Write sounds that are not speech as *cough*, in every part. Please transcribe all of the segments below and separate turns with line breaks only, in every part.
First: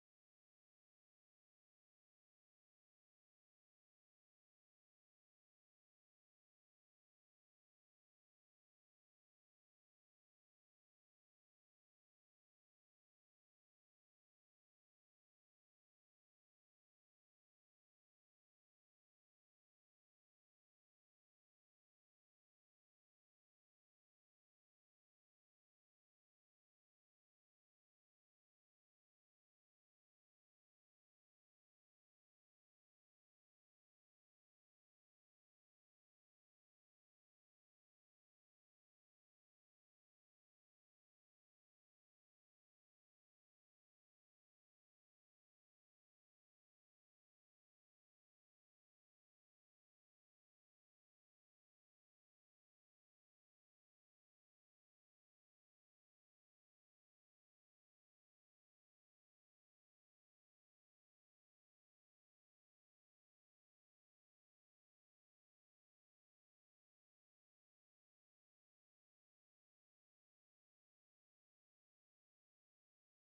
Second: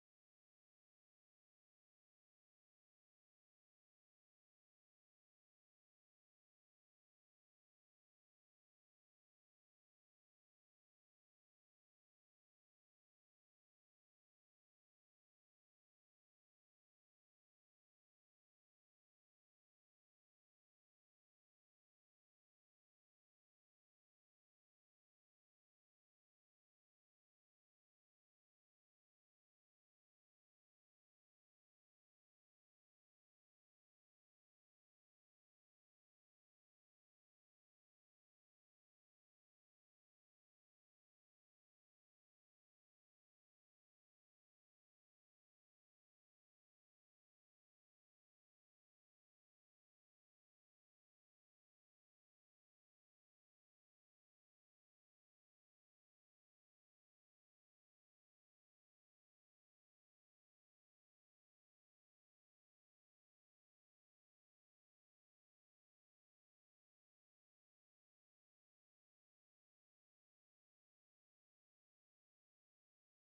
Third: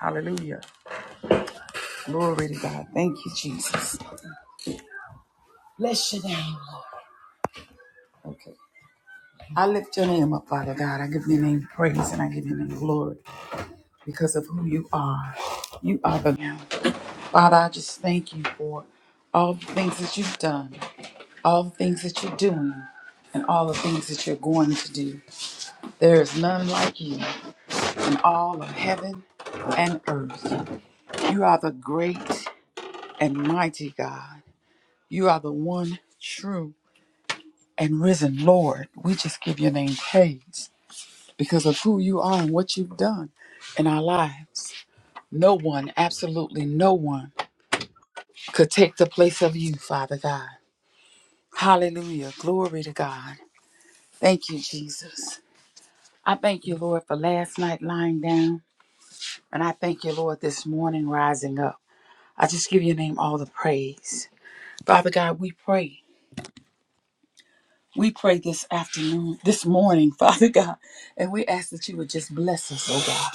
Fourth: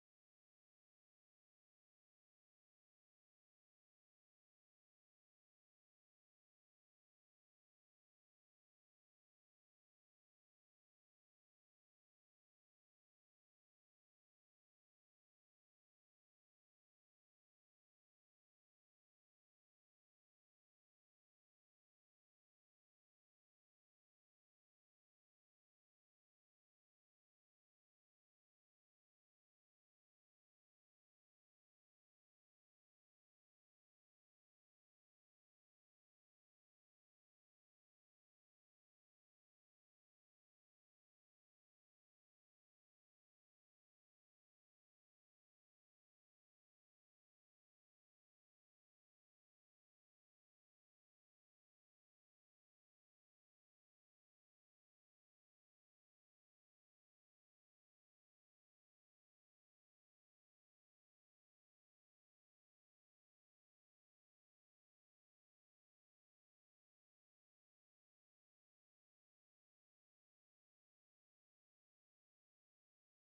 Hallelujah. Glory to God. Thank you, Jesus. Bless your name. Okay. I lift your name up, Father God. I give your name praise and I give your name glory because of who you are. You are the Lamb. Father, I just thank you for all the things that you've done, all the things that you're doing, and all the things that you're going to do. There is none like you in all of heaven and earth. You are the great and mighty God. You are the one true and risen Lord, we just give your name praise because of who you are and what you've done in our lives. No one, absolutely no one, could take the place of you, Father God. Hallelujah. Glory to God. Thank you, Jesus. I thank you, Lord, for last night lying down. And I thank you, Lord, this morning rising up. I just give your name all the praise. Father God, we pray. We pray this afternoon, this morning, *laughs* Father God. And we ask that you would just bless us, oh God.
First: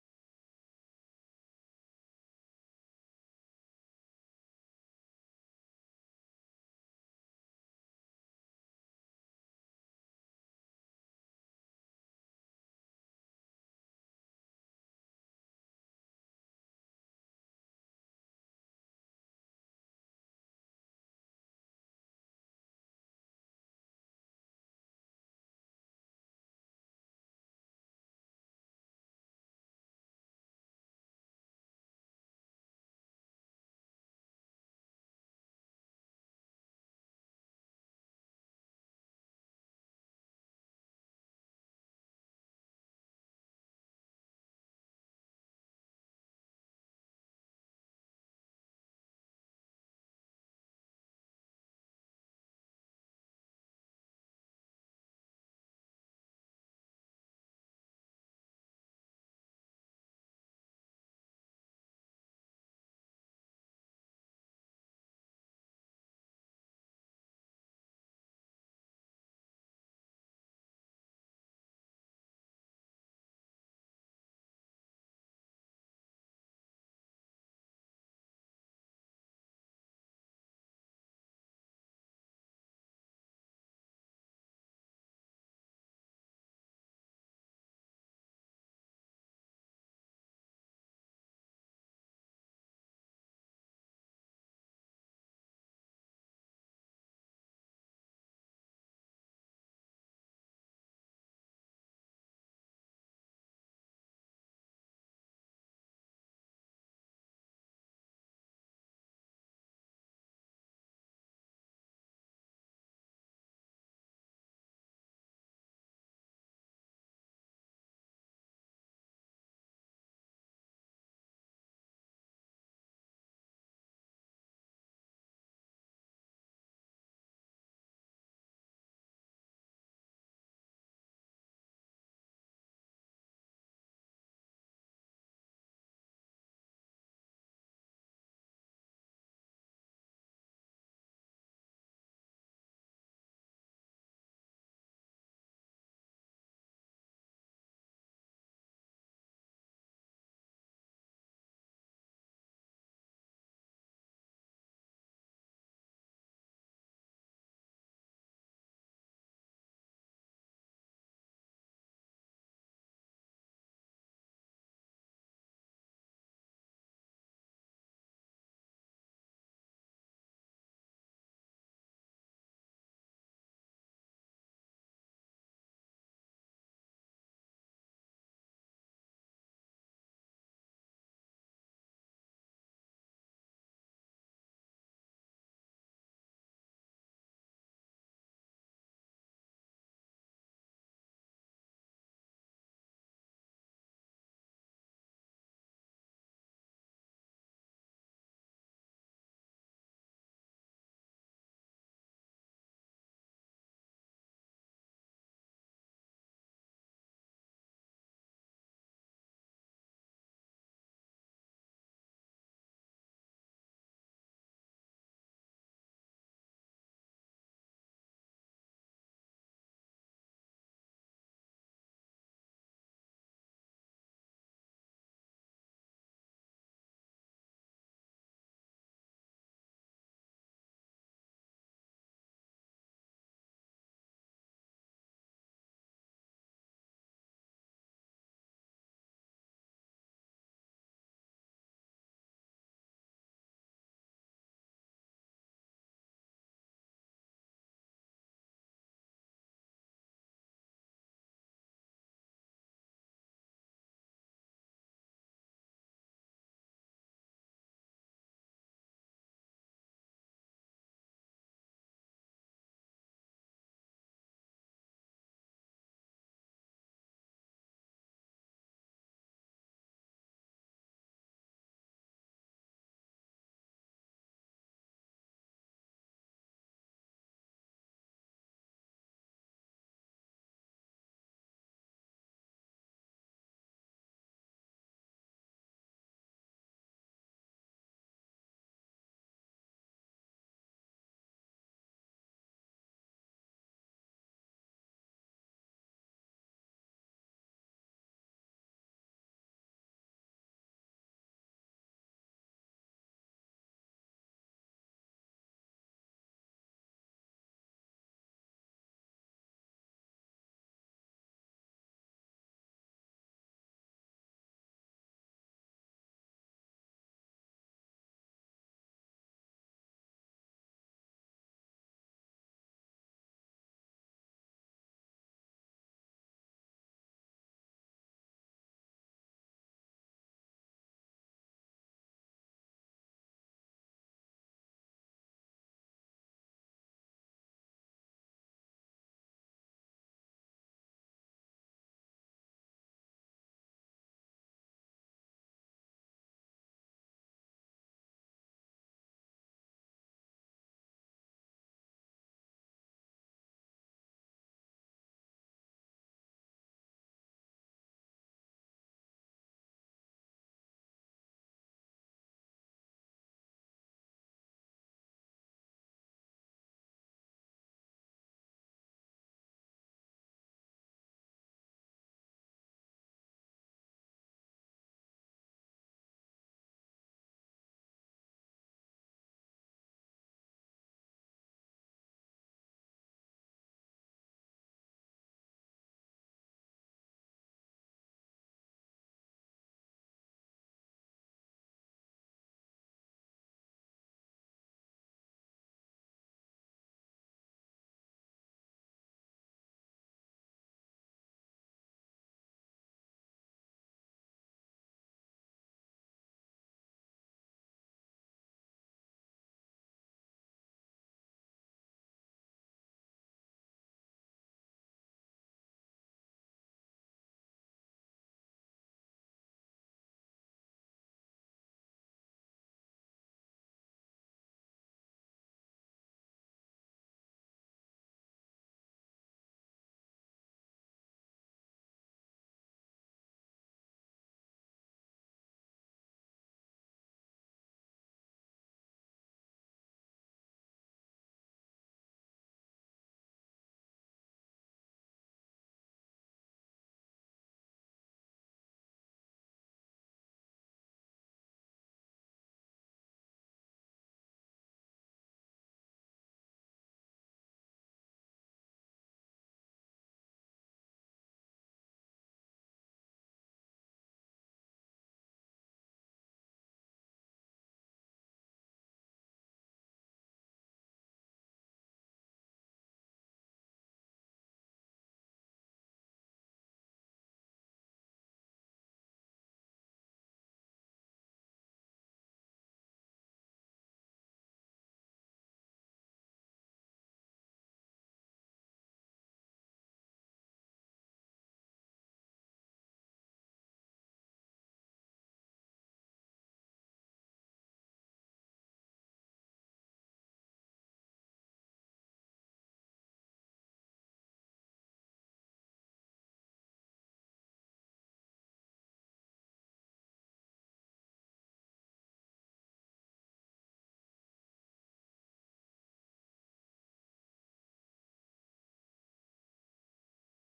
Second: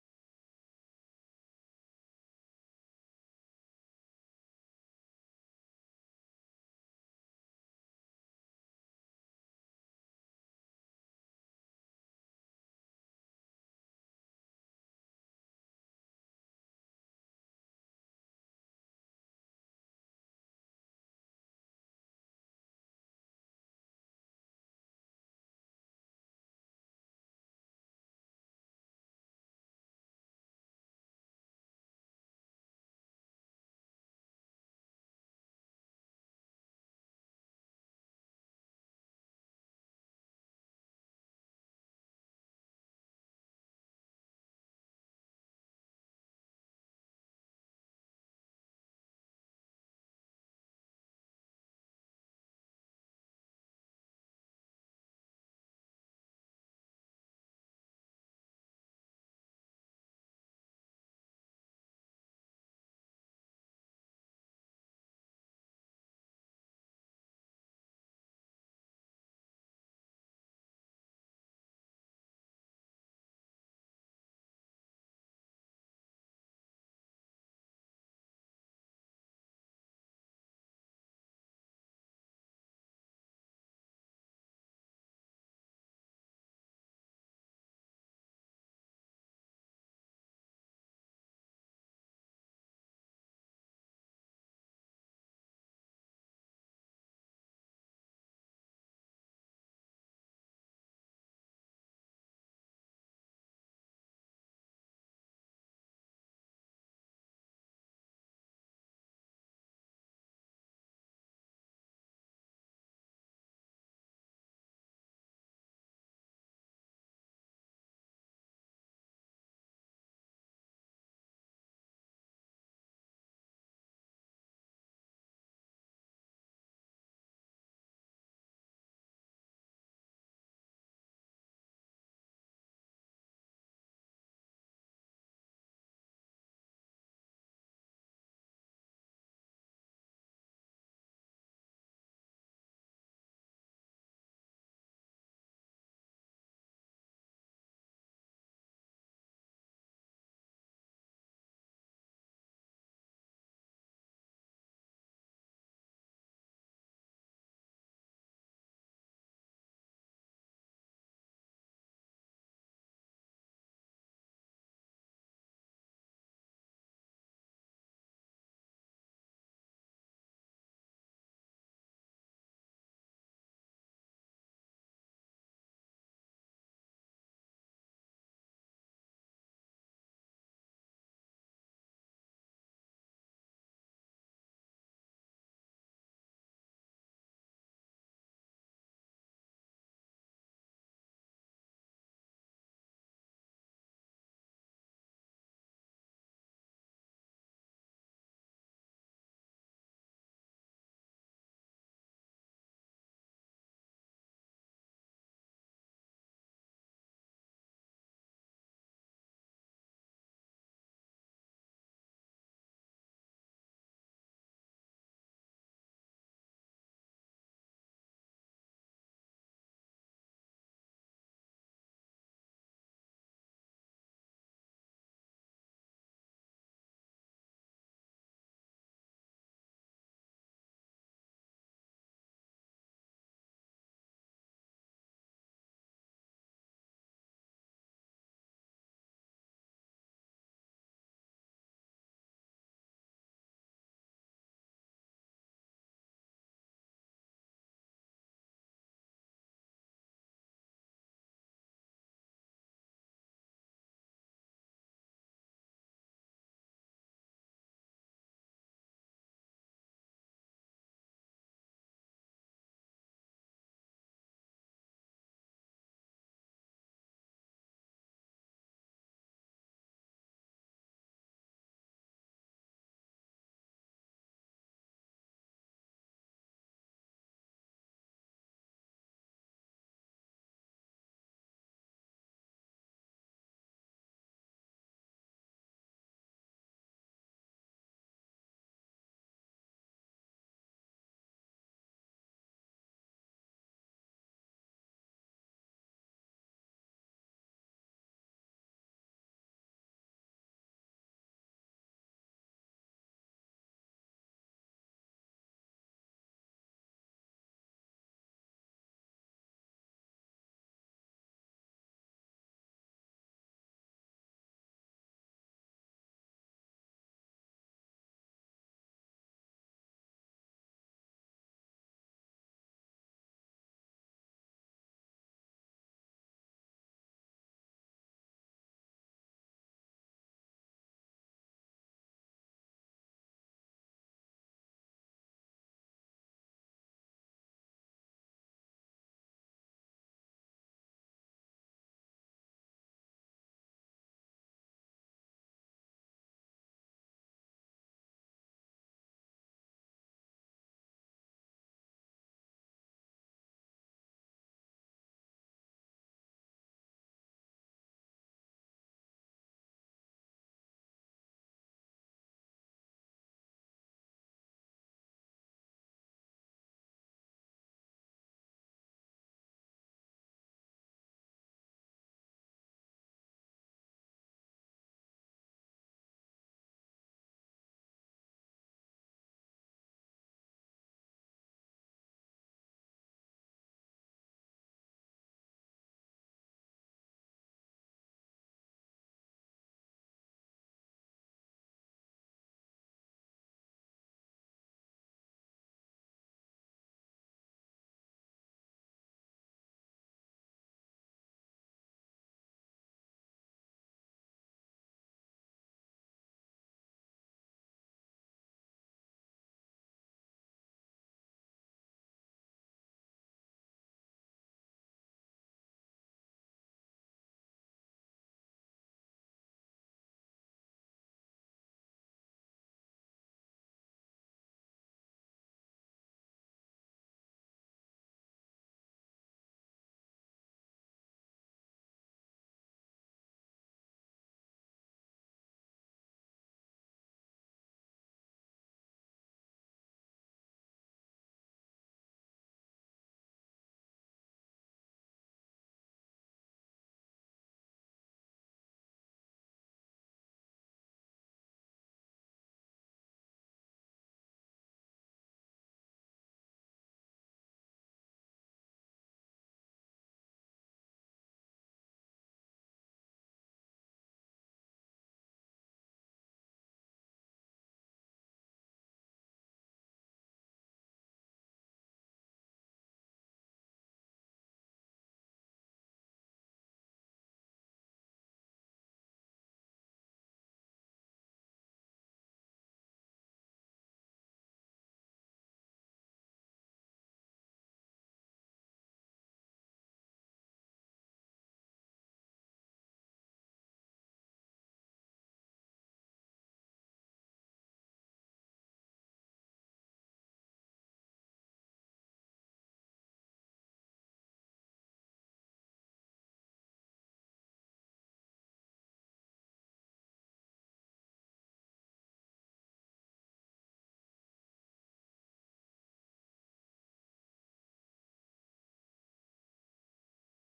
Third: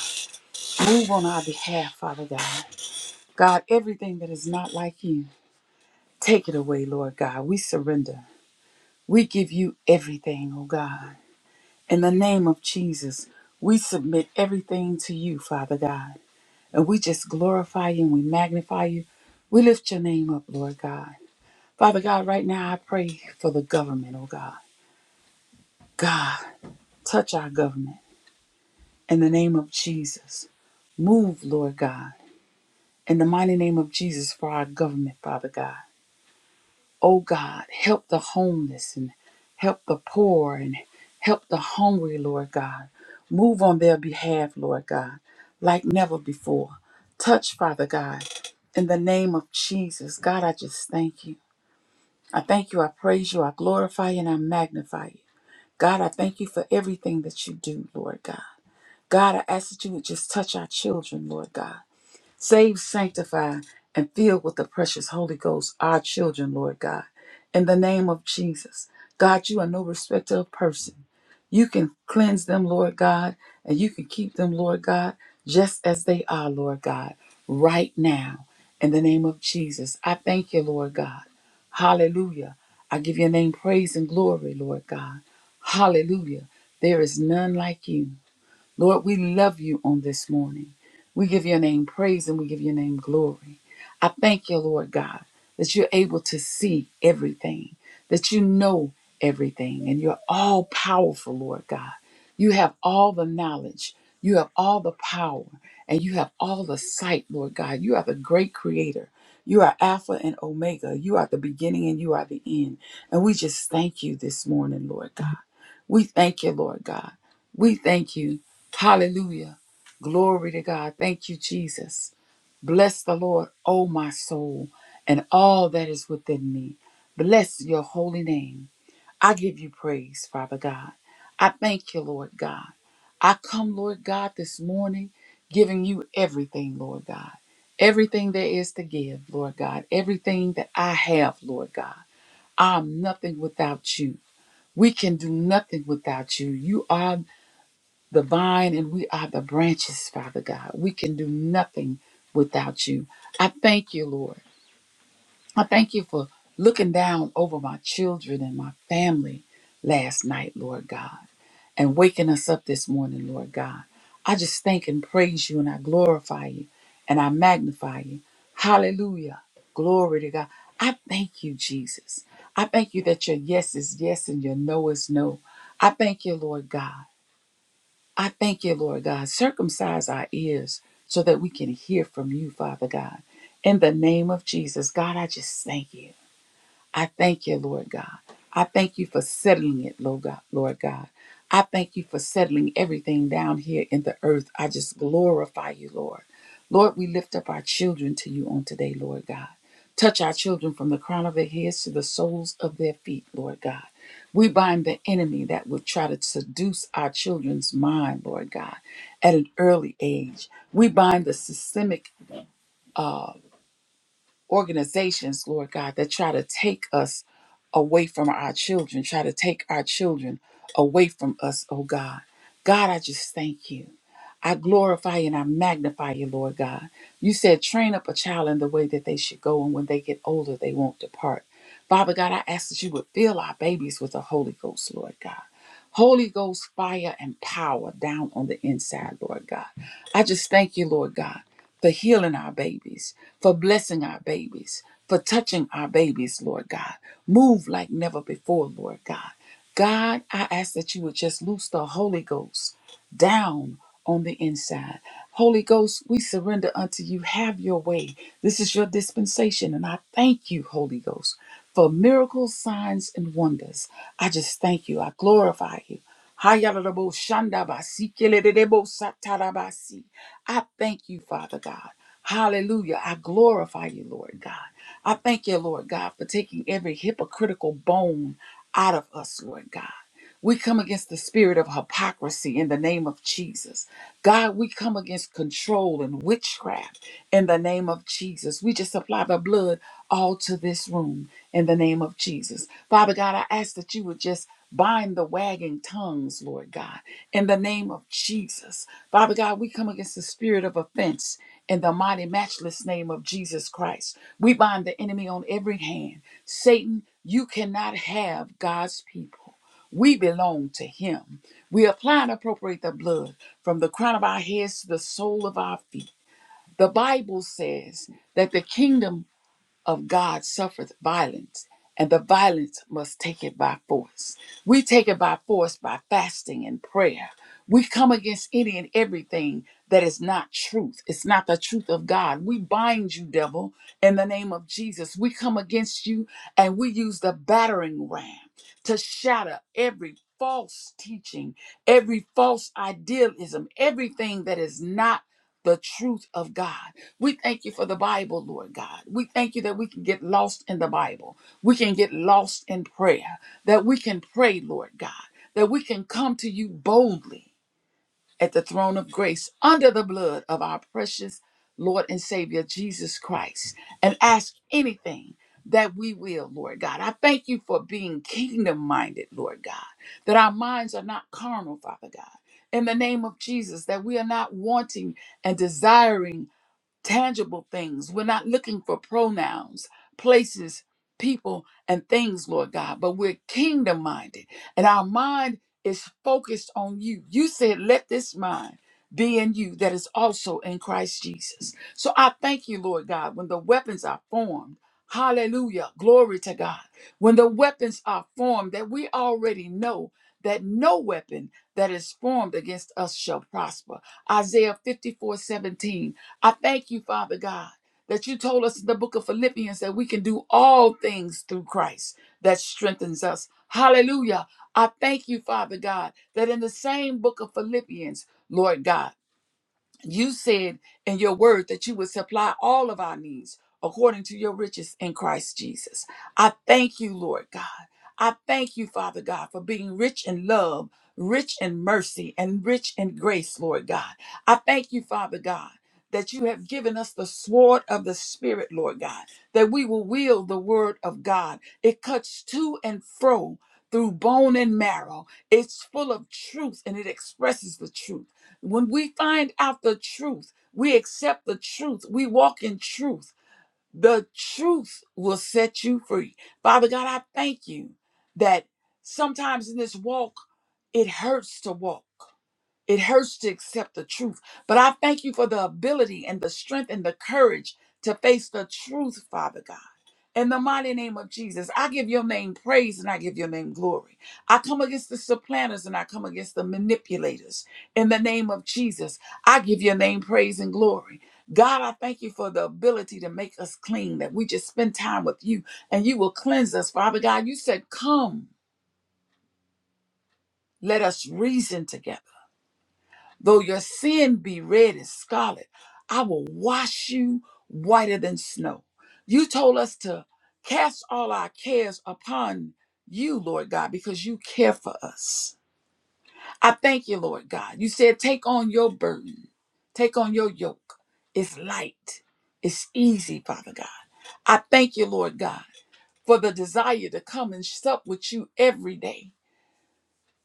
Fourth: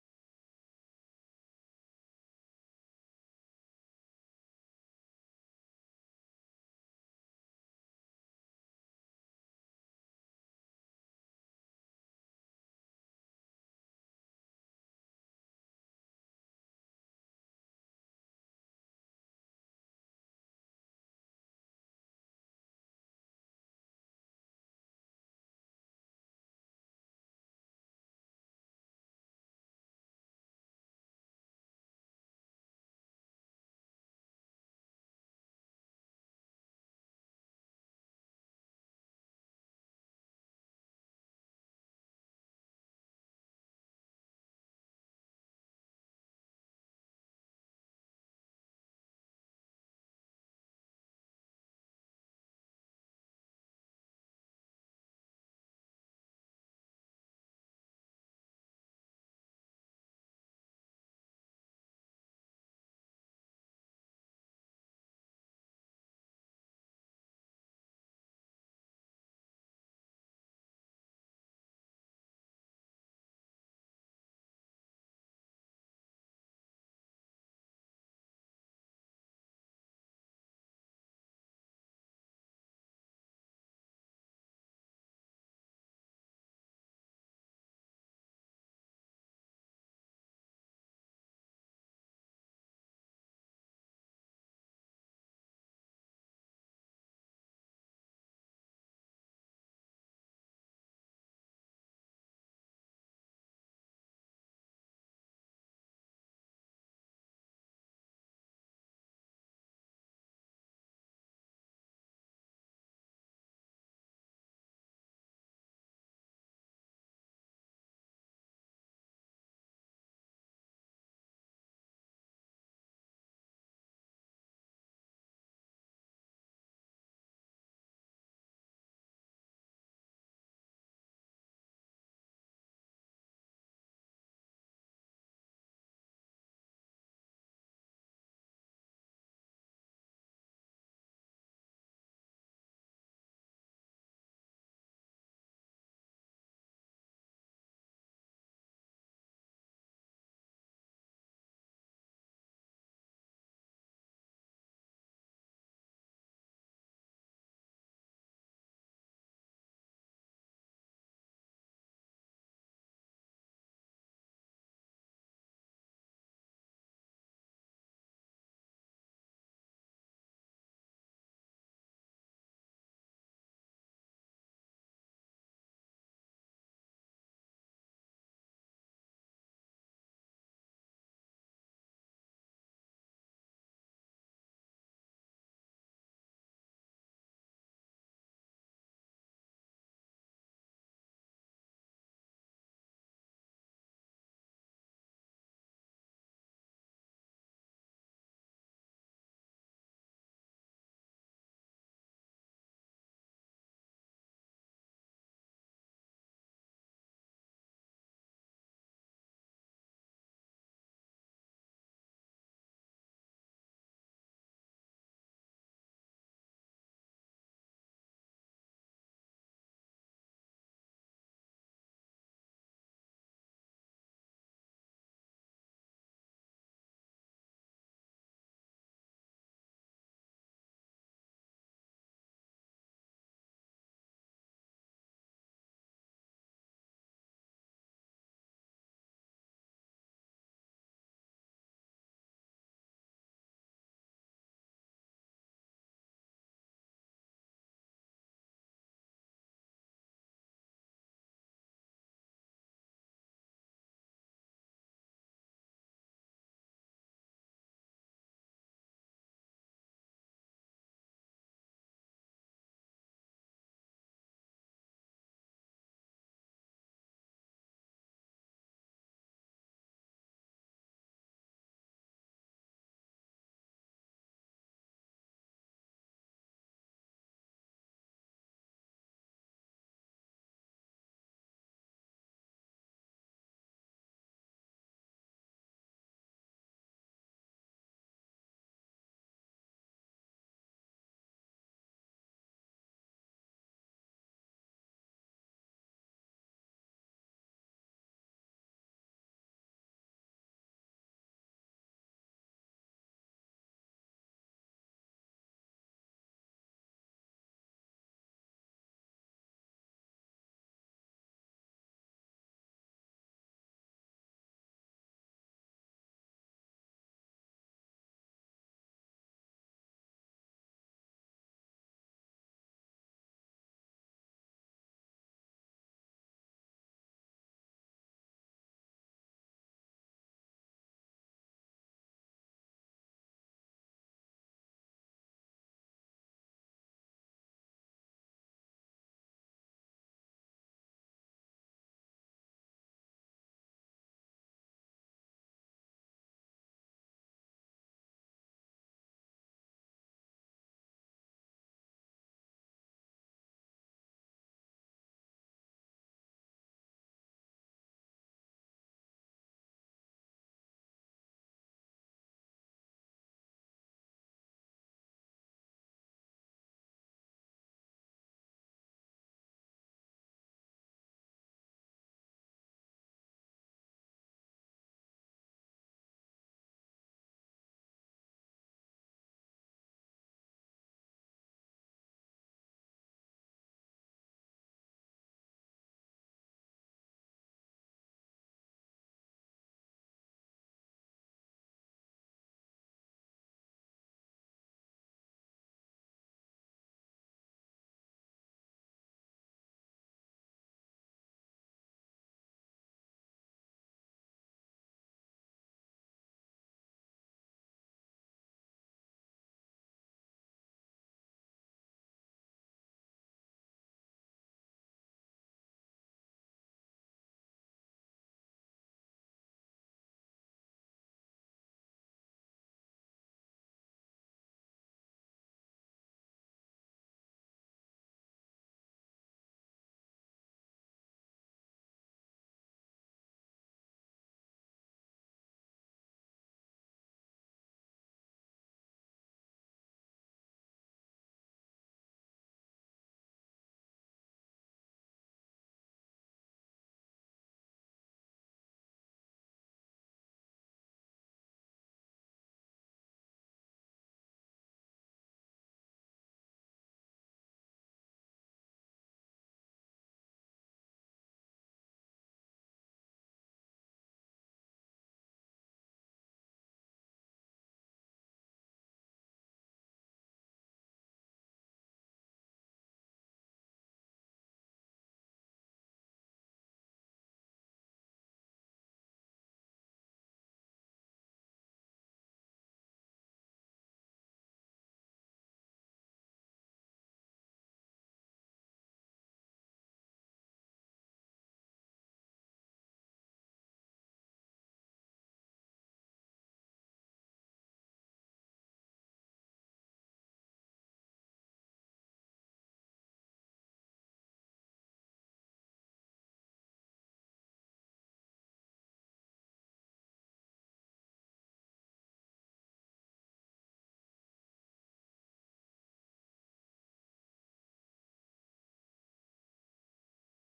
Move on our behalf, Father God. God, everything that is not like you, take it away, Lord God. We surrender. We give you everything, oh God. In the name of Jesus, we submit everything to you, Father God. And we just glorify you and we magnify you. We lift your name up, Lord God. Father God, right now I pray for the government, oh God. God, touch our government in the name of Jesus. Move, Lord God, in the mighty name of Jesus for our government, Father God. Oh God, help the homeless and help the poor and help the hungry, Lord God. Move on their behalf, Lord God, like never before. Touch, Father God, in the name of Jesus. God, I just thank you. I thank you, I praise you, I glorify you, and I magnify you. God, I thank you for everything that you do, Lord God. God, I ask that you would just touch our children, Lord God. Save, sanctify, and fill with the precious Holy Ghost our children, Lord God. In the name of Jesus, God, you are no respecter of person. You can cleanse them, Lord God, and you can keep them, Lord God, just as they are, Lord God, right now. In the name of Jesus, I thank you, Lord God. Hallelujah. I give your name praise and glory, Lord God. Hallelujah. There is none like you. Lord, we love you on this morning. We give your name praise and we give your name glory. I thank you, Lord God, that you're able to see everything, that you know everything, and you're all powerful, Lord God. You have all the knowledge, you have all the power, and you have all the sight, Lord God. You are the great creator. You are Alpha and Omega. You are the beginning and you are the end. And we just thank you this morning, Lord God. We thank you, Lord God. We thank you Hallelujah. Glory to God. Thank you, Jesus. Bless the Lord, O my soul, and all that is within me. Bless your holy name. I give you praise, Father God. I thank you, Lord God. I come, Lord God, this morning giving you everything, Lord God. Everything there is to give, Lord God. Everything that I have, Lord God. I'm nothing without you. We can do nothing without you. You are the vine and we are the branches, Father God. We can do nothing without you. I thank you, Lord. I thank you for looking down over my children and my family last night, Lord God, and waking us up this morning, Lord God. I just thank and praise you and I glorify you and I magnify you. Hallelujah. Glory to God. I thank you, Jesus. I thank you that your yes is yes and your no is no. I thank you, Lord God. I thank you, Lord God. Circumcise our ears so that we can hear from you, Father God. In the name of Jesus, God, I just thank you. I thank you, Lord God. I thank you for settling it, Lord God. Lord God. I thank you for settling everything down here in the earth. I just glorify you, Lord. Lord, we lift up our children to you on today, Lord God. Touch our children from the crown of their heads to the soles of their feet, Lord God. We bind the enemy that would try to seduce our children's mind, Lord God, at an early age. We bind the systemic uh, organizations, Lord God, that try to take us away from our children, try to take our children away from us, oh God. God, I just thank you. I glorify and I magnify you, Lord God. You said, train up a child in the way that they should go, and when they get older, they won't depart. Father God, I ask that you would fill our babies with the Holy Ghost, Lord God. Holy Ghost fire and power down on the inside, Lord God. I just thank you, Lord God, for healing our babies for blessing our babies, for touching our babies, Lord God. Move like never before, Lord God. God, I ask that you would just loose the Holy Ghost down on the inside. Holy Ghost, we surrender unto you. Have your way. This is your dispensation, and I thank you, Holy Ghost, for miracles, signs, and wonders. I just thank you. I glorify you. Hayalalabo shandabasi, kelelelebo satarabasi. I thank you, Father God. Hallelujah. I glorify you, Lord God. I thank you, Lord God, for taking every hypocritical bone out of us, Lord God. We come against the spirit of hypocrisy in the name of Jesus. God, we come against control and witchcraft in the name of Jesus. We just apply the blood all to this room in the name of Jesus. Father God, I ask that you would just bind the wagging tongues, Lord God, in the name of Jesus. Father God, we come against the spirit of offense in the mighty, matchless name of Jesus Christ. We bind the enemy on every hand. Satan, you cannot have God's people. We belong to him. We apply and appropriate the blood from the crown of our heads to the sole of our feet. The Bible says that the kingdom of God suffereth violence, and the violence must take it by force. We take it by force by fasting and prayer. We come against any and everything that is not truth. It's not the truth of God. We bind you, devil, in the name of Jesus. We come against you and we use the battering ram to shatter every false teaching, every false idealism, everything that is not the truth of God. We thank you for the Bible, Lord God. We thank you that we can get lost in the Bible. We can get lost in prayer, that we can pray, Lord God, that we can come to you boldly at the throne of grace under the blood of our precious Lord and Savior Jesus Christ and ask anything that we will, Lord God. I thank you for being kingdom minded, Lord God, that our minds are not carnal, Father God. In the name of Jesus, that we are not wanting and desiring tangible things. We're not looking for pronouns, places, people, and things, Lord God, but we're kingdom minded and our mind is focused on you. You said, let this mind be in you that is also in Christ Jesus. So I thank you, Lord God, when the weapons are formed. Hallelujah. Glory to God. When the weapons are formed that we already know that no weapon that is formed against us shall prosper. Isaiah 54 17. I thank you, Father God, that you told us in the book of Philippians that we can do all things through Christ that strengthens us. Hallelujah. I thank you, Father God, that in the same book of Philippians, Lord God, you said in your word that you would supply all of our needs according to your riches in Christ Jesus. I thank you, Lord God. I thank you, Father God, for being rich in love, rich in mercy, and rich in grace, Lord God. I thank you, Father God. That you have given us the sword of the Spirit, Lord God, that we will wield the word of God. It cuts to and fro through bone and marrow. It's full of truth and it expresses the truth. When we find out the truth, we accept the truth, we walk in truth. The truth will set you free. Father God, I thank you that sometimes in this walk, it hurts to walk. It hurts to accept the truth, but I thank you for the ability and the strength and the courage to face the truth, Father God. In the mighty name of Jesus, I give your name praise and I give your name glory. I come against the supplanters and I come against the manipulators. In the name of Jesus, I give your name praise and glory. God, I thank you for the ability to make us clean, that we just spend time with you and you will cleanse us, Father God. You said, Come, let us reason together. Though your sin be red as scarlet, I will wash you whiter than snow. You told us to cast all our cares upon you, Lord God, because you care for us. I thank you, Lord God. You said, take on your burden, take on your yoke. It's light, it's easy, Father God. I thank you, Lord God, for the desire to come and sup with you every day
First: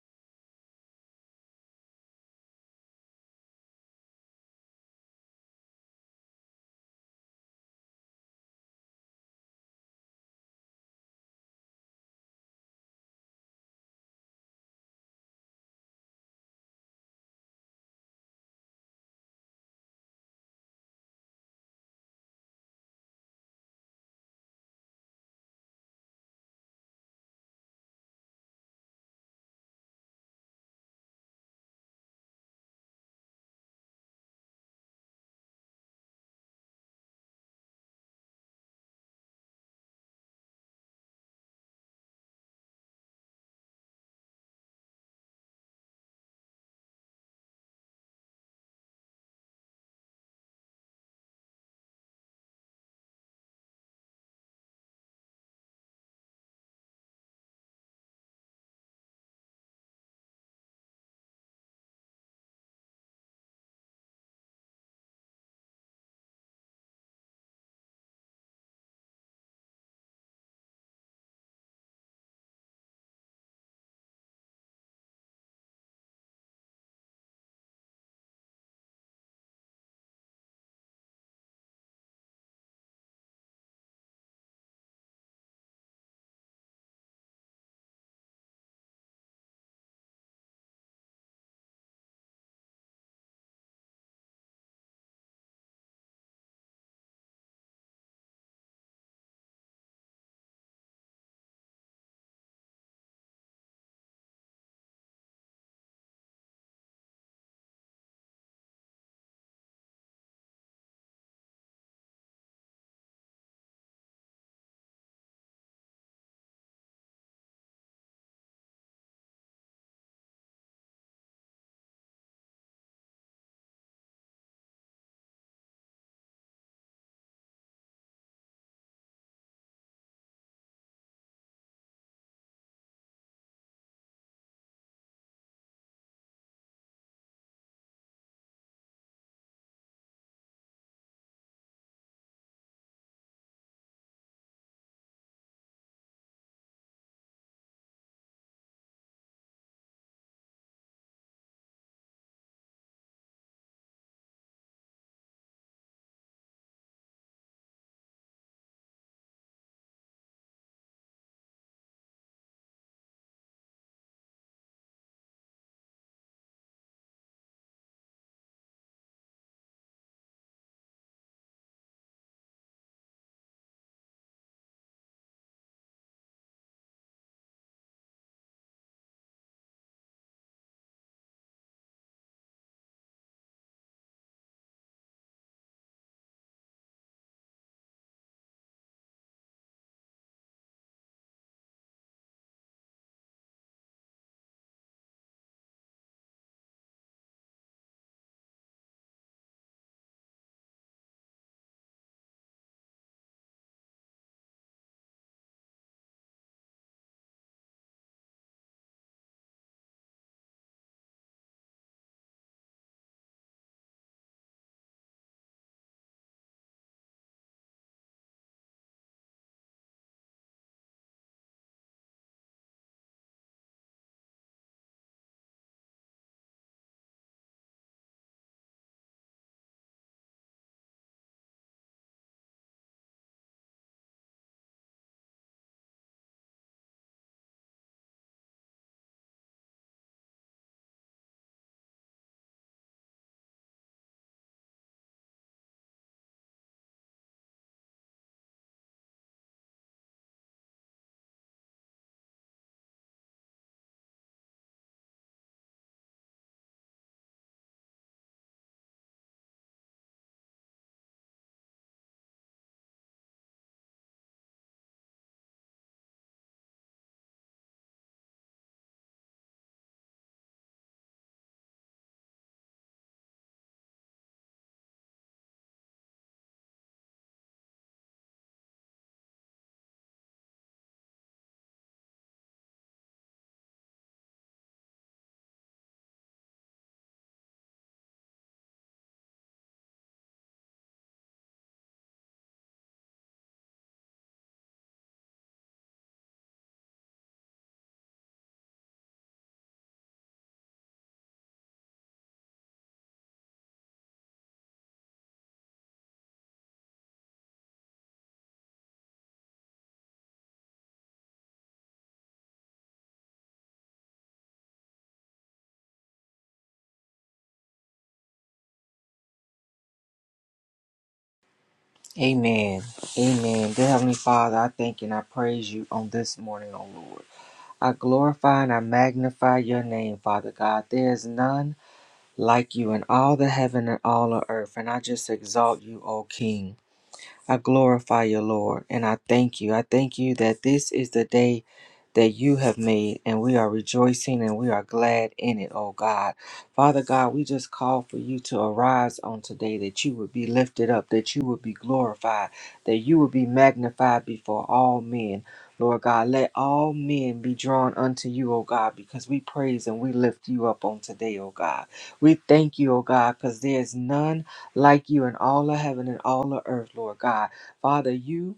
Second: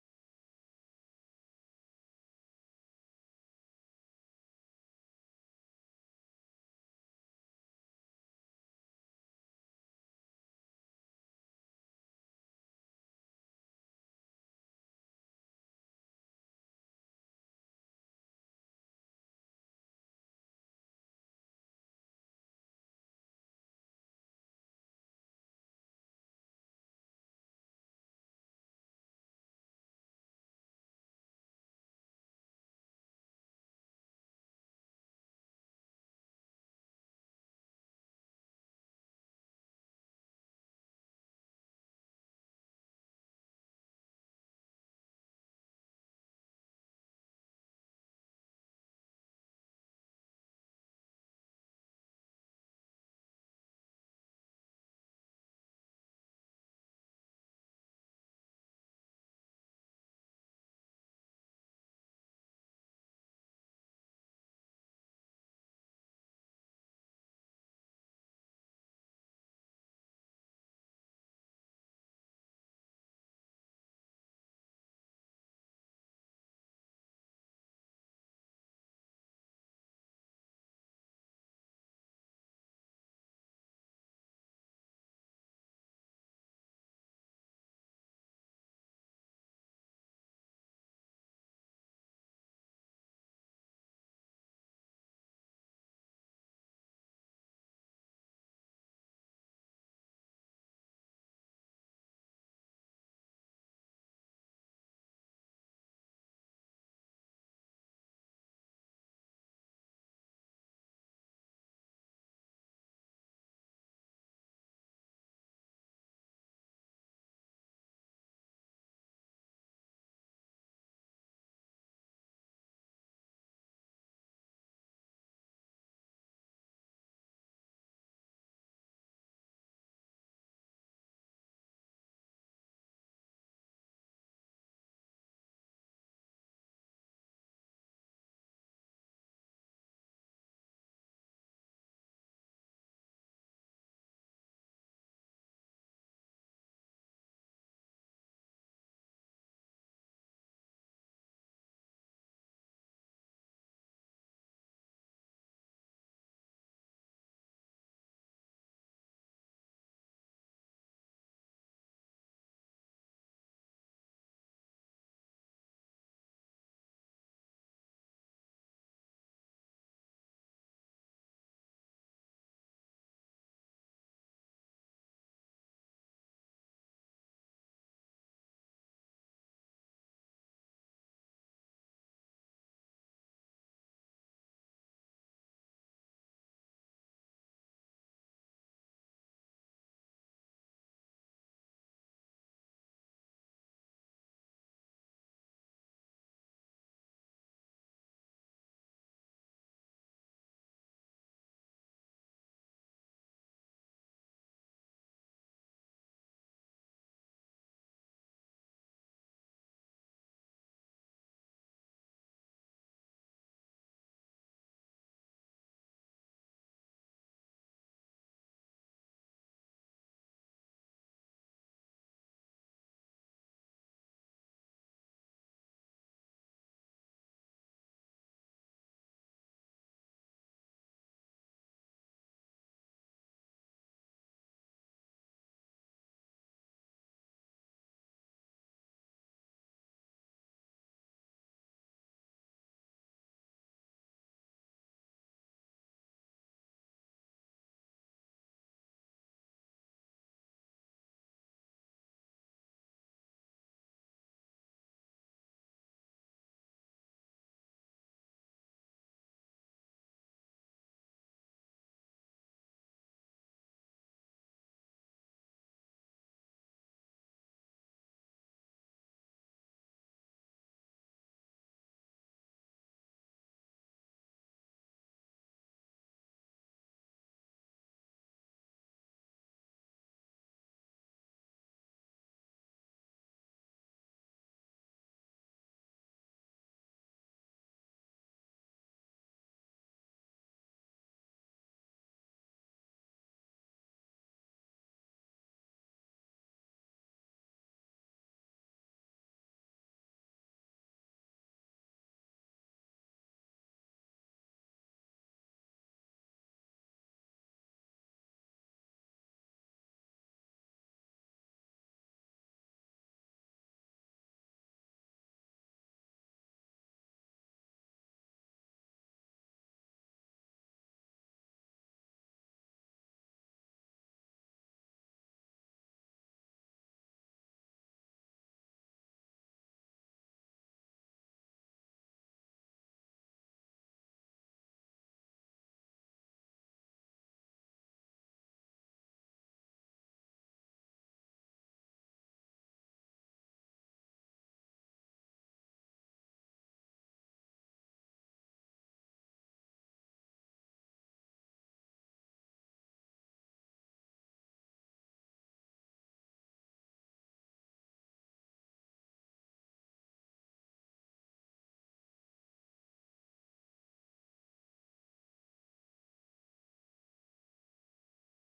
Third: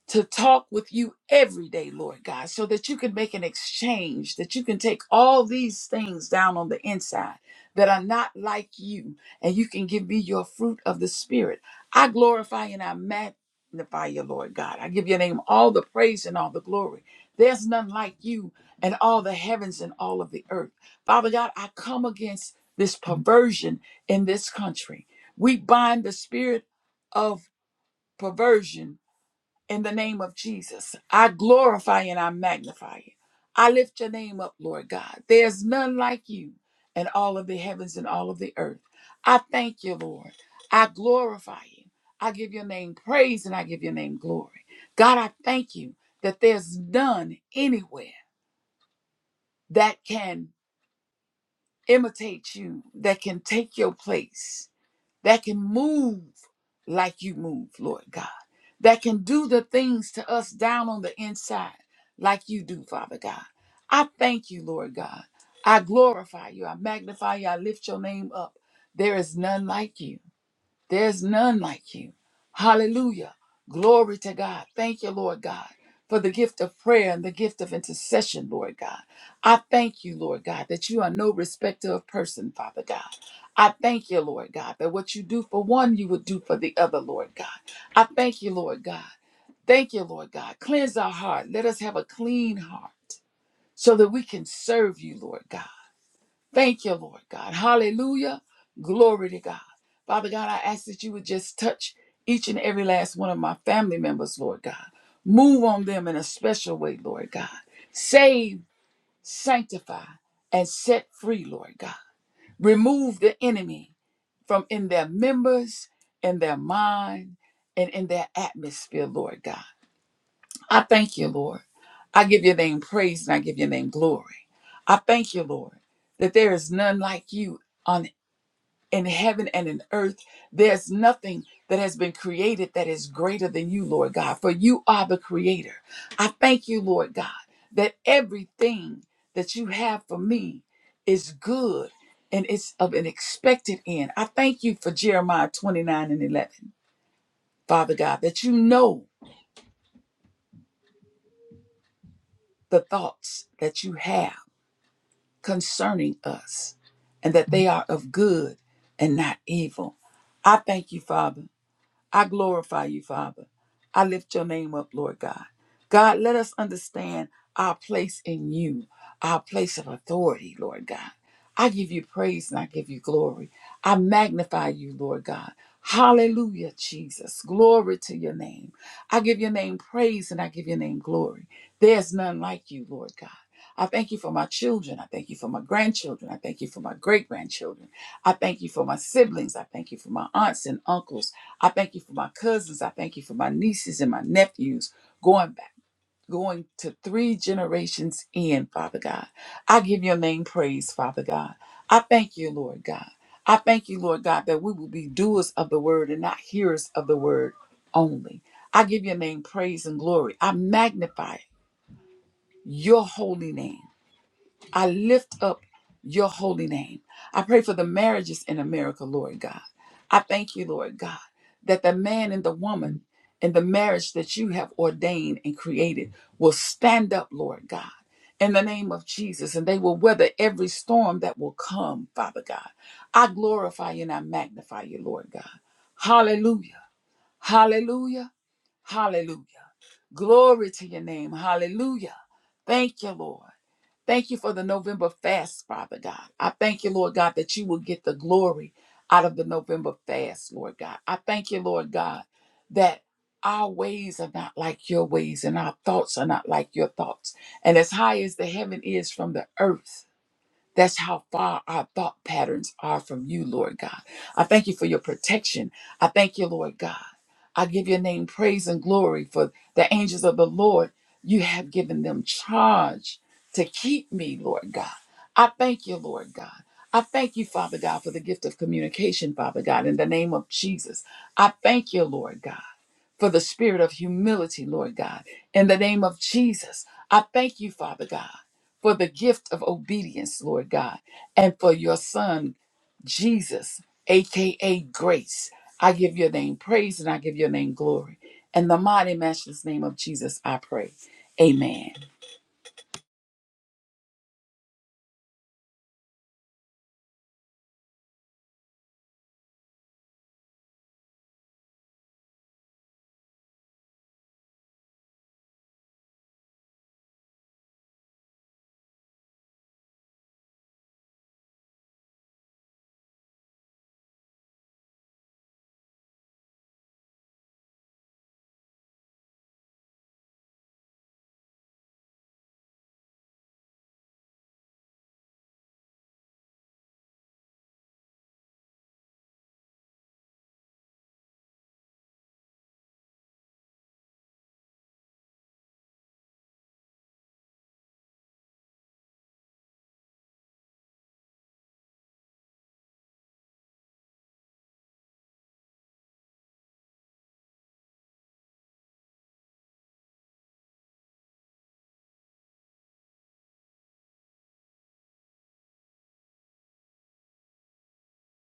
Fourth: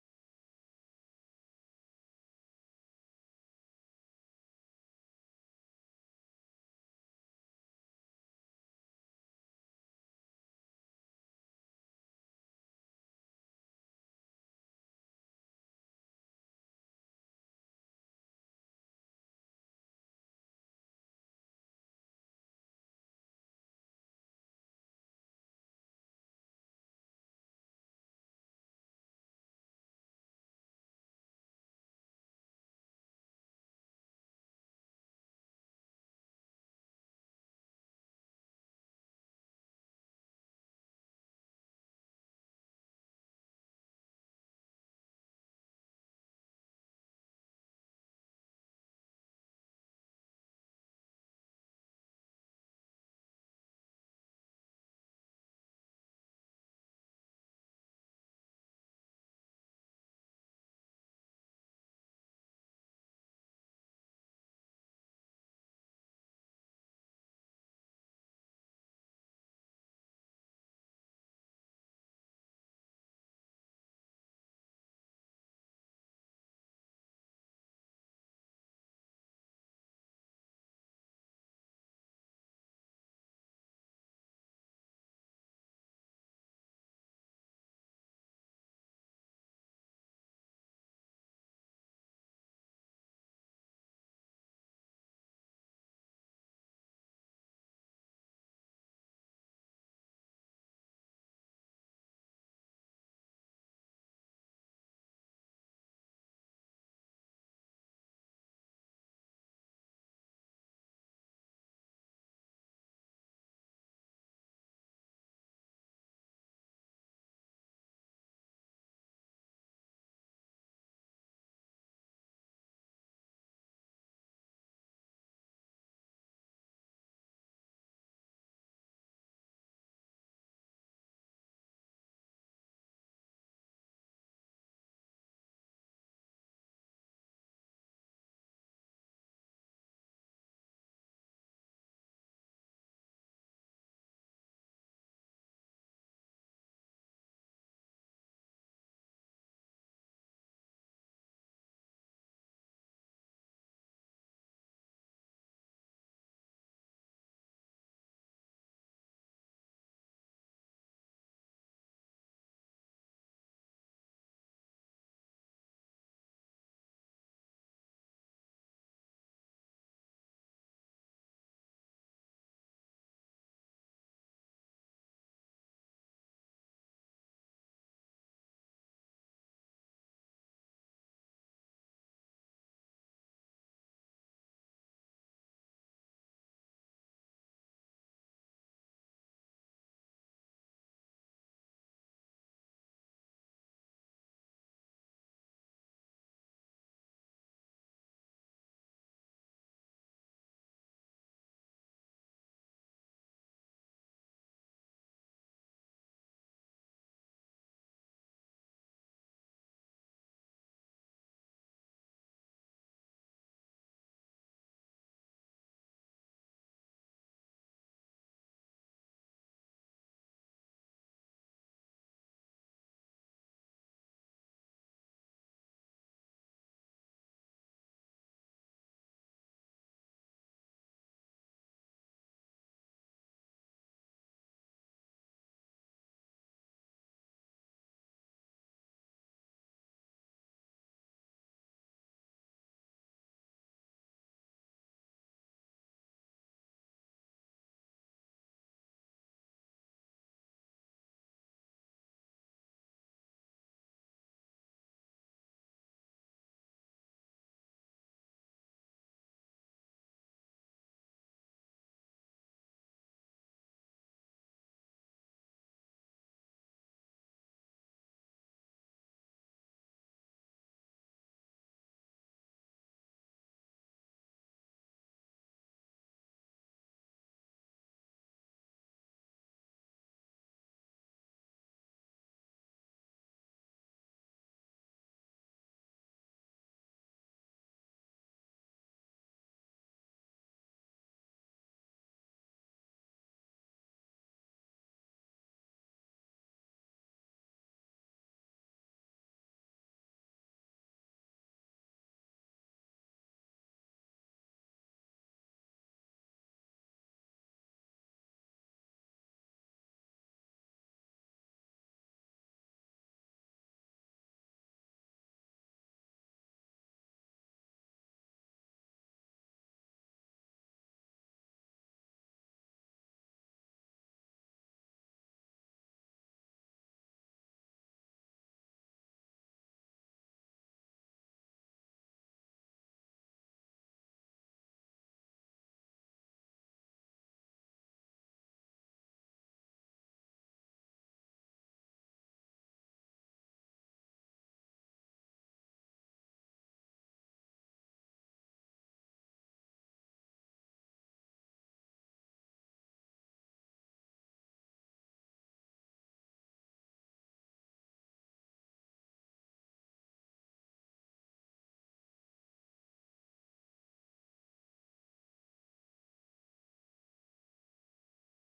to talk with you every day, Lord God, so that you can make an exchange, that you can take all these things down on the inside that are not like you, and you can give me your fruit of the Spirit. I glorify and I magnify you, Lord God. I give your name all the praise and all the glory. There's none like you and all the heavens and all of the earth. Father God, I come against this perversion in this country. We bind the spirit of perversion in the name of Jesus. I glorify and I magnify you. I lift your name up, Lord God. There's none like you in all of the heavens and all of the earth. I thank you, Lord. I glorify you. I give your name praise and I give your name glory. God, I thank you that there's none anywhere that can imitate you, that can take your place, that can move like you move, Lord God, that can do the things to us down on the inside like you do, Father God. I thank you, Lord God. I glorify you. I magnify you. I lift your name up. There is none like you. There's none like you. Hallelujah. Glory to God. Thank you, Lord God, for the gift of prayer and the gift of intercession, Lord God. I thank you, Lord God, that you are no respecter of person, Father God. I thank you, Lord God, that what you do for one, you would do for the other, Lord God. I thank you, Lord God. Thank you, Lord God. Cleanse our heart. Let us have a clean heart so that we can serve you, Lord God. Thank you, Lord God. Hallelujah. Glory to God. Father God, I ask that you would just touch each and every last one of my family members, Lord God. Move on them in a special way, Lord God. Save, sanctify, and set free, Lord God. Remove the enemy from in their members, in their mind, and in their atmosphere, Lord God. I thank you, Lord. I give your name praise and I give your name glory. I thank you, Lord, that there is none like you on in heaven and in earth. There's nothing that has been created that is greater than you, Lord God, for you are the creator. I thank you, Lord God, that everything that you have for me is good and it's of an expected end. I thank you for Jeremiah 29 and 11, Father God, that you know the thoughts that you have. concerning us and that they are of good and not evil. I thank you, Father. I glorify you, Father. I lift your name up, Lord God. God, let us understand our place in you, our place of authority, Lord God. I give you praise and I give you glory. I magnify you, Lord God. Hallelujah, Jesus. Glory to your name. I give your name praise and I give your name glory. There's none like you, Lord God. I thank you for my children. I thank you for my grandchildren. I thank you for my great grandchildren. I thank you for my siblings. I thank you for my aunts and uncles. I thank you for my cousins. I thank you for my nieces and my nephews going back. Going to three generations in, Father God. I give your name praise, Father God. I thank you, Lord God. I thank you, Lord God, that we will be doers of the word and not hearers of the word only. I give your name praise and glory. I magnify your holy name. I lift up your holy name. I pray for the marriages in America, Lord God. I thank you, Lord God, that the man and the woman and the marriage that you have ordained and created will stand up, Lord God, in the name of Jesus, and they will weather every storm that will come, Father God. I glorify you and I magnify you, Lord God. Hallelujah. Hallelujah. Hallelujah. Glory to your name. Hallelujah. Thank you, Lord. Thank you for the November fast, Father God. I thank you, Lord God, that you will get the glory out of the November fast, Lord God. I thank you, Lord God, that our ways are not like your ways and our thoughts are not like your thoughts. And as high as the heaven is from the earth, that's how far our thought patterns are from you, Lord God. I thank you for your protection. I thank you, Lord God. I give your name praise and glory for the angels of the Lord. You have given them charge to keep me, Lord God. I thank you, Lord God. I thank you, Father God, for the gift of communication, Father God, in the name of Jesus. I thank you, Lord God for the spirit of humility, Lord God, in the name of Jesus. I thank you, Father God for the gift of obedience, Lord God, and for your son, Jesus, aka grace. I give your name praise and I give your name glory. In the mighty matchless name of Jesus, I pray. Amen.
Amen. Amen. Dear Heavenly Father, I thank and I praise you on this morning, O Lord. I glorify and I magnify your name, Father God. There is none like you in all the heaven and all the earth, and I just exalt you, O King. I glorify you, Lord, and I thank you. I thank you that this is the day that you have made, and we are rejoicing and we are glad in it, oh God. Father God, we just call for you to arise on today, that you would be lifted up, that you would be glorified, that you would be magnified before all men. Lord God, let all men be drawn unto you, O God, because we praise and we lift you up on today, O God. We thank you, O God, because there is none like you in all of heaven and all of earth, Lord God. Father, you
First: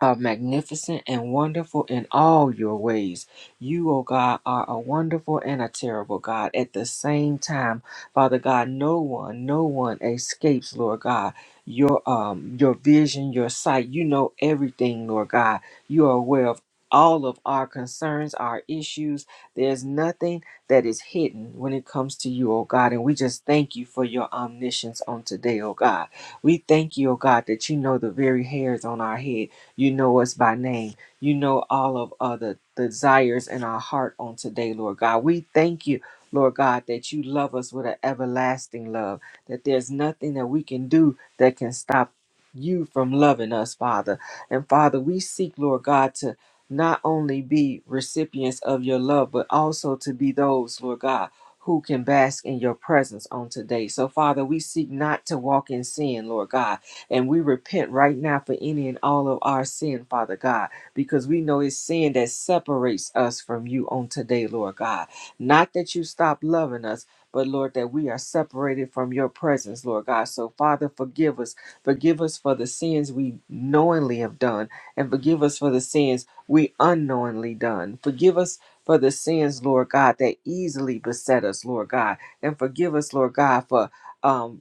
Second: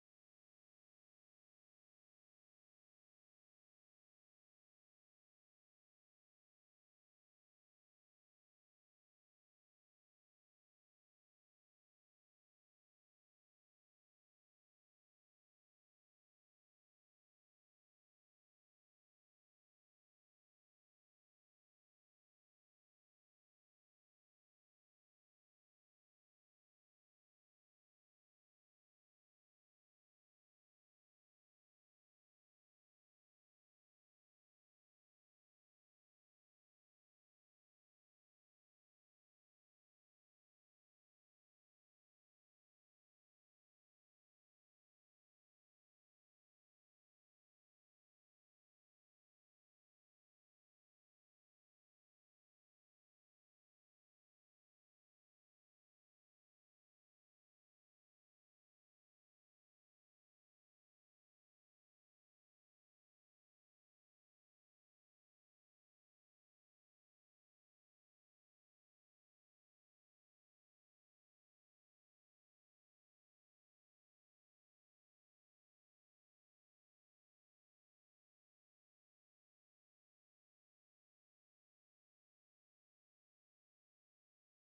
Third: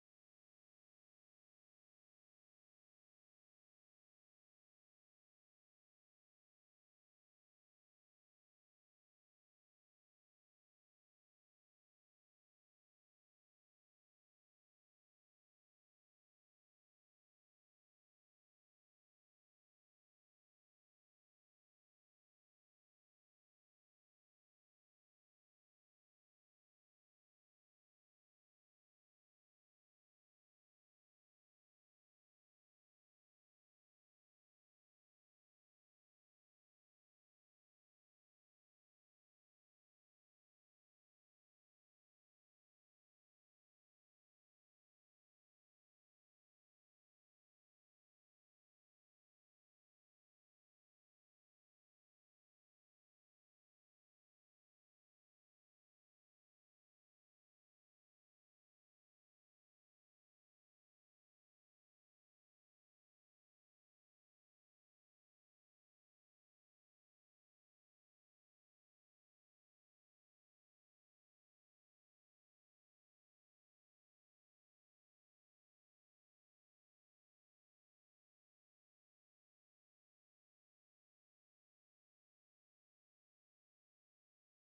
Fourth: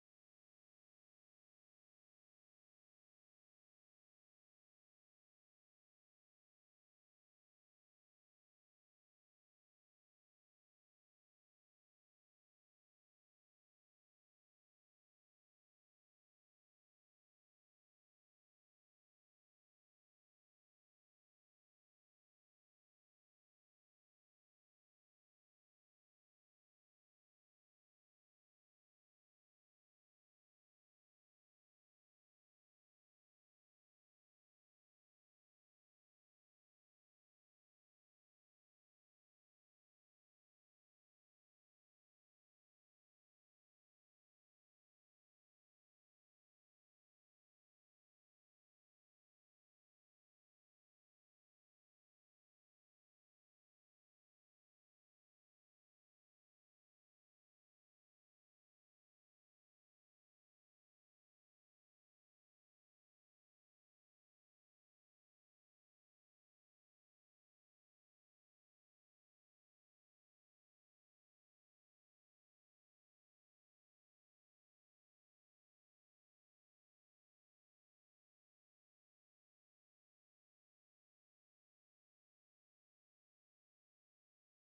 are magnificent and wonderful in all your ways. You, O God, are a wonderful and a terrible God. At the same time, Father God, no one, no one escapes, Lord God. Your um your vision, your sight, you know everything, Lord God. You are aware of all of our concerns, our issues. There's nothing that is hidden when it comes to you, O God. And we just thank you for your omniscience on today, O God. We thank you, O God, that you know the very hairs on our head. You know us by name. You know all of uh, the desires in our heart on today, Lord God. We thank you, Lord God, that you love us with an everlasting love, that there's nothing that we can do that can stop you from loving us, Father. And Father, we seek, Lord God, to not only be recipients of your love, but also to be those, Lord God, who can bask in your presence on today. So, Father, we seek not to walk in sin, Lord God and we repent right now for any and all of our sin, Father God, because we know it's sin that separates us from you on today, Lord God. Not that you stop loving us, but Lord, that we are separated from your presence, Lord God. So, Father, forgive us. Forgive us for the sins we knowingly have done, and forgive us for the sins we unknowingly done. Forgive us for the sins, Lord God, that easily beset us, Lord God. And forgive us, Lord God, for. Um,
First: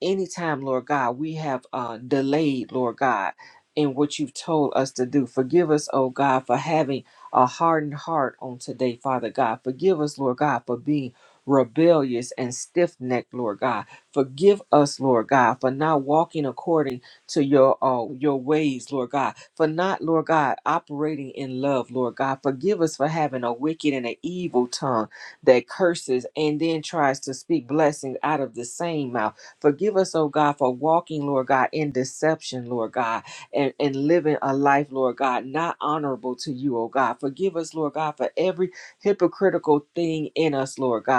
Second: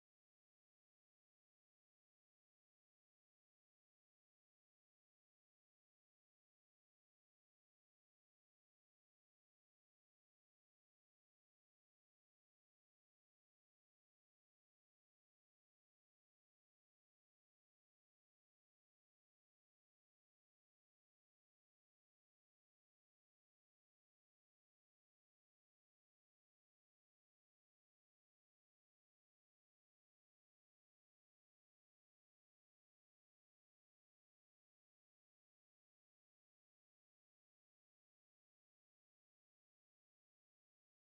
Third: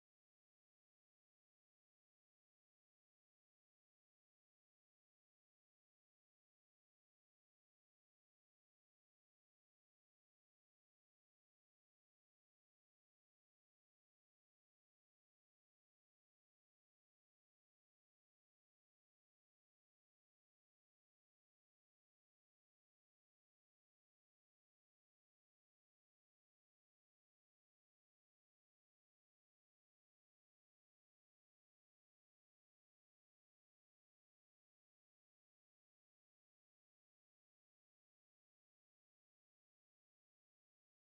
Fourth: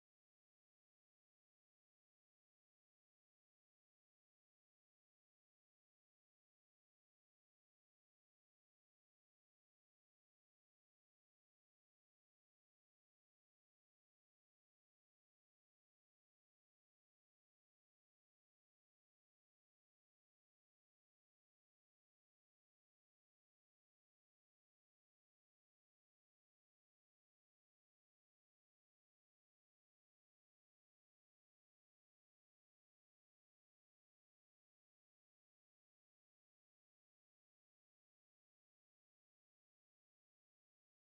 anytime, Lord God, we have uh, delayed, Lord God, in what you've told us to do. Forgive us, oh God, for having a hardened heart on today, Father God. Forgive us, Lord God, for being rebellious and stiff necked, Lord God. Forgive us, Lord God, for not walking according to your uh, your ways, Lord God. For not, Lord God, operating in love, Lord God. Forgive us for having a wicked and an evil tongue that curses and then tries to speak blessings out of the same mouth. Forgive us, oh God, for walking, Lord God, in deception, Lord God, and, and living a life, Lord God, not honorable to you, oh God. Forgive us, Lord God, for every hypocritical thing in us, Lord God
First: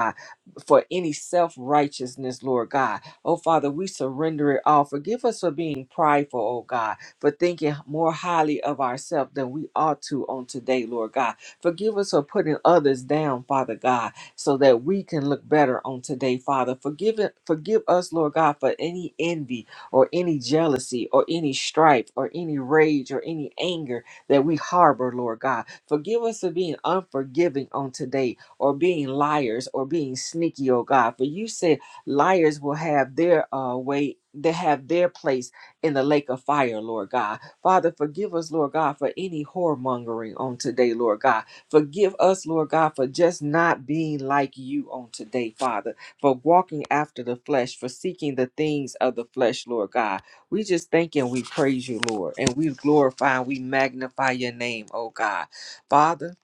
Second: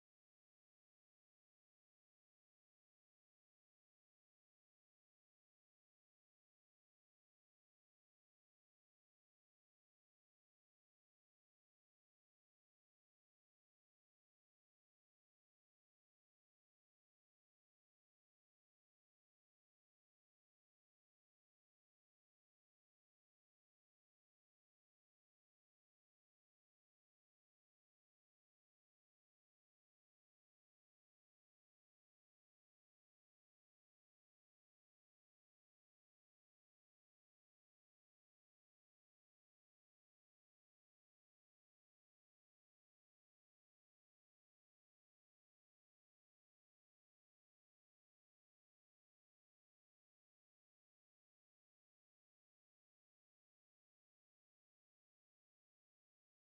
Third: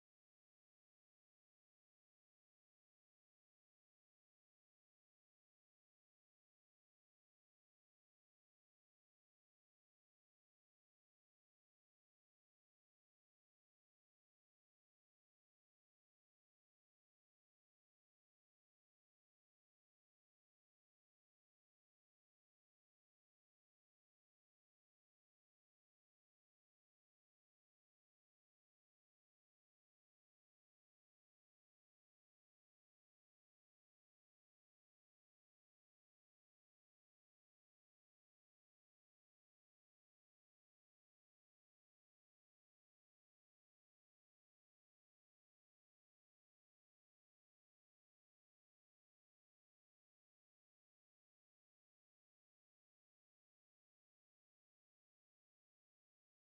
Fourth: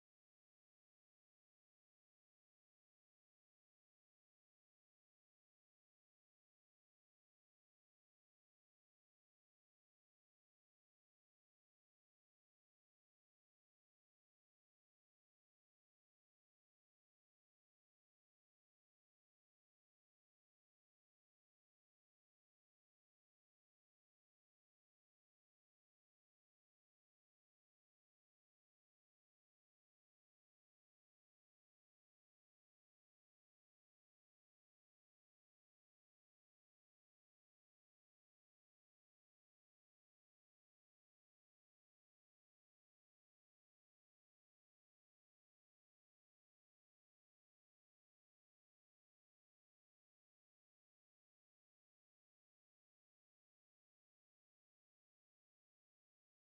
for any self righteousness, Lord God. Oh, Father, we surrender it all. Forgive us for being prideful, oh God, for thinking more highly of ourselves than we ought to on today, Lord God. Forgive us for putting others down, Father God, so that we can look better on today, Father. Forgive, it, forgive us, Lord God, for any envy or any jealousy or any strife or any rage or any anger that we harbor, Lord God. Forgive us for being unforgiving on today or being liars or being sneaky, oh God. For you said liars will have their uh, way, they have their place in the lake of fire, Lord God. Father, forgive us, Lord God, for any whoremongering on today, Lord God. Forgive us, Lord God, for just not being like you on today, Father, for walking after the flesh, for seeking the things of the flesh, Lord God. We just thank and we praise you, Lord, and we glorify and we magnify your name, oh God. Father,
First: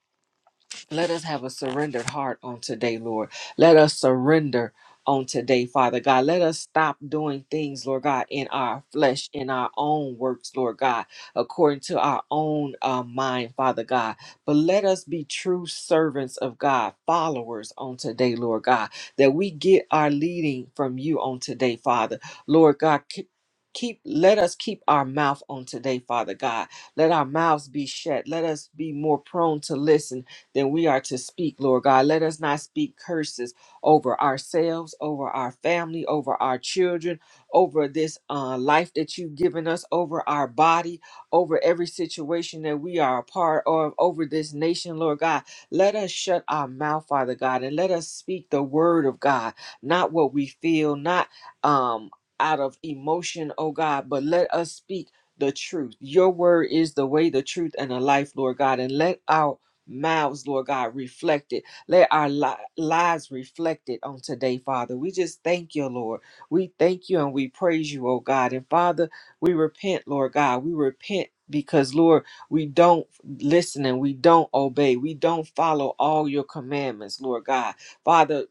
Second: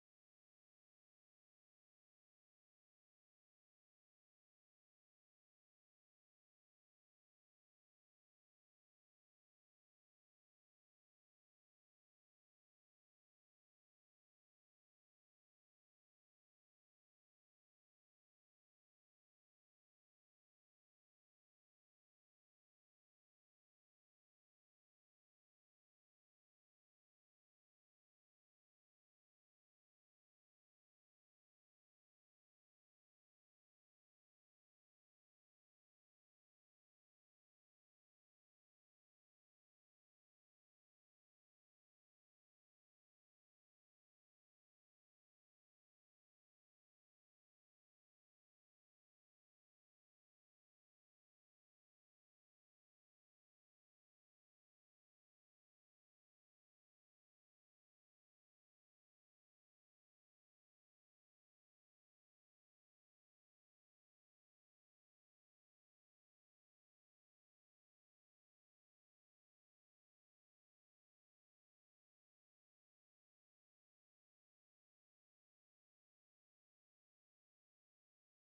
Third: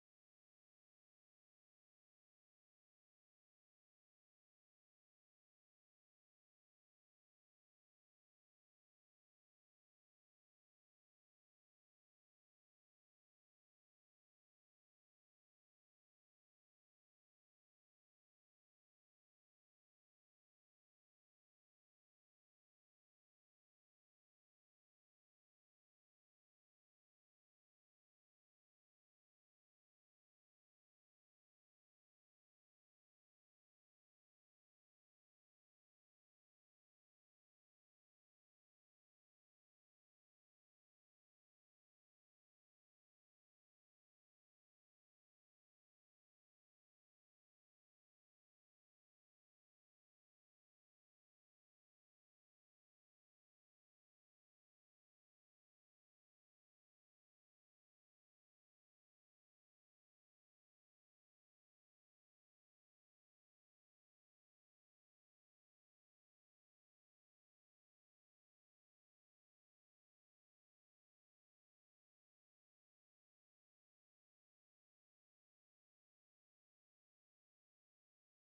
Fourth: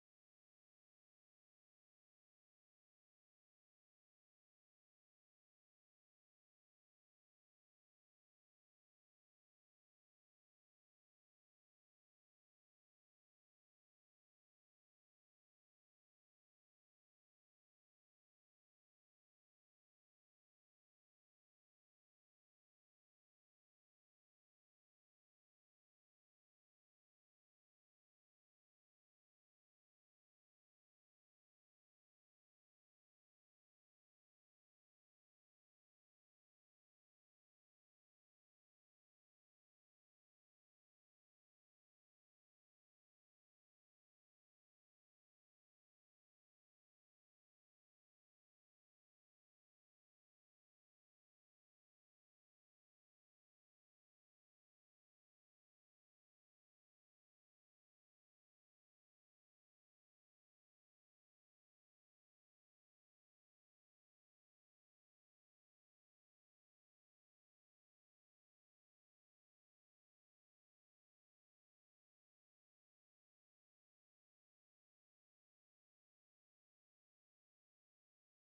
let us have a surrendered heart on today, Lord. Let us surrender on today, Father God. Let us stop doing things, Lord God, in our flesh, in our own works, Lord God, according to our own uh, mind, Father God. But let us be true servants of God, followers on today, Lord God, that we get our leading from you on today, Father. Lord God, keep keep- let us keep our mouth on today father god let our mouths be shut let us be more prone to listen then we are to speak, Lord God. Let us not speak curses over ourselves, over our family, over our children, over this uh, life that you've given us, over our body, over every situation that we are a part of, over this nation, Lord God. Let us shut our mouth, Father God, and let us speak the word of God, not what we feel, not um, out of emotion, oh God, but let us speak the truth. Your word is the way, the truth, and the life, Lord God. And let our mouths, Lord God, reflect it. Let our li- lives reflect it on today, Father. We just thank you, Lord. We thank you and we praise you, oh God. And Father, we repent, Lord God. We repent because, Lord, we don't listen and we don't obey. We don't follow all your commandments, Lord God. Father,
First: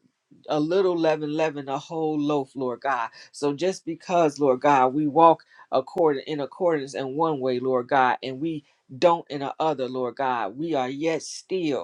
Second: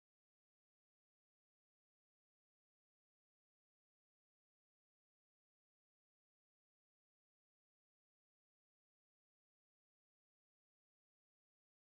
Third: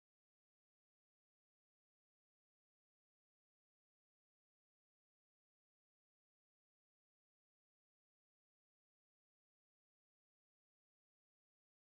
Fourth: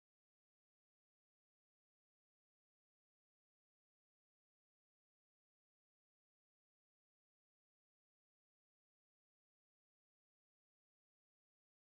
a little leaven leaven a whole loaf, Lord God. So just because, Lord God, we walk according in accordance in one way, Lord God, and we don't in the other, Lord God, we are yet still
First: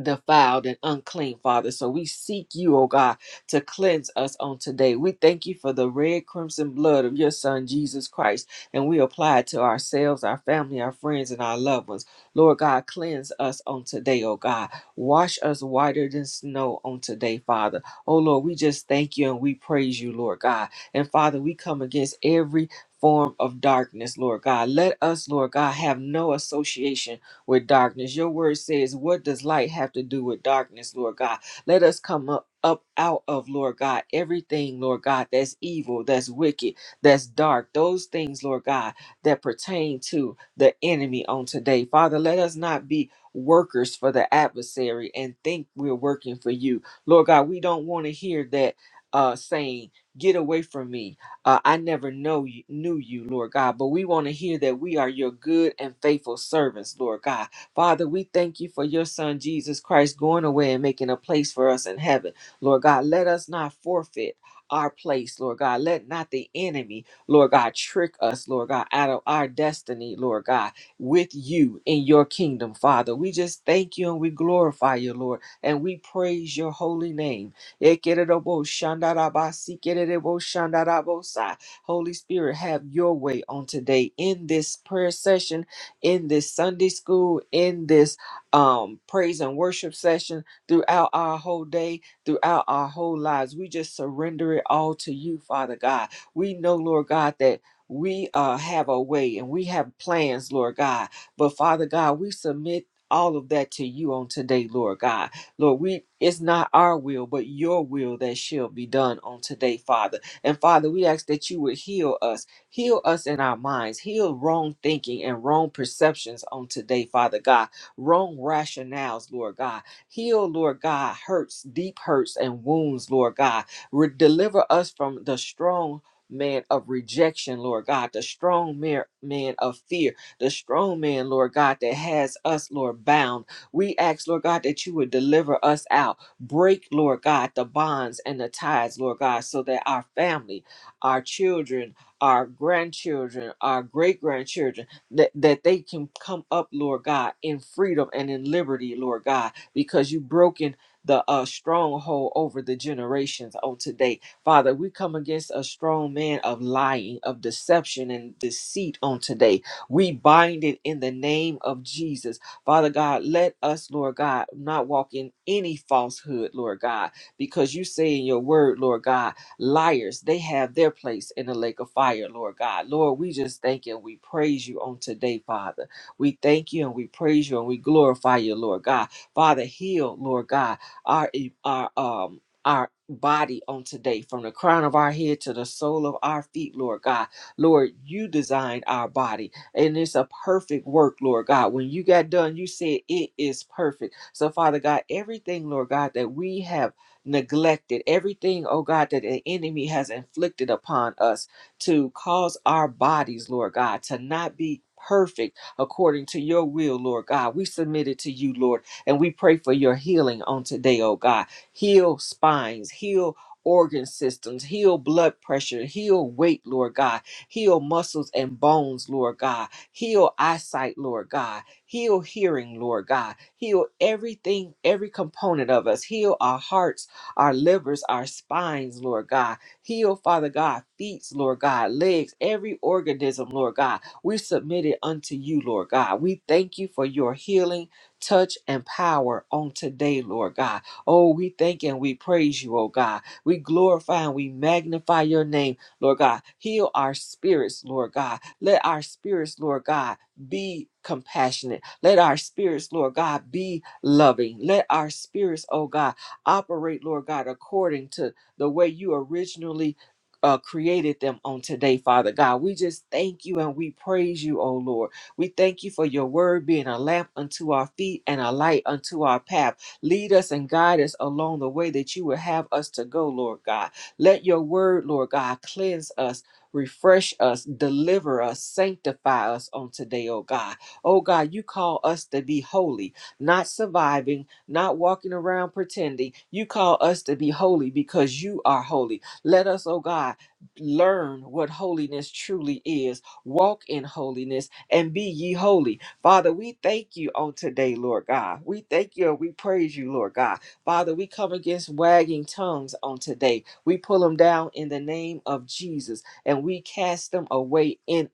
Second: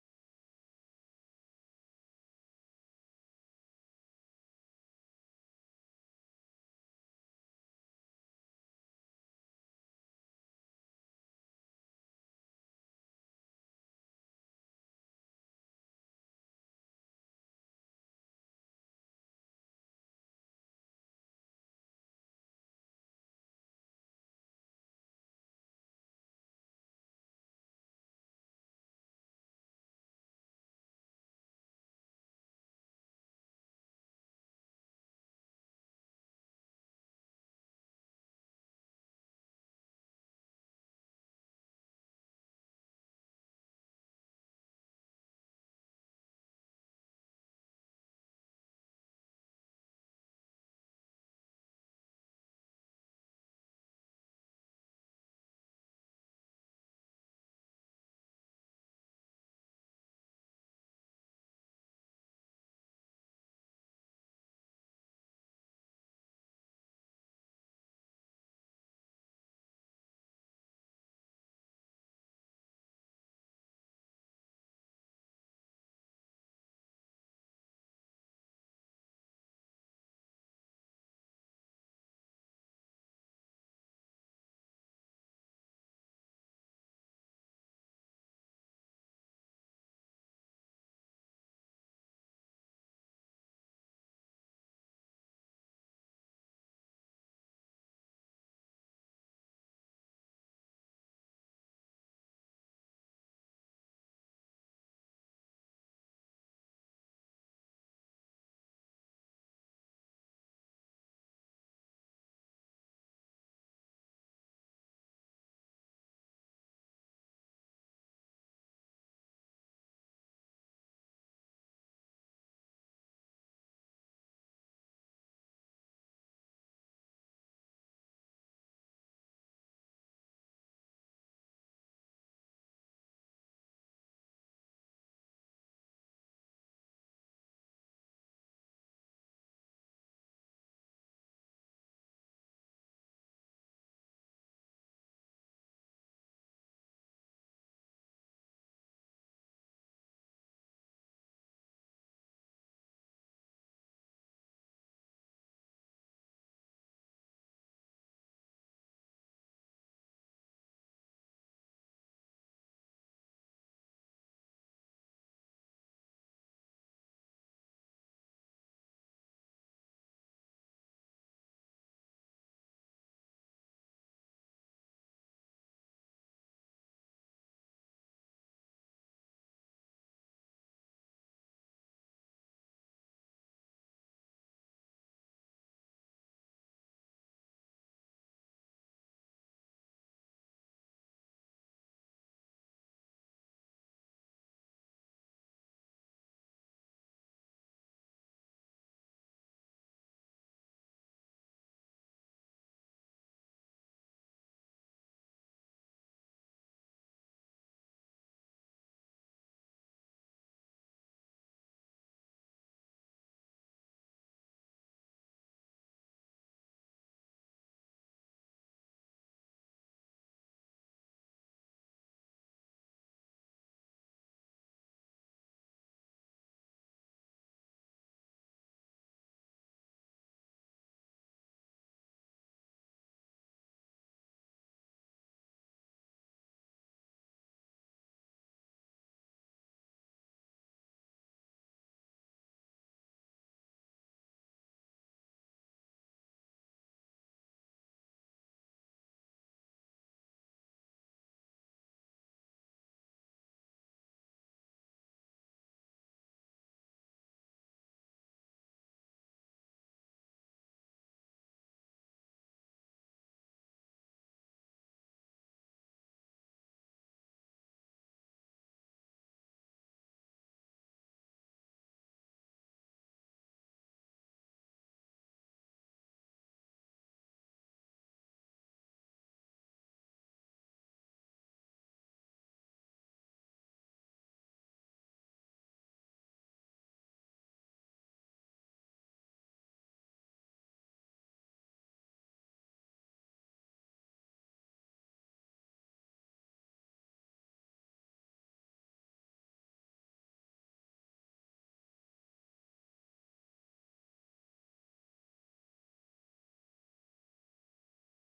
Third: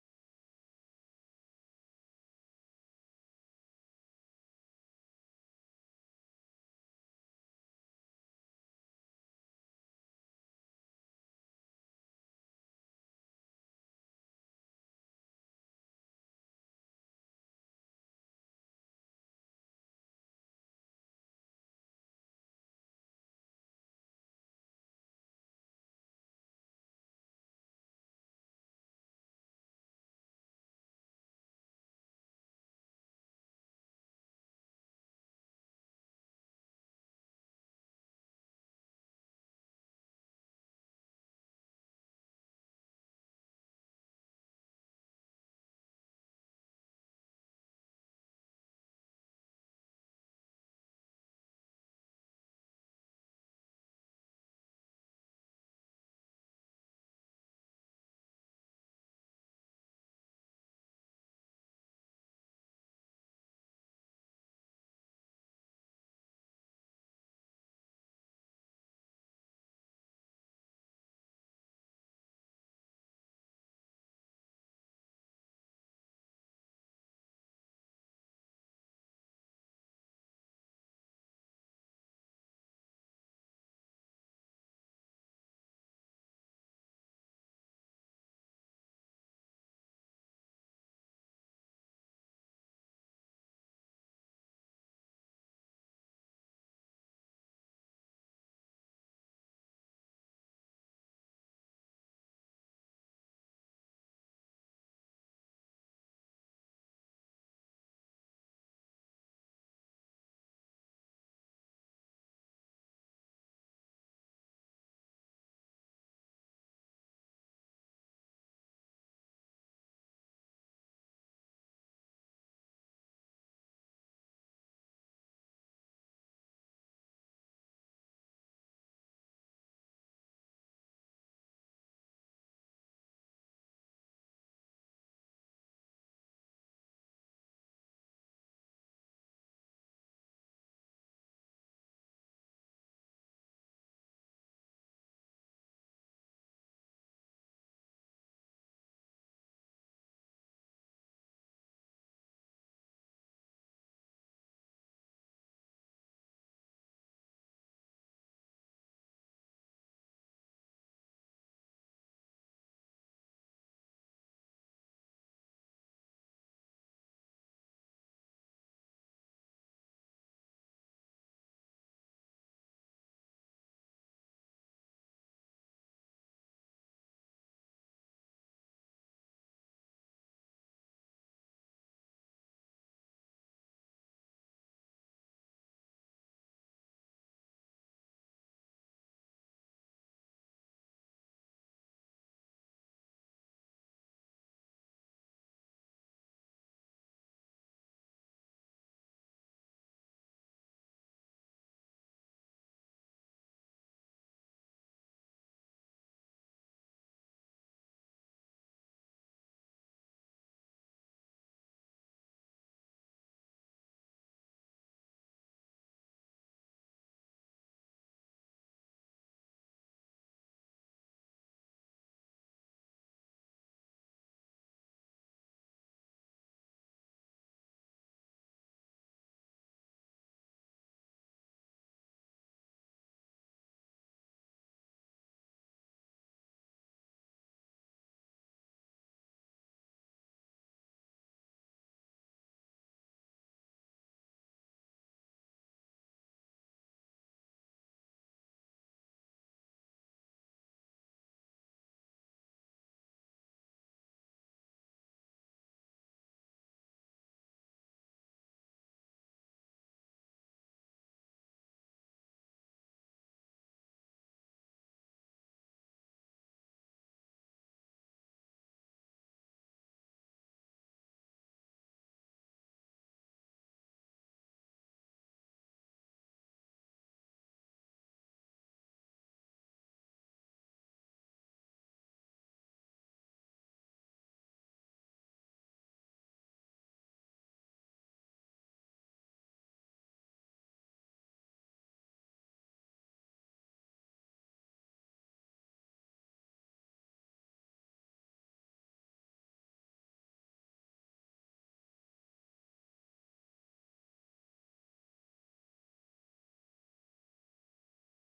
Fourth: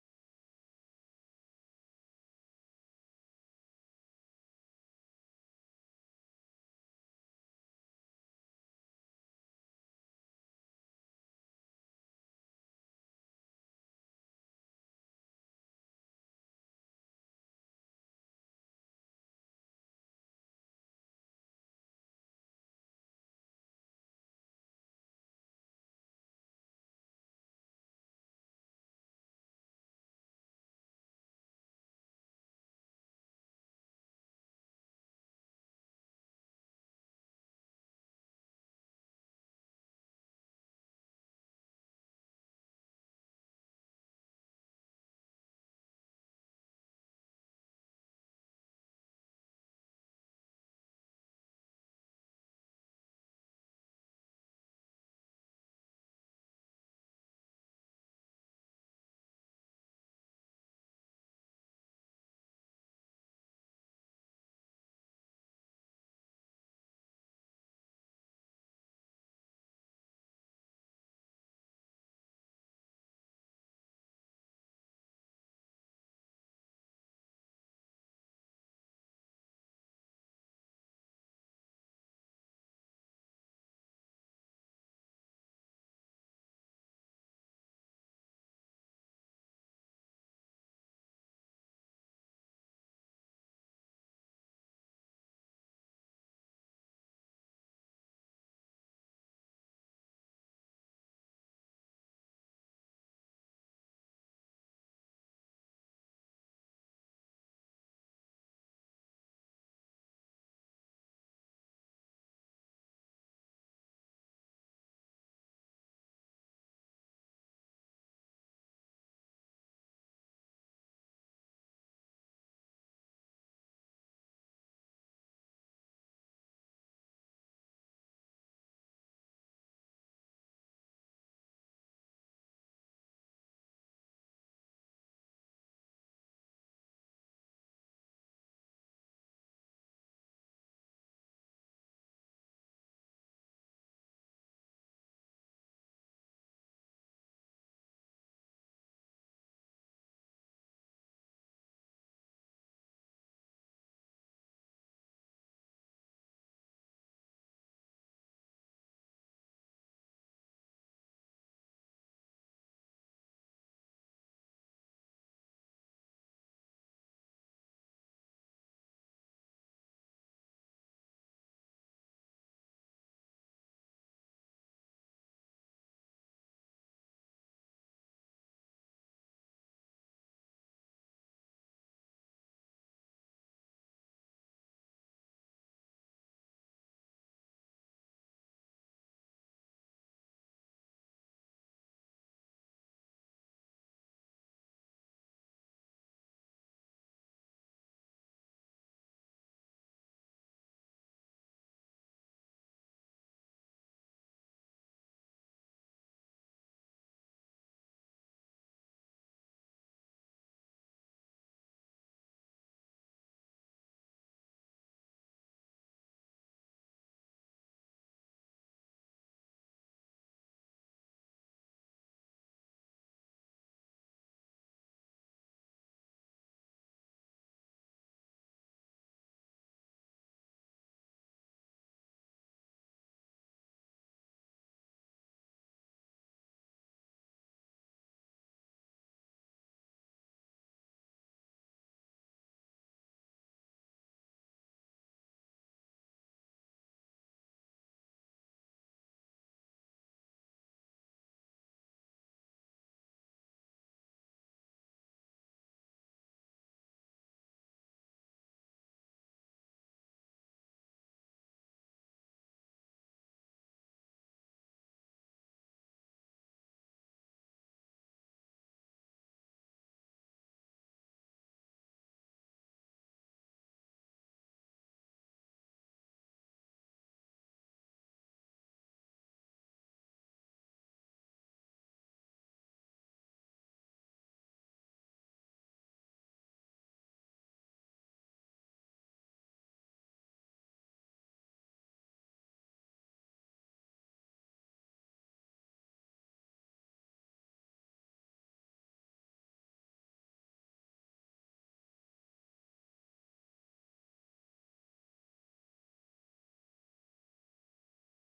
defiled and unclean, Father. So we seek you, O God, to cleanse us on today. We thank you for the red crimson blood of your Son, Jesus Christ, and we apply it to ourselves, our family, our friends, and our loved ones. Lord God, cleanse us on today, O God. Wash us whiter than snow on today, Father. Oh Lord, we just thank you and we praise you, Lord God. And Father, we come against every form of darkness, Lord God. Let us, Lord God, have no association with darkness. Your word says, What does light have to do with darkness, Lord God? Let us come up. Up out of Lord God, everything, Lord God, that's evil, that's wicked, that's dark, those things, Lord God, that pertain to the enemy on today. Father, let us not be workers for the adversary and think we're working for you. Lord God, we don't want to hear that uh, saying, Get away from me. Uh, I never know you, knew you, Lord God, but we want to hear that we are your good and faithful servants, Lord God. Father, we thank you for your Son Jesus Christ going away and making a place for us in heaven, Lord God. Let us not forfeit our place, Lord God. Let not the enemy, Lord God, trick us, Lord God, out of our destiny, Lord God, with you in your kingdom, Father. We just thank you and we glorify you, Lord, and we praise your holy name. Ekerebo shandarabasi kerebo shandarabosa. Holy Spirit, have your way on today in this prayer session, in this Sunday school, in this um, praise and worship session, throughout our whole day, throughout our whole lives. We just surrender it all to you, Father God. We know, Lord God, that we uh, have a way and we have plans, Lord God. But Father God, we submit all of that to you on today, Lord God. Lord, we it's not our will, but your will that shall be done on today, Father. And Father, we ask that you would heal us, heal us in our minds, heal wrong thinking and wrong perceptions on today, Father God, wrong rationales, Lord God. Heal, Lord God, hurts, deep hurts and wounds, Lord God. Re- deliver us from the strong man of rejection, Lord God, the strong man man of fear, the strong man, Lord God, that has us, Lord, bound we ask, Lord God, that you would deliver us out. Break, Lord God, the bonds and the ties, Lord God, so that our family, our children, our grandchildren, our great grandchildren, that, that they can come up, Lord God, in freedom and in liberty, Lord God, because you've broken the uh, stronghold over the generations on today. Father, we come against a strong man of lying, of deception, and deceit on today. We bind it in the name of Jesus. Father God, let us, Lord God, not walk in any falsehood, Lord God, because you say in your word, Lord God, liars, they have their place in the lake of fire, Lord God. Lord, we just thank you and we praise you on today, Father. We thank you and we praise you and we glorify you, Lord God. Father, heal, Lord God, our e, our um our body on today from the crown of our head to the sole of our feet lord god lord you designed our body and it's a perfect work, Lord God. When you got done, you said it is perfect. So, Father God, everything, Lord God, that we have neglected, everything, oh God, that the enemy has inflicted upon us to cause our bodies, Lord God, to not be perfect according to your will, Lord God. We submit it to you, Lord, and we pray for your healing on today, oh God. Heal spines, heal organ systems, heal blood pressure, heal weight, Lord God Heal muscles and bones, Lord God. Heal eyesight, Lord God. Heal hearing, Lord God. Heal everything, every component of us. Heal our hearts, our livers, our spines, Lord God. Heal, Father God, feet, Lord God, legs, every organism, Lord God. We submit it unto you, Lord God. We thank you for your healing, touch, and power on today, Lord God. Oh, we thank and we praise you, oh God. We glorify and we magnify your name Lord God. Heal our spirits, Lord God. Let our spirits, Lord God, be compassionate. Let our spirits, Lord God, be loving. Let our spirits, oh God, operate, Lord God, according to the way you originally uh, created them on today, Father God. We just thank you and we praise you, oh Lord. We thank you for your word being a lamp unto our feet and a light unto our path. Lead us and guide us along the way that you would have us to go, Lord God. Let your word, Lord God, cleanse us, refresh us, deliver us, sanctify us on today, oh God. Oh God, you call us to be holy, not surviving, not walking around pretending. You call us to be holy because you are holy. Let us, oh God, learn what holiness truly is. Walk in holiness and be ye holy. Father, we thank you on today, Lord God. We thank you and we praise you, Lord God. Father, we come against wagging tongues on today. We pull them down in the name of Jesus and we cast them away in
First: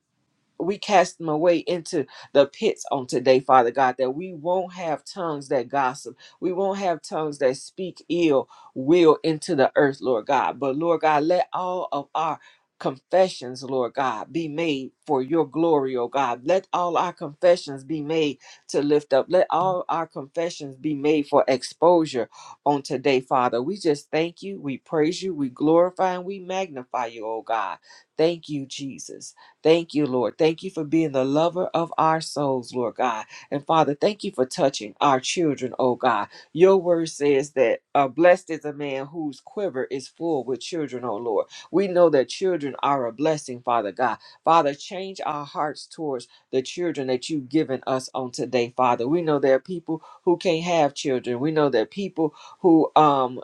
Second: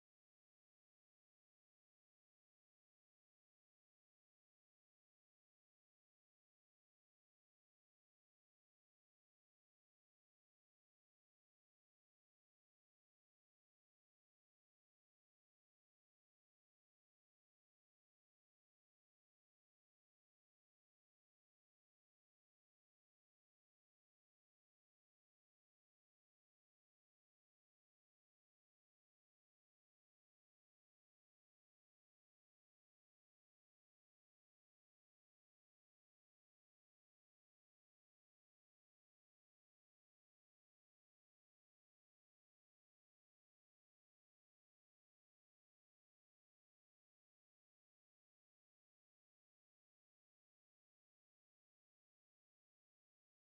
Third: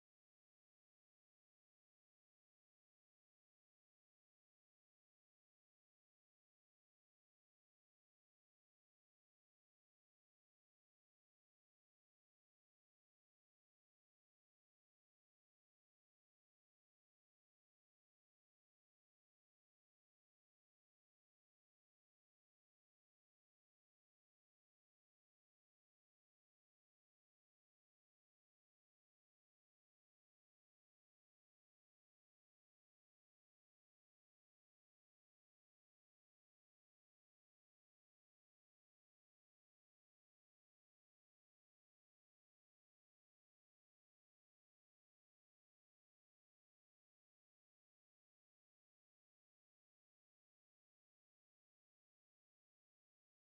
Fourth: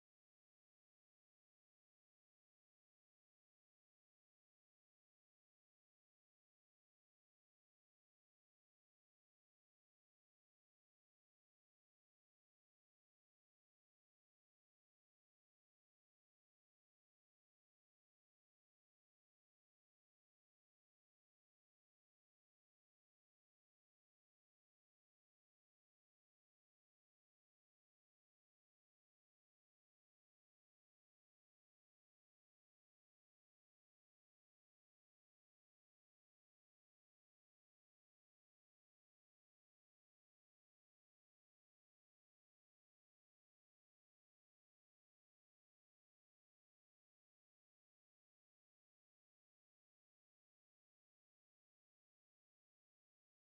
we cast them away into the pits on today, Father God, that we won't have tongues that gossip. We won't have tongues that speak ill will into the earth, Lord God. But Lord God, let all of our confessions, Lord God, be made for your glory, oh God. Let all our confessions be made to lift up. Let all our confessions be made for exposure on today, Father. We just thank you. We praise you. We glorify and we magnify you, oh God. Thank you, Jesus. Thank you, Lord. Thank you for being the lover of our souls, Lord God. And Father, thank you for touching our children, oh God. Your word says that uh, blessed is a man whose quiver is full with children, oh Lord. We know that children are a blessing, Father God. Father, change our hearts towards the children that you've given us on today, Father. We know there are people who can't have children. We know there are people who um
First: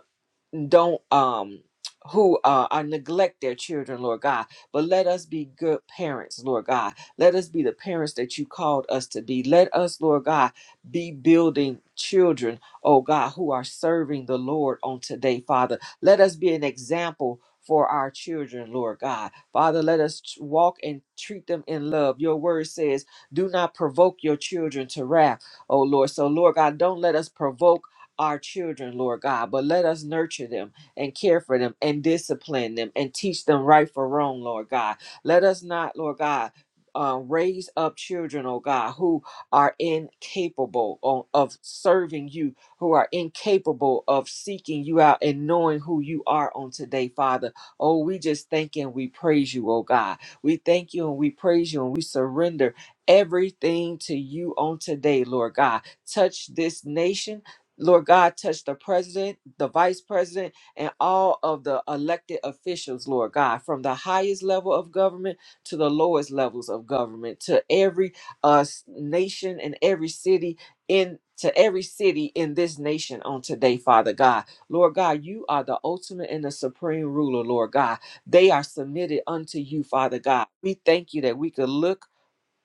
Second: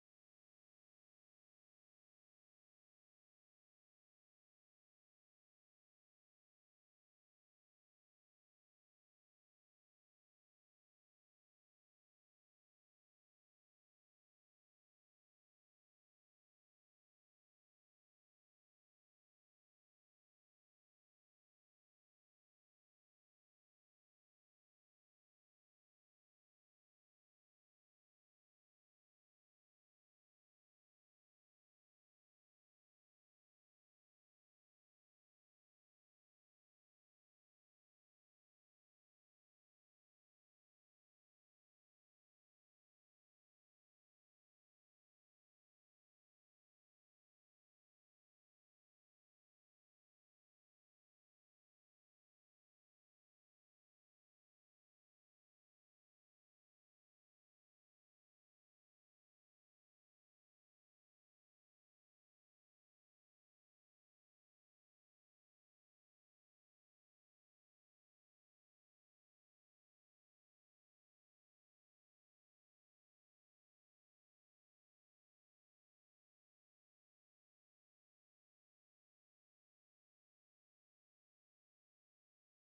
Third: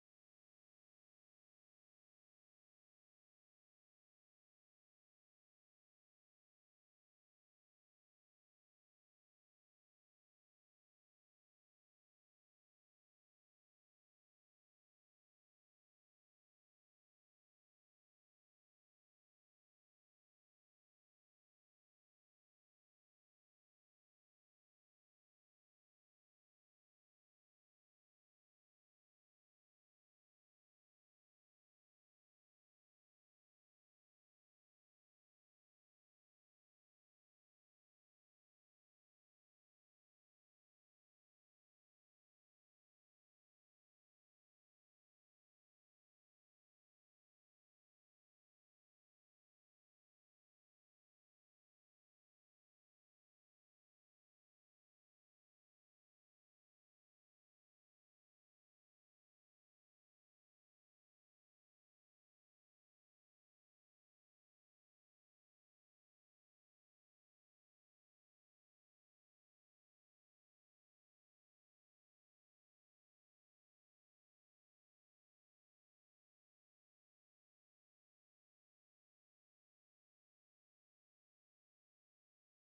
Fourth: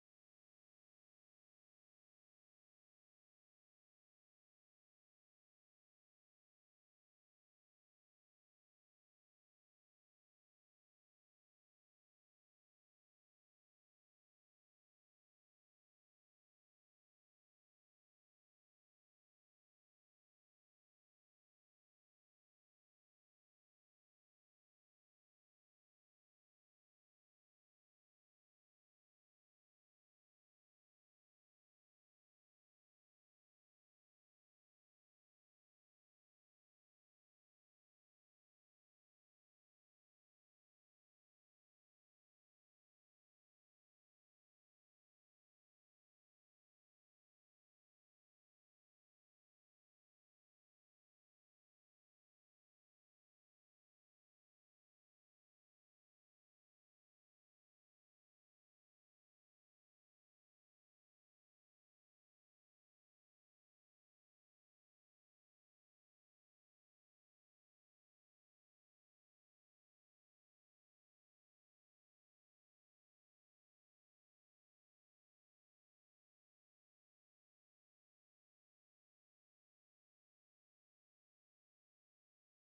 don't um who uh, are neglect their children, Lord God. But let us be good parents, Lord God. Let us be the parents that you called us to be. Let us, Lord God, be building children, oh God, who are serving the Lord on today, Father. Let us be an example for our children, Lord God. Father, let us t- walk and treat them in love. Your word says, do not provoke your children to wrath, oh Lord. So, Lord God, don't let us provoke our children, Lord God, but let us nurture them and care for them and discipline them and teach them right for wrong, Lord God. Let us not, Lord God, uh, raise up children, oh God, who are incapable o- of serving you, who are incapable of seeking you out and knowing who you are on today, Father. Oh, we just thank you and we praise you, oh God. We thank you and we praise you and we surrender everything to you on today, Lord God. Touch this nation Lord God, touch the president, the vice president, and all of the elected officials, Lord God, from the highest level of government to the lowest levels of government, to every uh, s- nation and every city in to every city in this nation on today, Father God. Lord God, you are the ultimate and the supreme ruler, Lord God. They are submitted unto you, Father God. We thank you that we could look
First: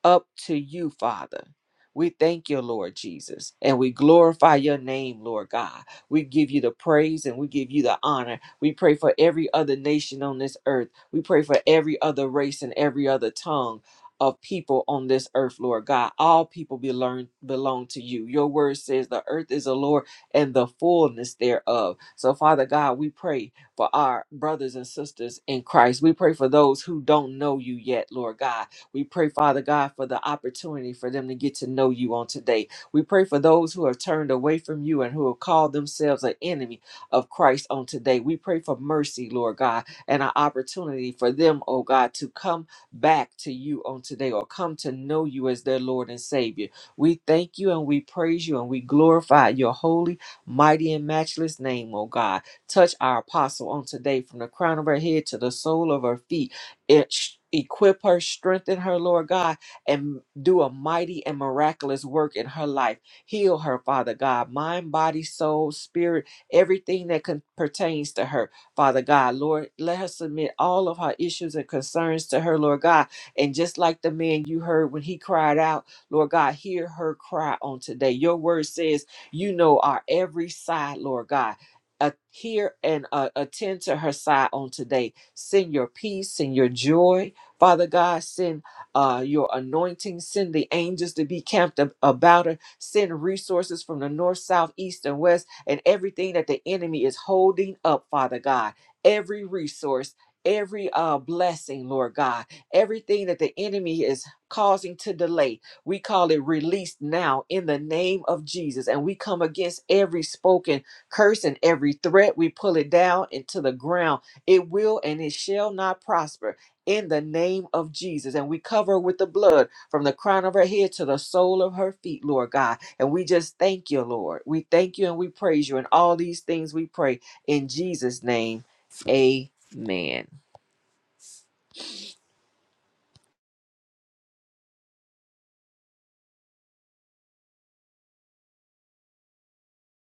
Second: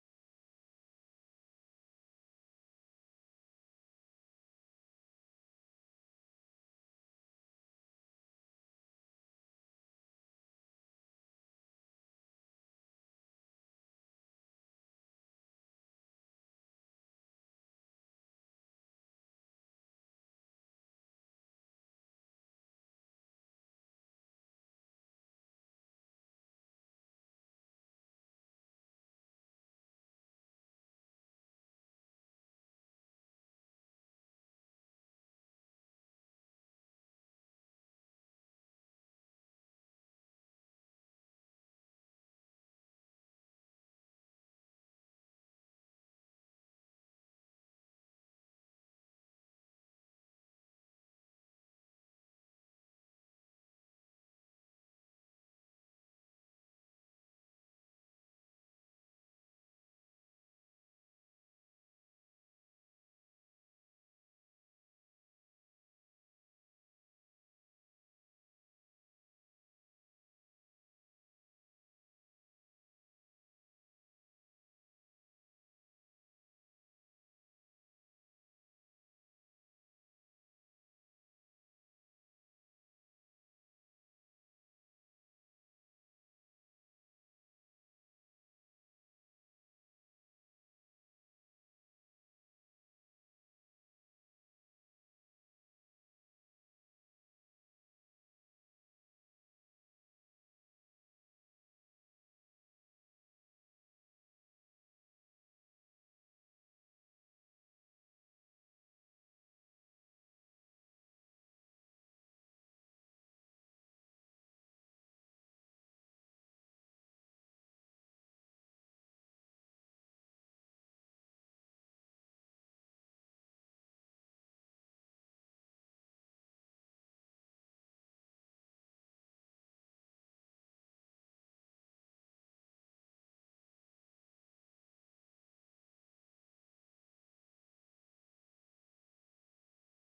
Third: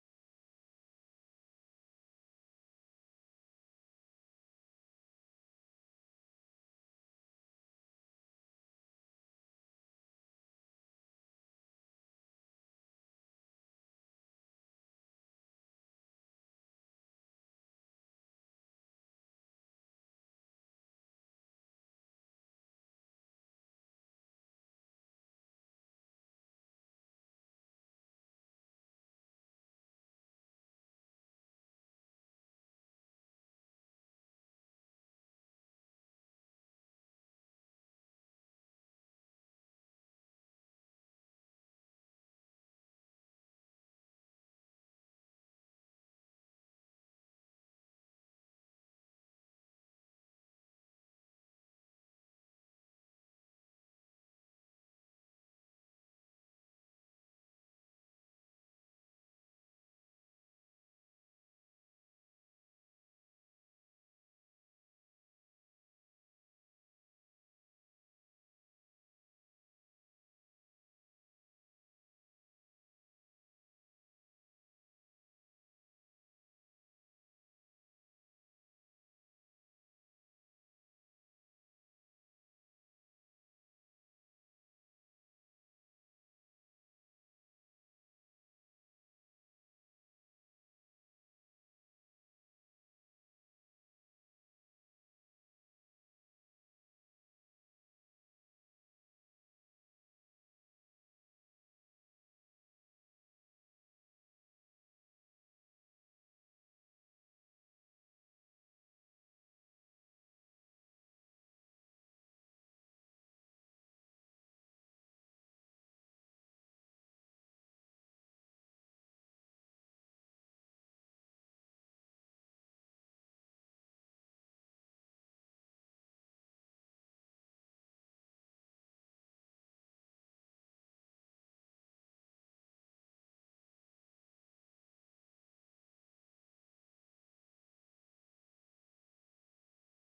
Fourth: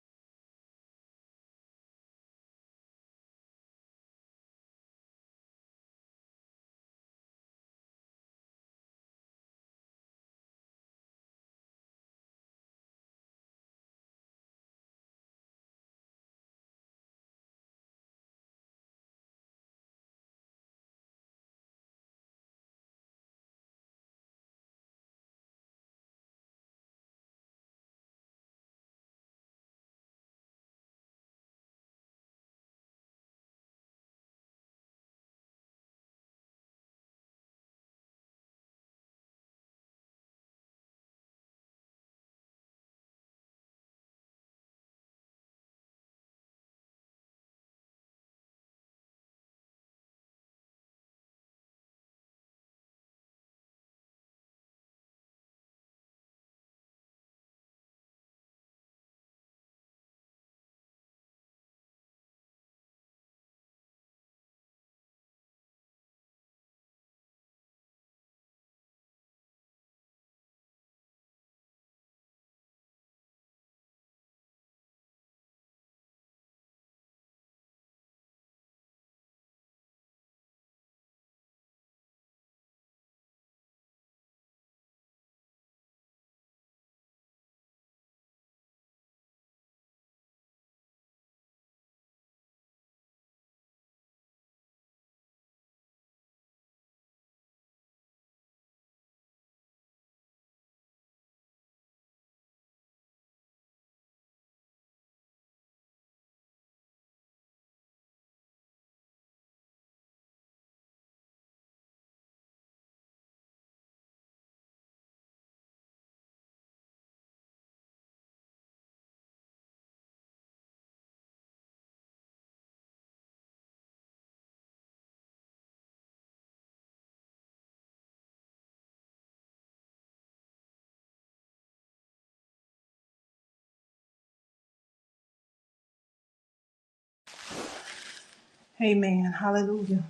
up to you, Father. We thank you, Lord Jesus, and we glorify your name, Lord God. We give you the praise and we give you the honor. We pray for every other nation on this earth. We pray for every other race and every other tongue of people on this earth, Lord God. All people belong, belong to you. Your word says the earth is the Lord and the fullness thereof. So, Father God, we pray for our brothers and sisters in Christ. We pray for those who don't know you yet, Lord God. We pray, Father God, for the opportunity for them to get to know you on today. We pray for those who have turned away from you and who have called themselves an enemy of Christ on today. We pray for mercy, Lord God, and an opportunity for them, oh God, to come back to you on today or come to know you as their Lord and Savior. We thank you and we praise you and we glorify your holy, mighty, and matchless name, oh God. Touch our apostle on today from the crown of her head to the sole of her feet it sh- equip her strengthen her lord god and do a mighty and miraculous work in her life heal her father god mind body soul spirit everything that con- pertains to her father god lord let her submit all of her issues and concerns to her lord god and just like the man you heard when he cried out lord god hear her cry on today your word says you know our every side lord god uh, hear and uh, attend to her side on today Send your peace, send your joy, Father God. Send uh, your anointing. Send the angels to be camped ab- about her. Send resources from the north, south, east, and west, and everything that the enemy is holding up, Father God. Every resource. Every uh, blessing, Lord God, everything that the enemy is causing to delay, we call it released now in the name of Jesus. And we come against every spoken curse and every threat. We pull it down into the ground it will and it shall not prosper in the name of Jesus. And we cover her with the blood from the crown of her head to the sole of her feet, Lord God. And we just thank you, Lord. We thank you and we praise you. And all these things we pray in Jesus' name. Amen.
Amen. Hallelujah.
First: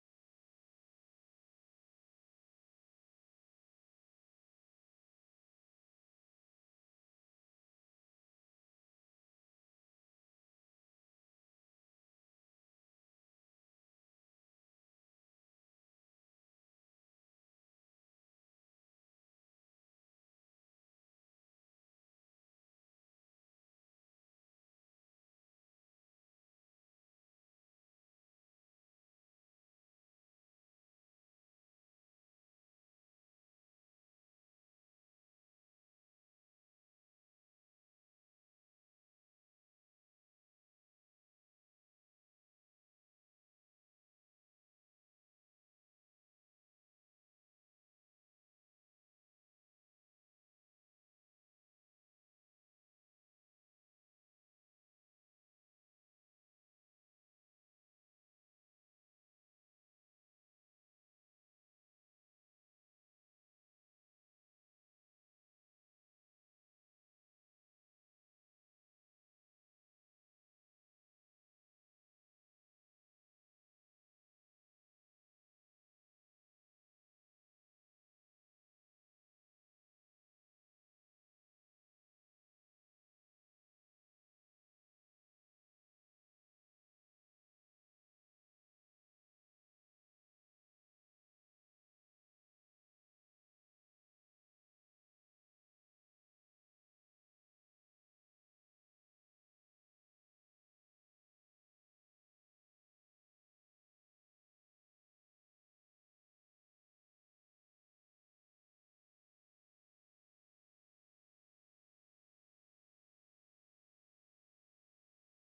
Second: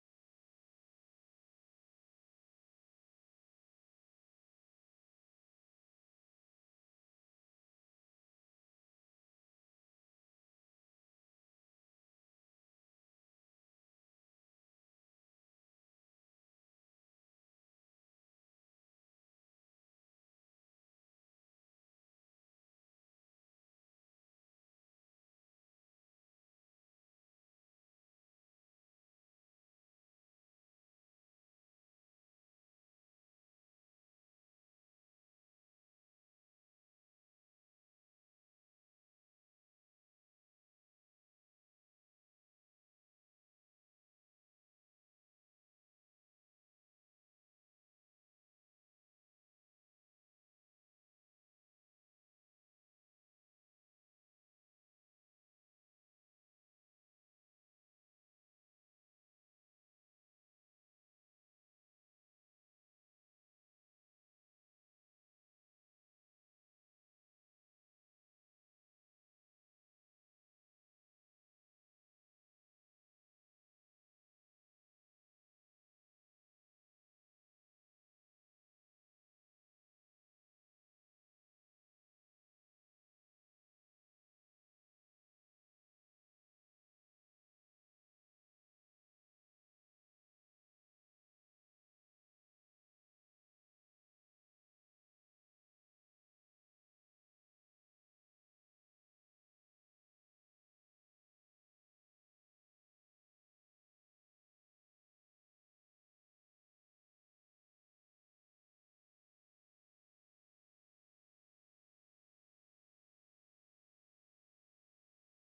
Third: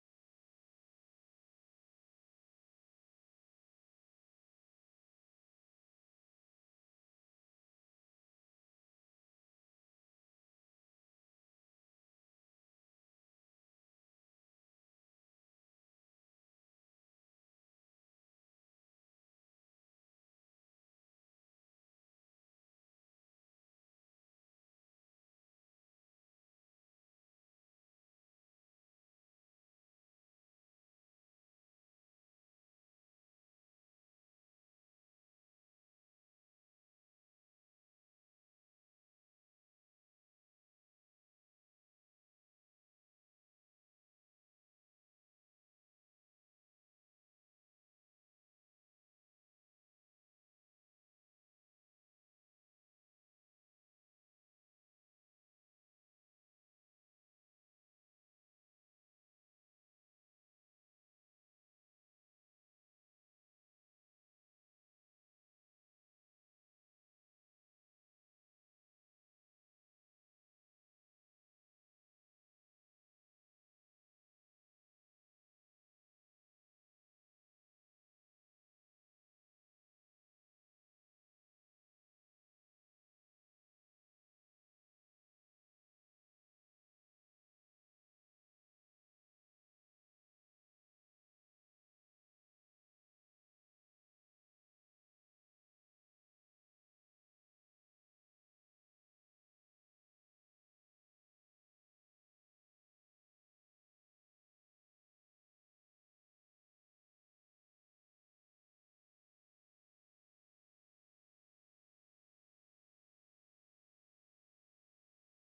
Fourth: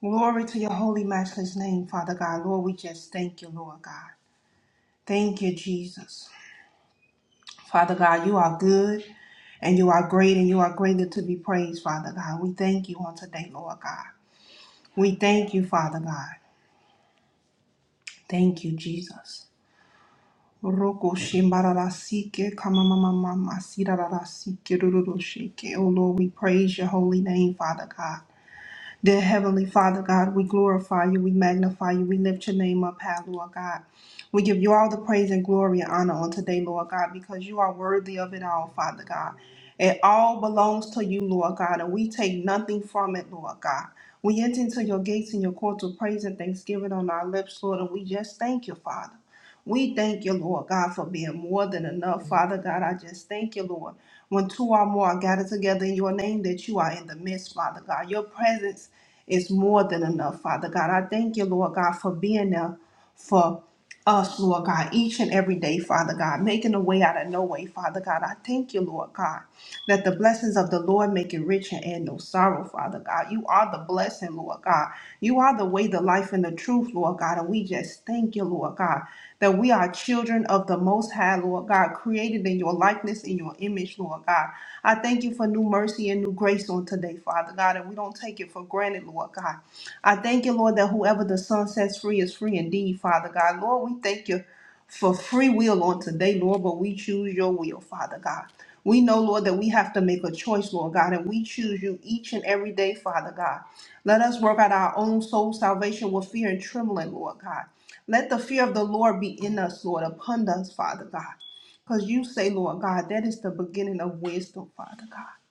Glory to your holy, matchless name, Father God. Lord, we just thank you, Lord God. Thank you, Jesus. Father God, you are good and you are great and you are greatly to be praised, Father God. We thank you on today, Lord God. We thank you, Father God. Thank you, Jesus. Roko shimbararasike kamamamamama sirararasike rururusike. Oh Lord, we praise your holy name, Father God. Dear Heavenly Father God, we glorify you, we magnify you, we lift your name up high, Lord God. We give you all the praise and glory and honor on today, Lord God, because you are worthy of it all, Father God. It all belongs to you, Lord God, and we take nothing from it, Lord God. We enter into your gates and your courts with praise and thanksgiving on our lips, Lord, and we just thank you, Father. We thank you, Lord God, for being more than enough. Father God, I just thank you, Lord. When two or more are gathered together in your name, that you are in the midst, Father God. Your presence is more than enough, Father God. I thank you, Lord God, for being there for us, Lord God, each and every day, Father God, making a way out of no way, Father God. I thank you, Lord God. Let the blessings of the Lord make it rich and add no sorrow, Father God. You are the blessing, Lord God. You are the way, the life, and the truth, Lord God. And we just thank you, Lord God, that we are children of the Most High, Lord God, created in your likeness, in your image, Lord God. I thank you for new mercy and new grace on today, Father God, and we don't take it for granted, Lord God. I thank you, Lord, that whoever the Son sets free is free indeed, Father God. Lord, we thank you for free will on today, Lord, but we choose your will, Father God. We know, Lord, that we have to make a choice, Lord God, and we choose you each and every day, Father God. Let us work out our own soul salvation with fear and trembling, Lord God. Let the fear of the Lord be in us, Lord, upon us, Father God. Because you say, Lord God, that is the beginning of wisdom, Father God.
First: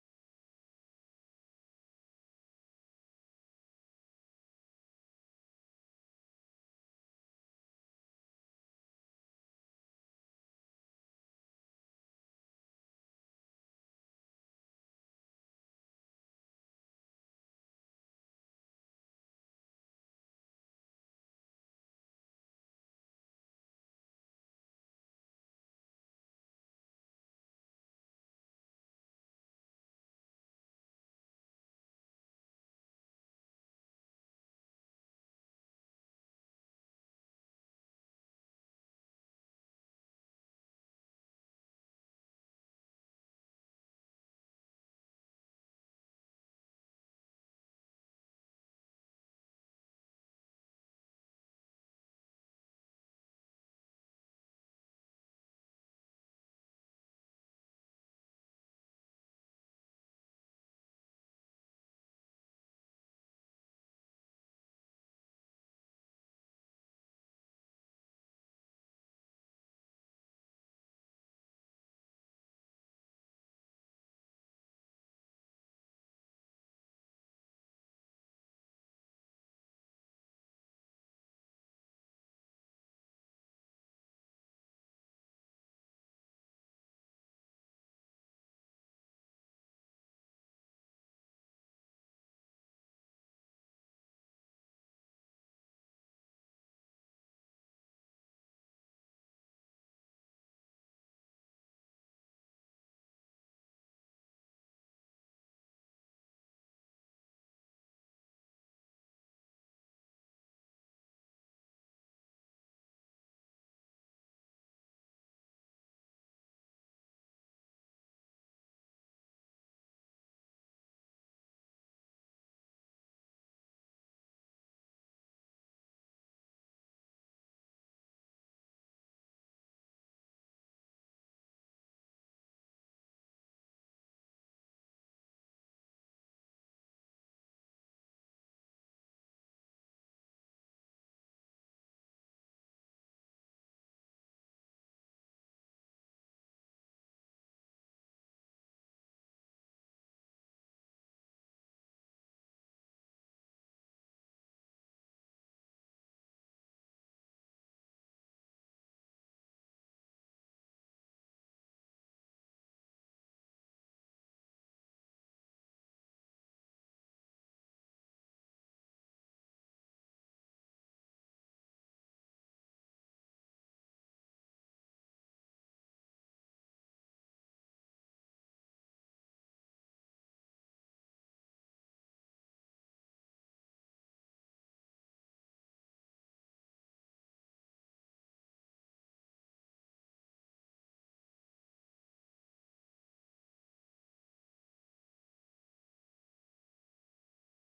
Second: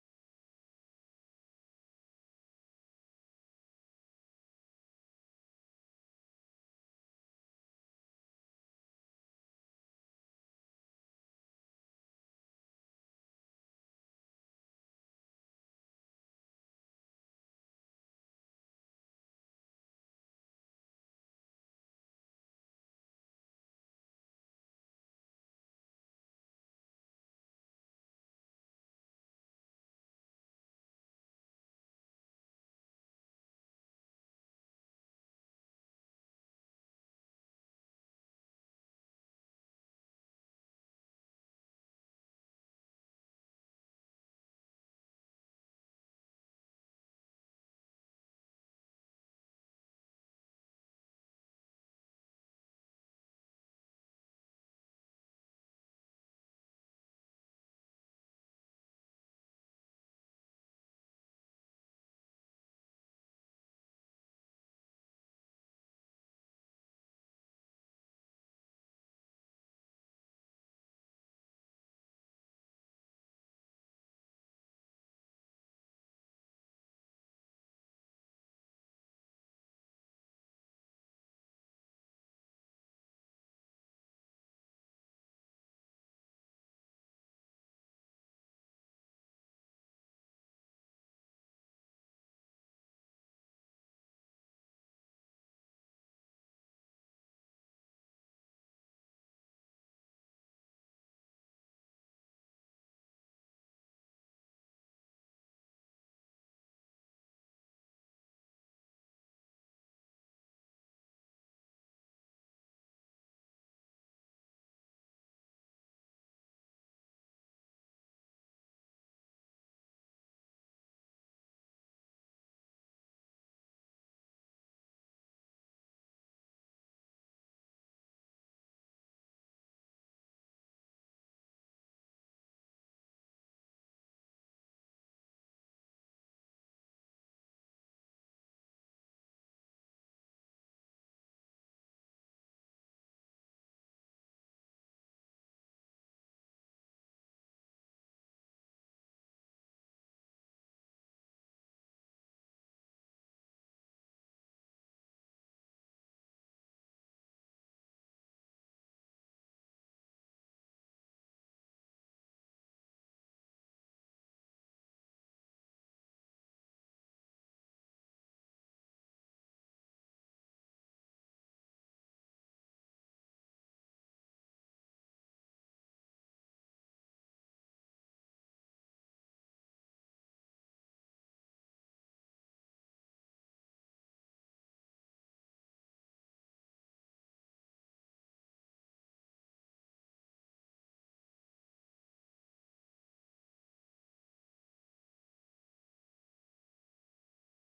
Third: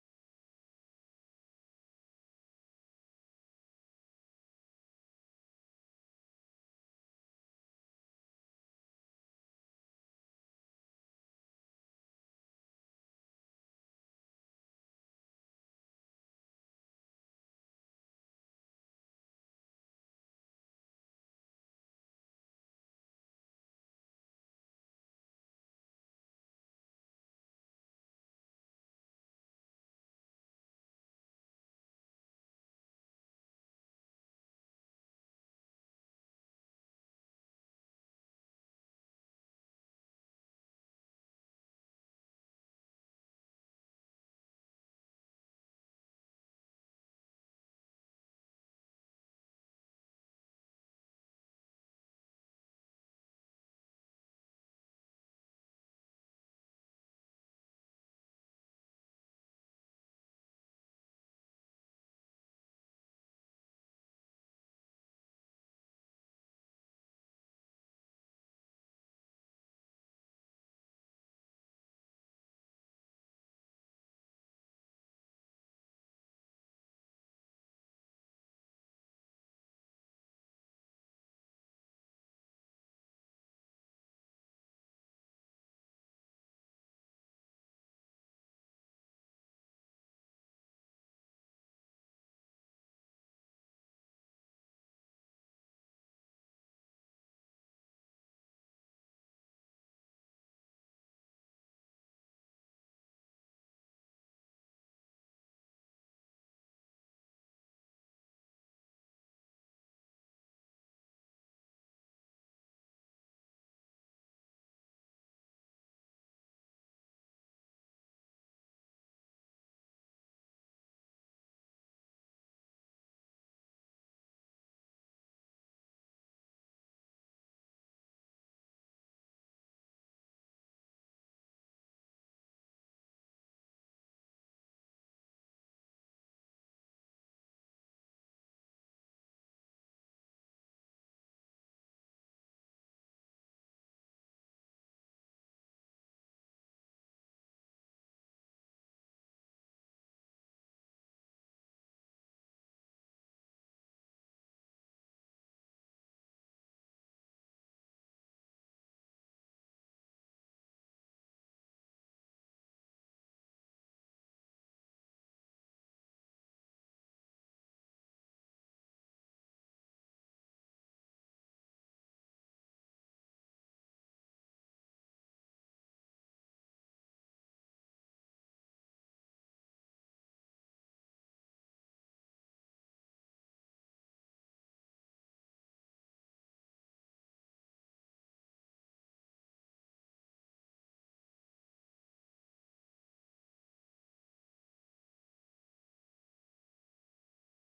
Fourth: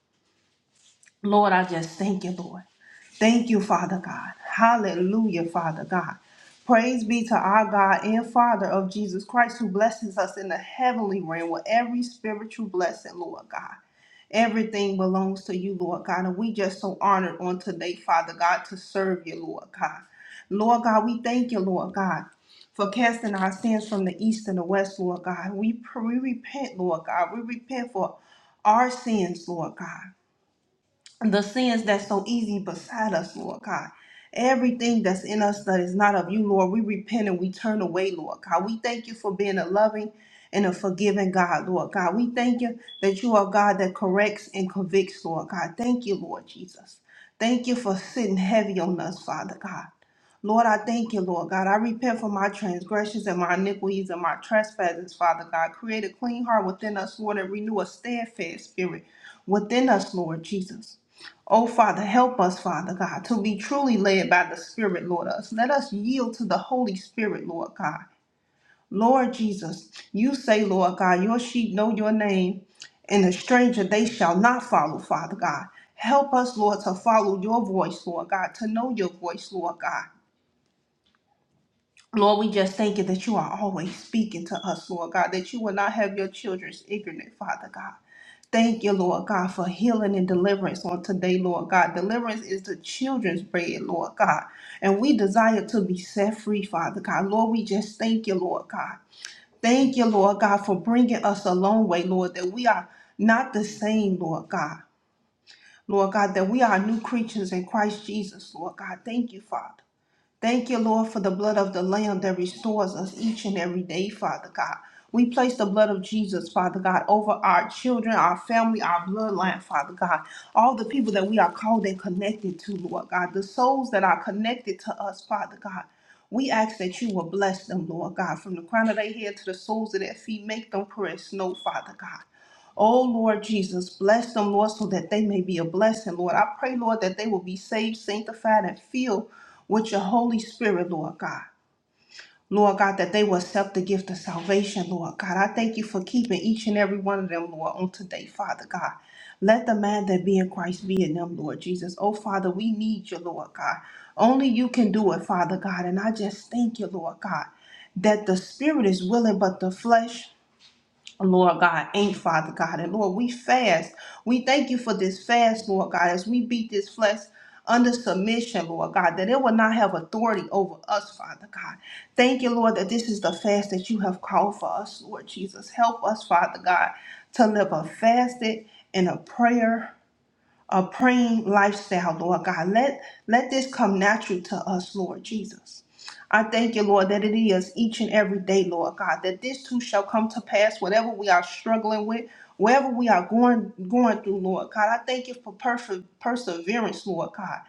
Lord, I just thank you, Lord. Thank you, Father God. Hallelujah, Father God. Praise be to our God and Father of Jesus Christ, who blesses us in the heavenly realm with every spiritual blessing, Lord God. Everything belongs to you, Lord God. And we just so honored on today, Father God, to serve you, Lord God. Lord God, we thank you, Lord God, for casting our sins from the east and the west, Lord God. We, pr- we repent, Lord God. We repent for our sins, Lord God the sins that's so easy beside us, Lord God. Everything that's in us that is not of you, Lord, we repent and we turn away, Lord God. We thank you for being a loving and a forgiving God, Lord God. We thank you that you are God that corrects and convicts, Lord God. Thank you, Lord Jesus. Thank you for sitting heavy on us, Father God. Lord, I thank you, Lord God. I repent for my transgressions and my iniquities and my trespasses, Father God. Create a clean heart within us, Lord, and renew a steadfast spirit within us, Lord Jesus. Oh, Father, help us, Father God, to be truly led by the Spirit, Lord us. Let us yield to the Holy Spirit, Lord God. Lord Jesus, you say, Lord God, your sheep know your name, and a stranger they shall not follow, Father God. Help us, Lord, to follow your voice, Lord God, to know your voice, Lord God. Lord, we just thank you that you are always speaking to us, Lord God, that you will not have your children's ignorant, Father God. Thank you, Lord God, for healing and deliverance on today, Lord God. Deliverance is the children's bread, Lord God. And we desire to be set free, Father God. Lord, we just thank you, Lord God. Thank you, Lord God, for bringing us a long way, Lord, that we are not the same, Lord God. Lord God, that we are new creatures in Christ Jesus, Lord God. Thank you, Father. Thank you, Lord, for the blood of the Lamb that restores us each and every day, Father God. We place the blood of Jesus, Father God, over our children, our family, our bloodline, Father God. All the people that we are called and connected to, Lord God. The souls that are connected to us, Father God. We ask that you will bless them, Lord God, from the crown of their head to the soles of their feet. Make them pure as snow, Father God. Oh Lord Jesus, bless them, Lord, so that they may be a blessing, Lord. I pray, Lord, that they will be saved, sanctified, and filled with your Holy Spirit, Lord God. Lord God, that they will accept the gift of salvation, Lord God. I thank you for keeping each and every one of them, Lord, on today, Father God. Let the man that be in Christ be in them, Lord Jesus. Oh, Father, we need you, Lord God. Only you can do it, Father God. And I just thank you, Lord God, that the spirit is willing, but the flesh Lord God, ain't Father God. And Lord, we fast. We thank you for this fast, Lord God, as we beat this flesh under submission, Lord God, that it will not have authority over us, Father God. Thank you, Lord, that this is the fast that you have called for us, Lord Jesus. Help us, Father God, to live a fasted and a prayer a praying lifestyle, Lord God. Let let this come natural to us, Lord Jesus. I thank you, Lord, that it is each and every day, Lord God, that this too shall come to pass, whatever we are struggling with, wherever we are going going through, Lord God. I thank you for perfe- perseverance, Lord God.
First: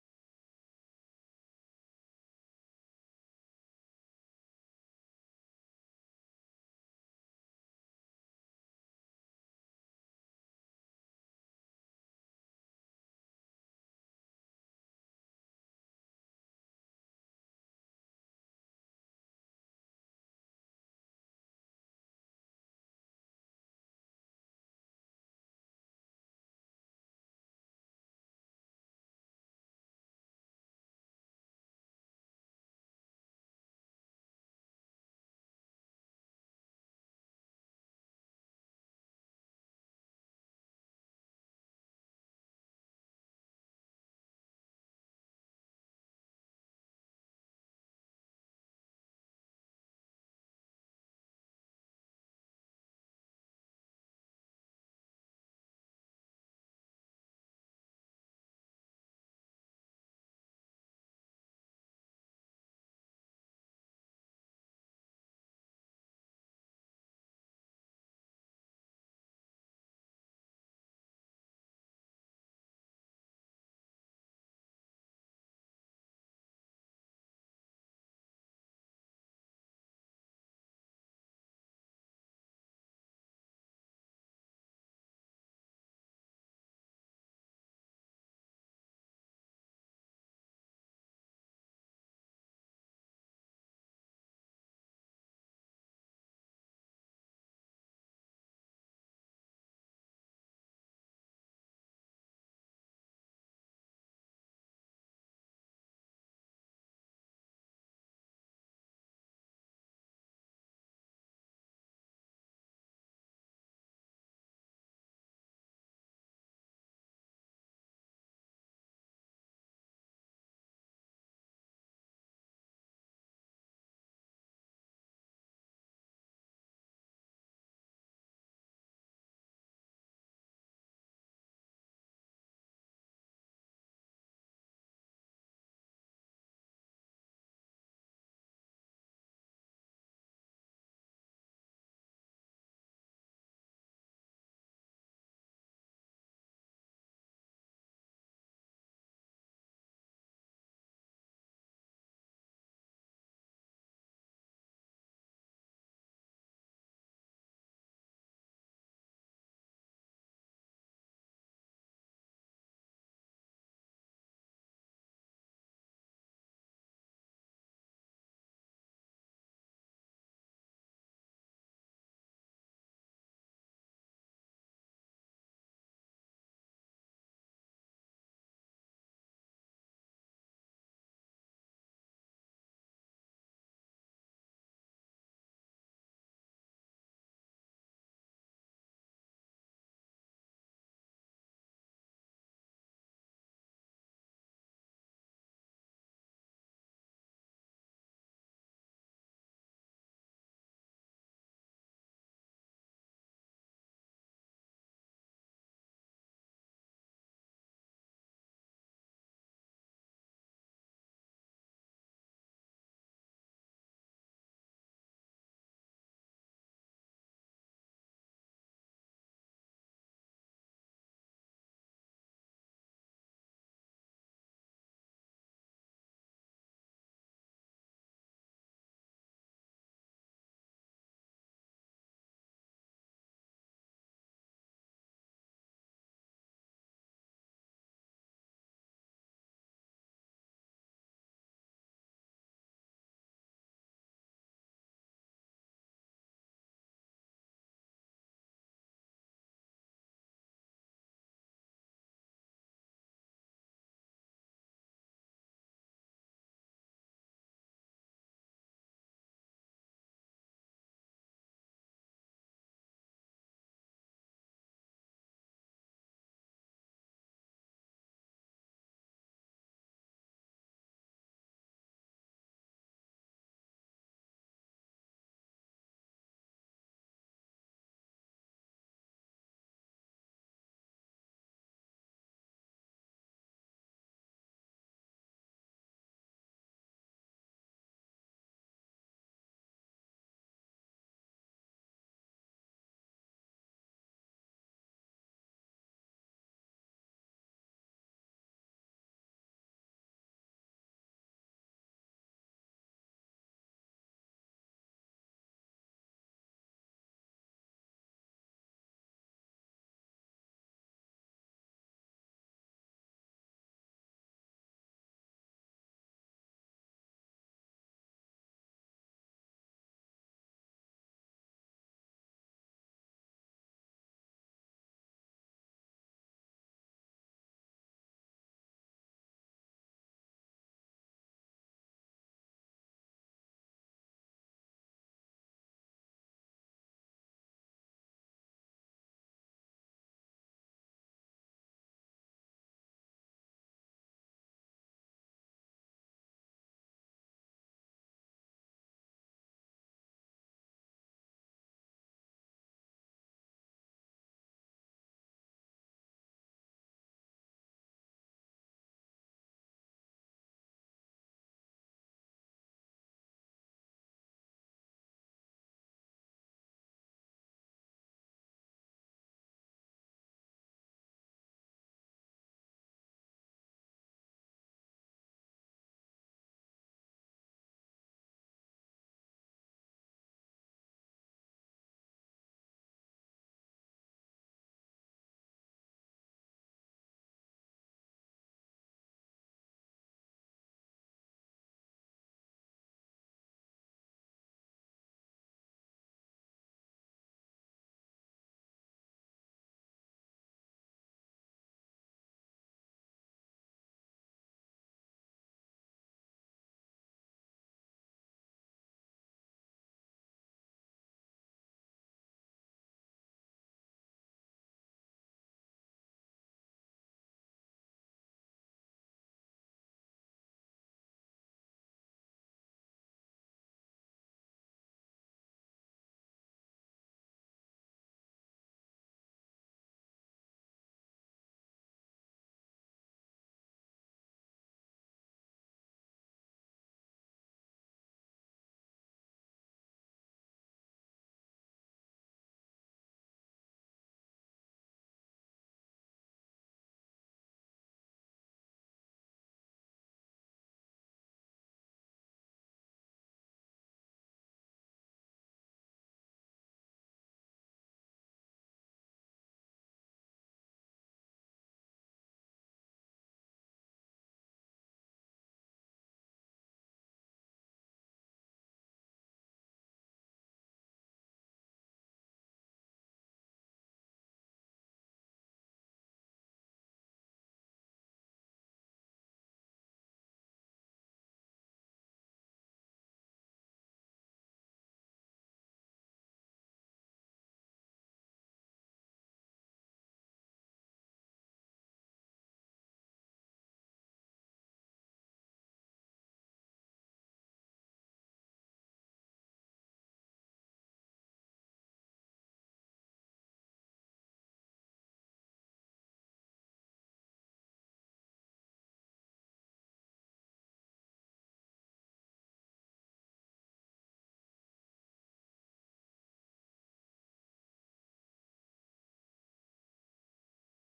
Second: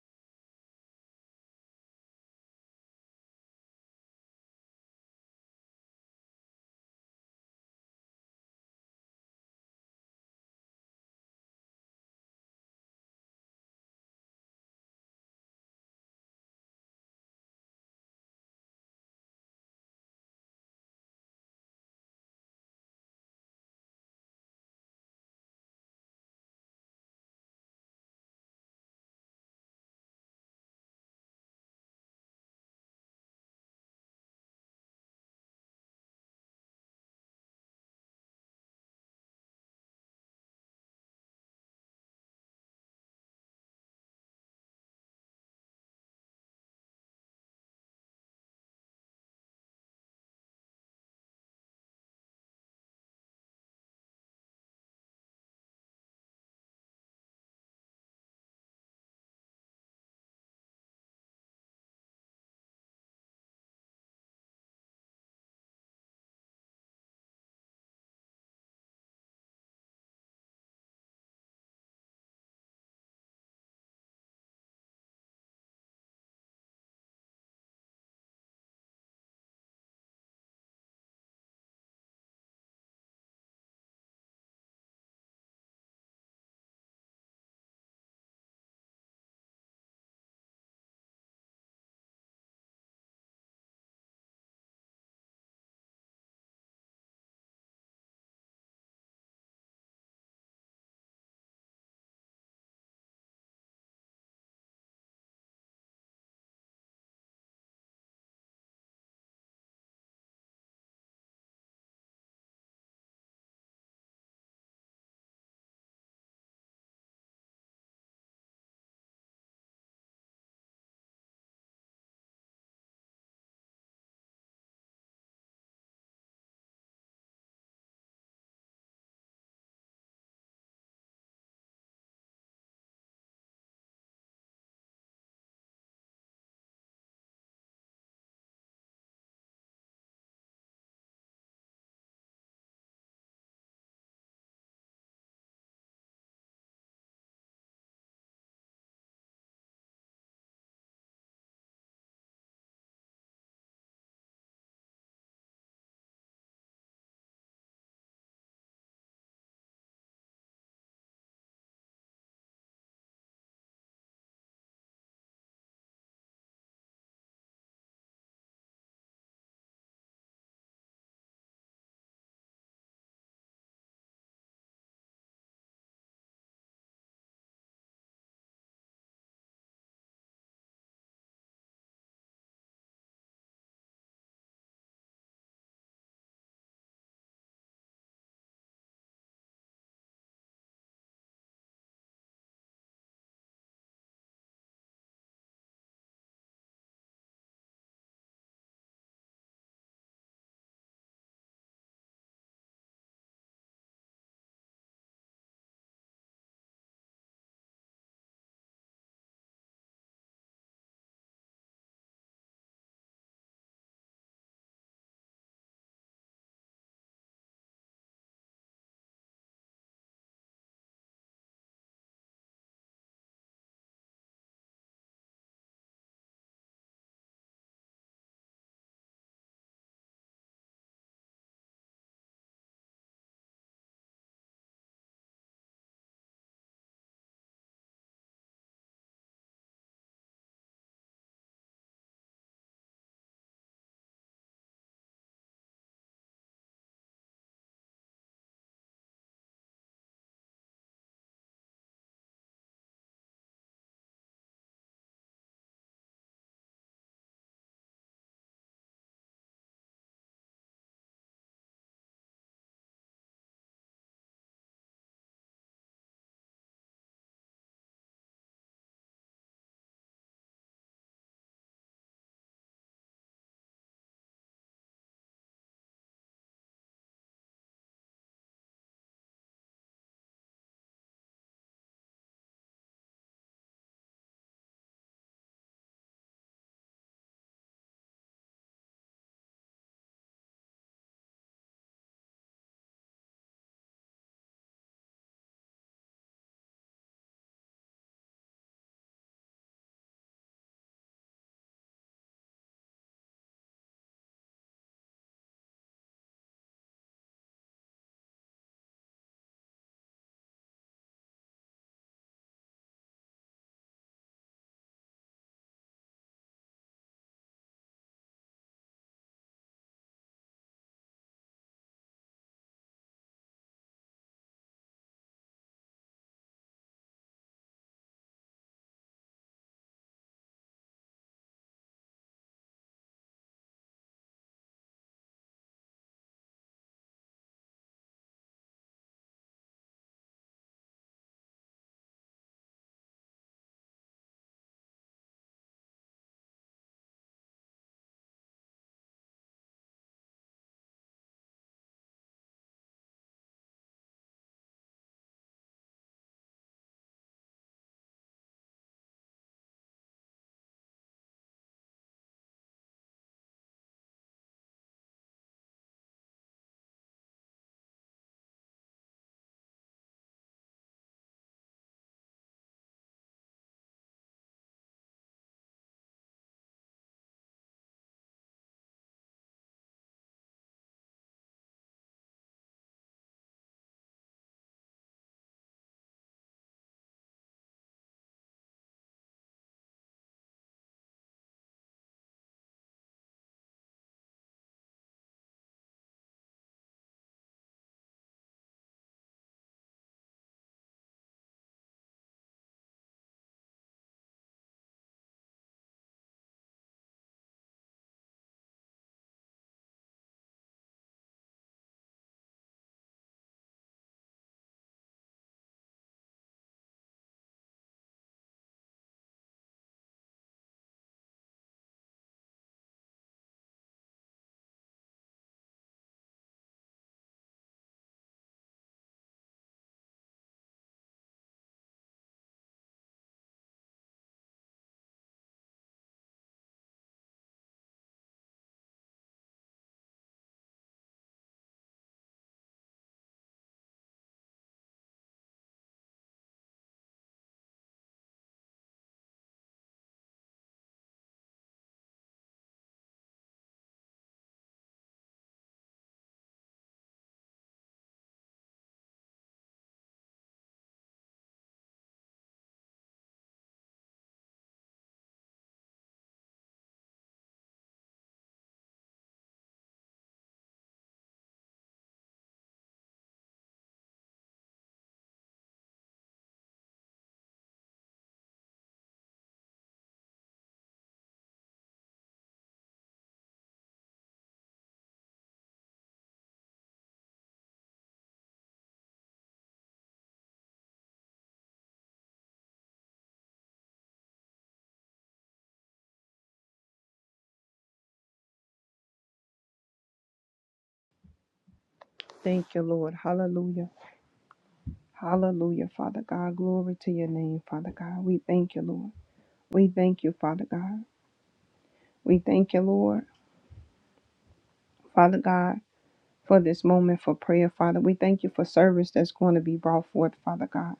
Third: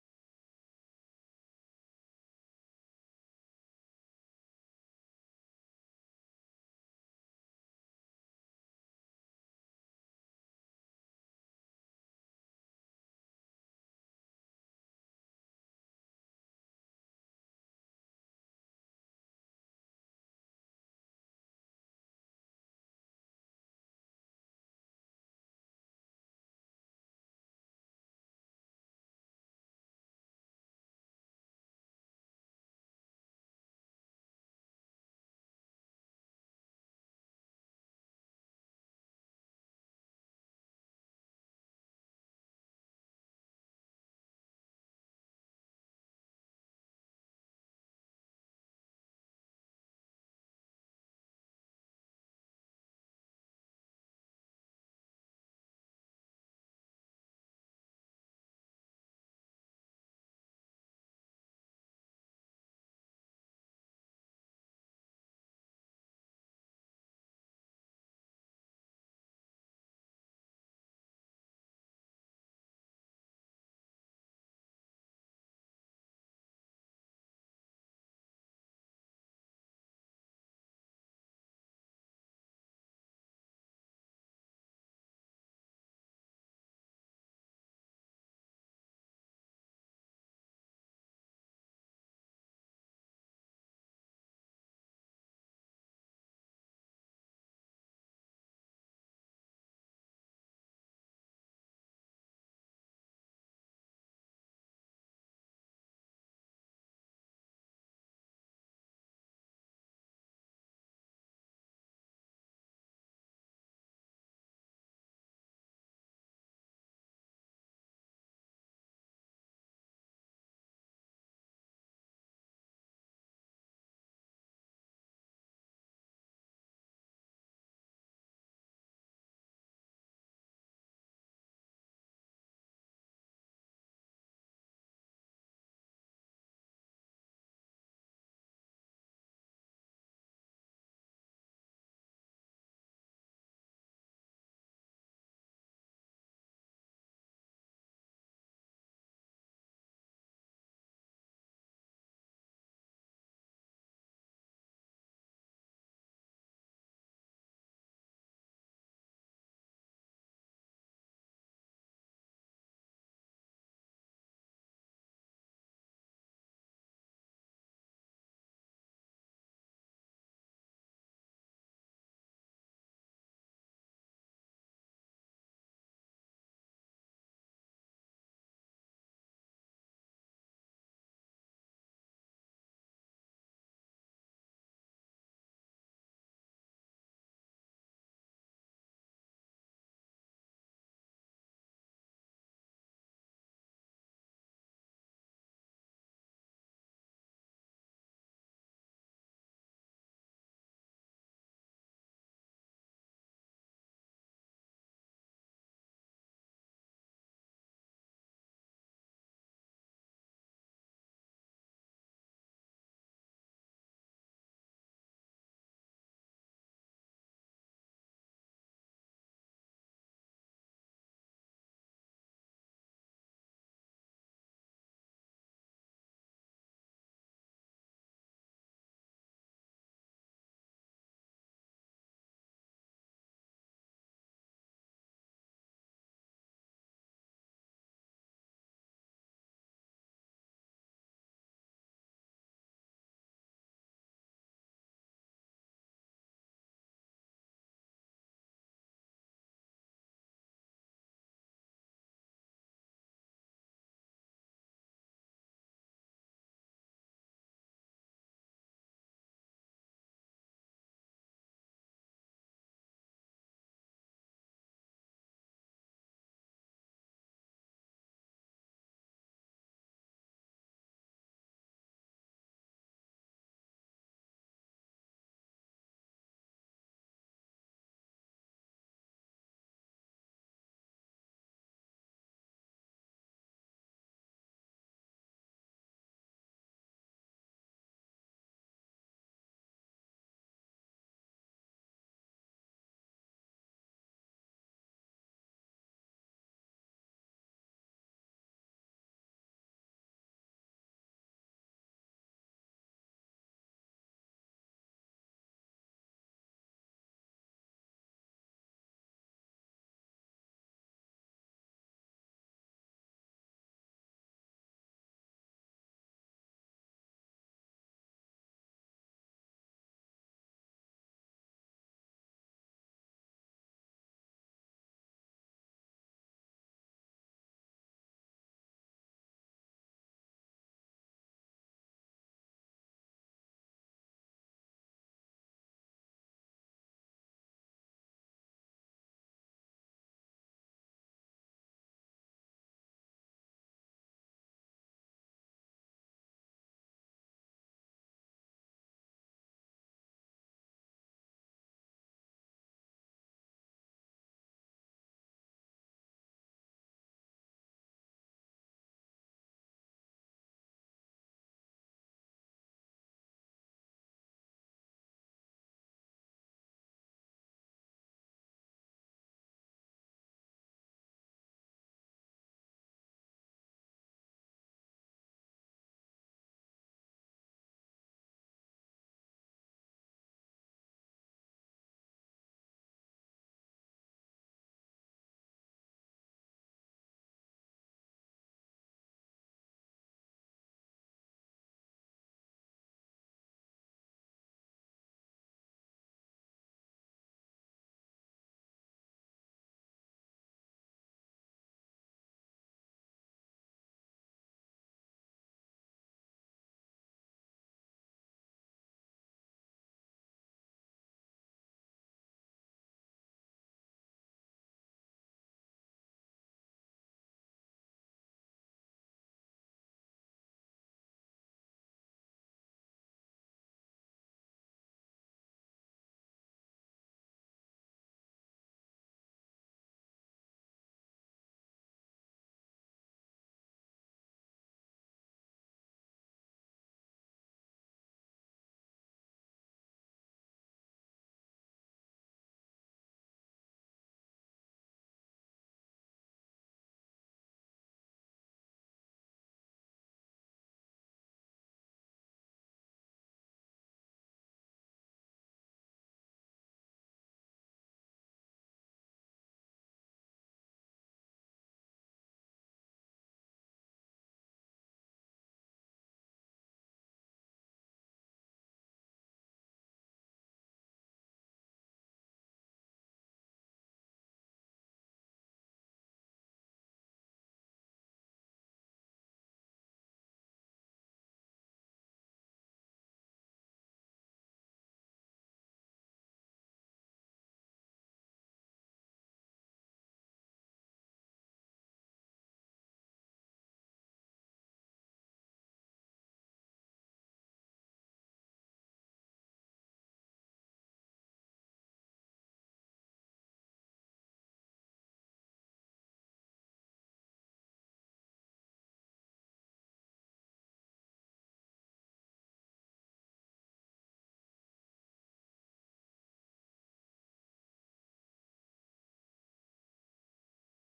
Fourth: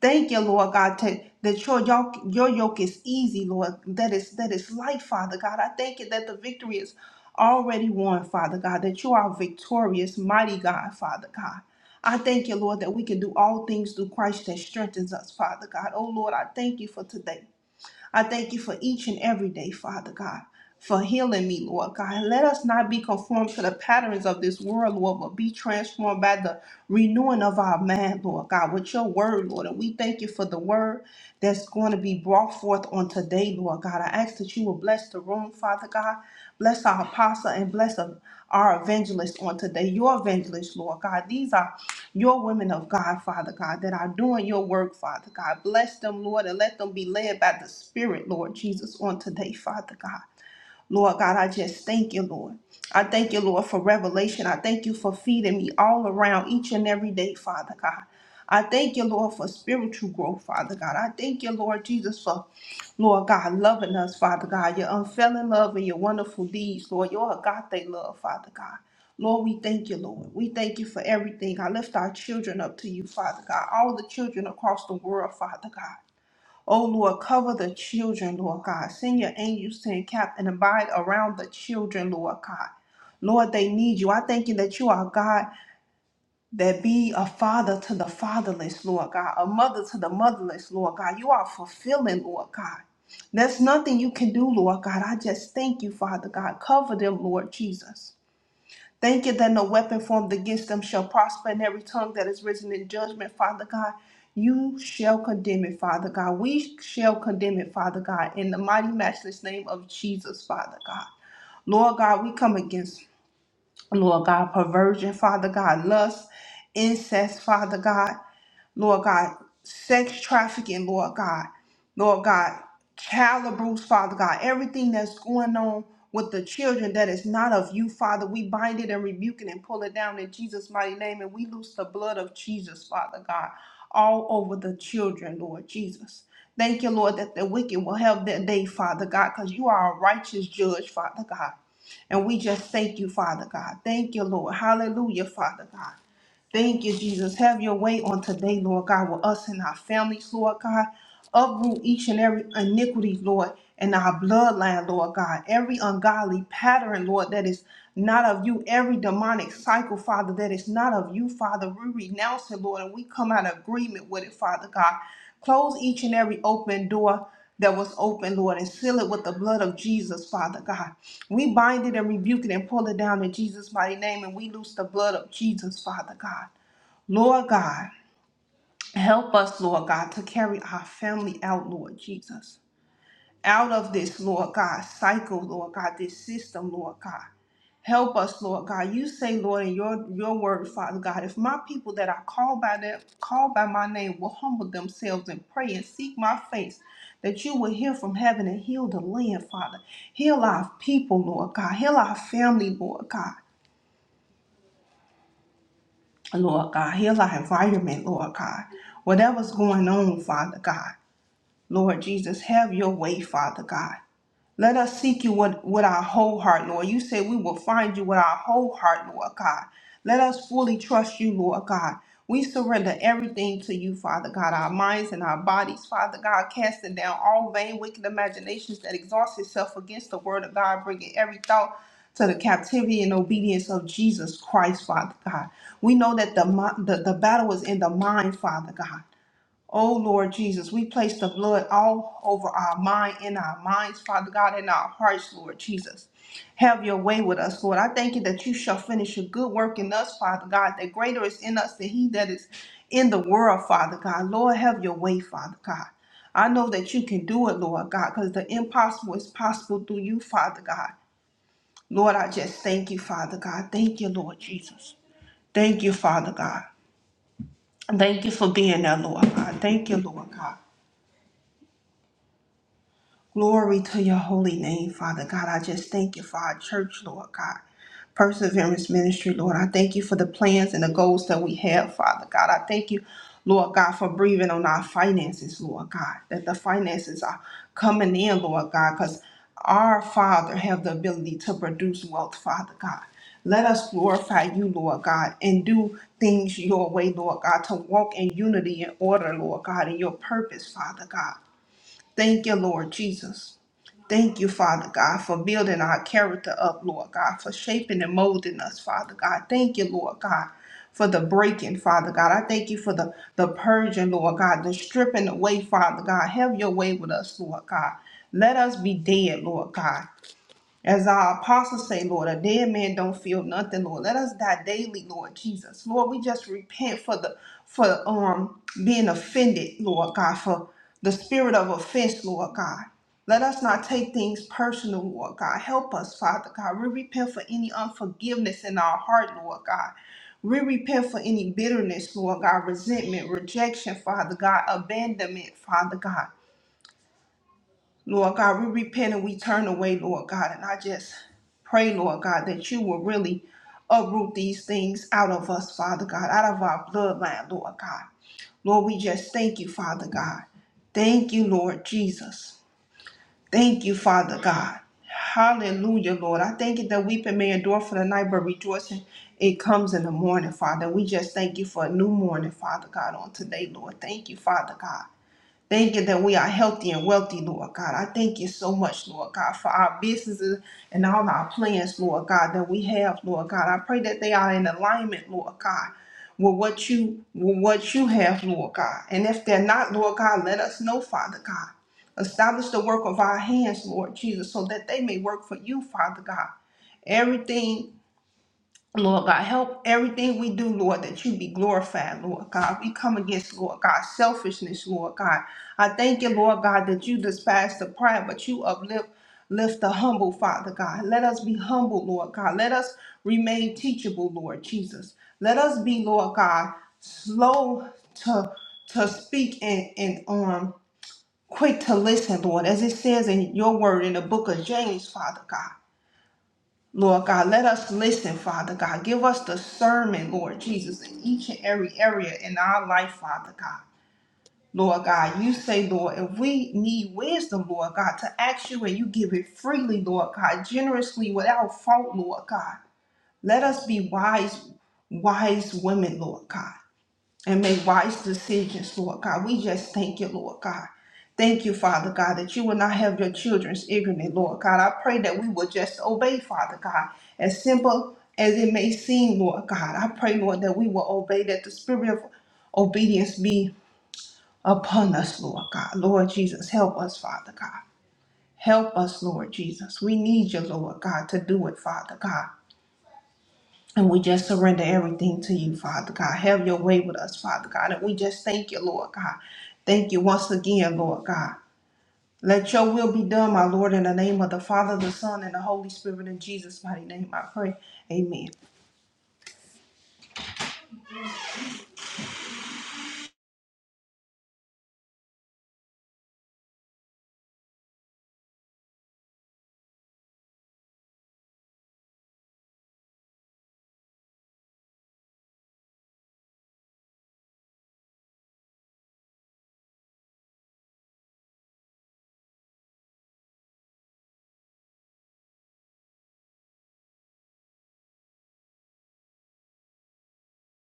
Thank you, Lord God, to, that your yoke, your yoke is easy, Lord. That is that is light, Father God. I thank you that the victory is already won, Father God. That you are victorious, mighty God, Father God. I thank you, Lord, that we can do all things through Christ that strengthens us, Father God. Oh, Lord, I thank you for today. I thank you for each and every day, Father God, for healing me, Lord God. Let us not be conformed to the patterns of this world, Lord, but be transformed by the renewing of our mind, Lord God, with your word, Lord. And we thank you for the word that's going to be brought forth on today, Lord God. I ask that you will bless the room, Father God. Bless our apostle and bless our evangelist on today, your evangelist, Lord God. These are your women of God, Father God, that are doing your work, Father God. Bless them, Lord, and let them be led by the Spirit, Lord Jesus, on today, Father God. Lord God, I just thank you, Lord. I thank you, Lord, for revelation. I thank you for feeding me all around each and every day, Father God. I thank you, Lord, for spiritual growth, Father God. I thank you, Lord Jesus, for, Lord God, loving us, Father God, your unfailing love and your wonderful deeds, Lord, your agape love, Father God. Lord, we thank you, Lord. We thank you for everything. I lift our children up to you, Father God. All the children across the world, Father God. O Lord, cover the children, Lord God. Send your angels to encamp and abide around the children, Lord God. Lord, they need you. I thank you that you are God that be a father to the fatherless, Lord God, a mother to the motherless, Lord God. You are fulfilling, Lord God. There's nothing you can do, Lord God. I just thank you, Father God. Cover them, Lord Jesus. Thank you that no weapon formed against them shall prosper, and every tongue that is risen in judgment, Father God, you shall condemn it, Father God. We shall condemn it, Father God, in the mighty, matchless name of Jesus, Father God. Lord God, we come against, Lord God, perversion, Father God, lust, incest, Father God. Lord God, sex trafficking, Lord God, Lord God, child abuse, Father God, everything that's going on with the children that is not of you, Father, we bind it and rebuke it and pull it down in Jesus' mighty name, and we loose the blood of Jesus, Father God, all over the children, Lord Jesus. Thank you, Lord, that the wicked will have their day, Father God, because you are a righteous judge, Father God. And we just thank you, Father God. Thank you, Lord. Hallelujah, Father God. Thank you, Jesus. Have your way on today, Lord God, with us and our families, Lord God. Uproot each and every iniquity, Lord, in our bloodline, Lord God. Every ungodly pattern, Lord, that is not of you. Every demonic cycle, Father, that is not of you, Father. We renounce it, Lord, and we come out of agreement with it, Father God. Close each and every open door that was open, Lord, and seal it with the blood of Jesus, Father God. We bind it and rebuke it and pull it down in Jesus' mighty name, and we loose the blood of Jesus, Father God. Lord God, help us, Lord God, to carry our family out, Lord Jesus out of this, Lord God, cycle, Lord God, this system, Lord God. Help us, Lord God. You say, Lord, in your, your word, Father God, if my people that are called by them, called by my name will humble themselves and pray and seek my face, that you will hear from heaven and heal the land, Father. Heal our people, Lord God. Heal our family, Lord God. Lord God, heal our environment, Lord God. Whatever's going on, Father God. Lord Jesus, have your way, Father God. Let us seek you with, with our whole heart, Lord. You say we will find you with our whole heart, Lord God. Let us fully trust you, Lord God. We surrender everything to you, Father God, our minds and our bodies, Father God, casting down all vain, wicked imaginations that exhaust itself against the word of God, bringing every thought to the captivity and obedience of Jesus Christ, Father God. We know that the, mi- the, the battle is in the mind, Father God. Oh Lord Jesus, we place the blood all over our mind, in our minds, Father God, in our hearts, Lord Jesus. Have your way with us, Lord. I thank you that you shall finish a good work in us, Father God, that greater is in us than he that is in the world, Father God. Lord, have your way, Father God. I know that you can do it, Lord God, because the impossible is possible through you, Father God. Lord, I just thank you, Father God. Thank you, Lord Jesus. Thank you, Father God. Thank you for being there, Lord God. Thank you, Lord God. Glory to your holy name, Father God. I just thank you for our church, Lord God. Perseverance Ministry, Lord. I thank you for the plans and the goals that we have, Father God. I thank you, Lord God, for breathing on our finances, Lord God, that the finances are coming in, Lord God, because our Father have the ability to produce wealth, Father God. Let us glorify you, Lord God, and do things your way, Lord God, to walk in unity and order, Lord God, in your purpose, Father God. Thank you, Lord Jesus. Thank you, Father God, for building our character up, Lord God, for shaping and molding us, Father God. Thank you, Lord God, for the breaking, Father God. I thank you for the, the purging, Lord God, the stripping away, Father God. Have your way with us, Lord God. Let us be dead, Lord God. As our apostles say, Lord, a dead man don't feel nothing, Lord. Let us die daily, Lord Jesus. Lord, we just repent for the for um being offended, Lord God, for the spirit of offense, Lord God. Let us not take things personal, Lord God. Help us, Father God. We repent for any unforgiveness in our heart, Lord God. We repent for any bitterness, Lord God, resentment, rejection, Father God, abandonment, Father God. Lord God, we repent and we turn away, Lord God. And I just pray, Lord God, that you will really uproot these things out of us, Father God, out of our bloodline, Lord God. Lord, we just thank you, Father God. Thank you, Lord Jesus. Thank you, Father God. Hallelujah, Lord. I thank you that weeping may endure for the night, but rejoicing it comes in the morning, Father. We just thank you for a new morning, Father God, on today, Lord. Thank you, Father God. Thank you that we are healthy and wealthy, Lord God. I thank you so much, Lord God, for our businesses and all our plans, Lord God, that we have, Lord God. I pray that they are in alignment, Lord God, with what you with what you have, Lord God. And if they're not, Lord God, let us know, Father God. Establish the work of our hands, Lord Jesus, so that they may work for you, Father God. Everything Lord God, help everything we do, Lord, that you be glorified, Lord God. We come against, Lord God, selfishness, Lord God. I thank you, Lord God, that you despise the pride, but you uplift lift the humble, Father God. Let us be humble, Lord God. Let us remain teachable, Lord Jesus. Let us be, Lord God, slow to to speak and, and um quick to listen, Lord, as it says in your word in the book of James, Father God. Lord God, let us listen, Father God. Give us discernment, Lord Jesus, in each and every area in our life, Father God. Lord God, you say, Lord, if we need wisdom, Lord God, to ask you and you give it freely, Lord God, generously, without fault, Lord God. Let us be wise, wise women, Lord God and make wise decisions, Lord God. We just thank you, Lord God. Thank you, Father God, that you will not have your children's ignorant, Lord God. I pray that we will just obey, Father God, as simple as it may seem, Lord God. I pray, Lord, that we will obey, that the spirit of obedience be upon us, Lord God. Lord Jesus, help us, Father God. Help us, Lord Jesus. We need you, Lord God, to do it, Father God. And we just surrender everything to you, Father God. Have your way with us, Father God. And we just thank you, Lord God. Thank you once again, Lord God. Let your will be done, my Lord, in the name of the Father, the Son, and the Holy Spirit, in Jesus' mighty name, I pray. Amen.
Thank you, Lord. Hallelujah. Hallelujah, Father God. Glory to your name, Father God. We thank you, Lord. We thank you, Father God. We thank you, Lord, Father God, for this moment for prayer, Father. We thank you for service that's going to be brought forth, Father God.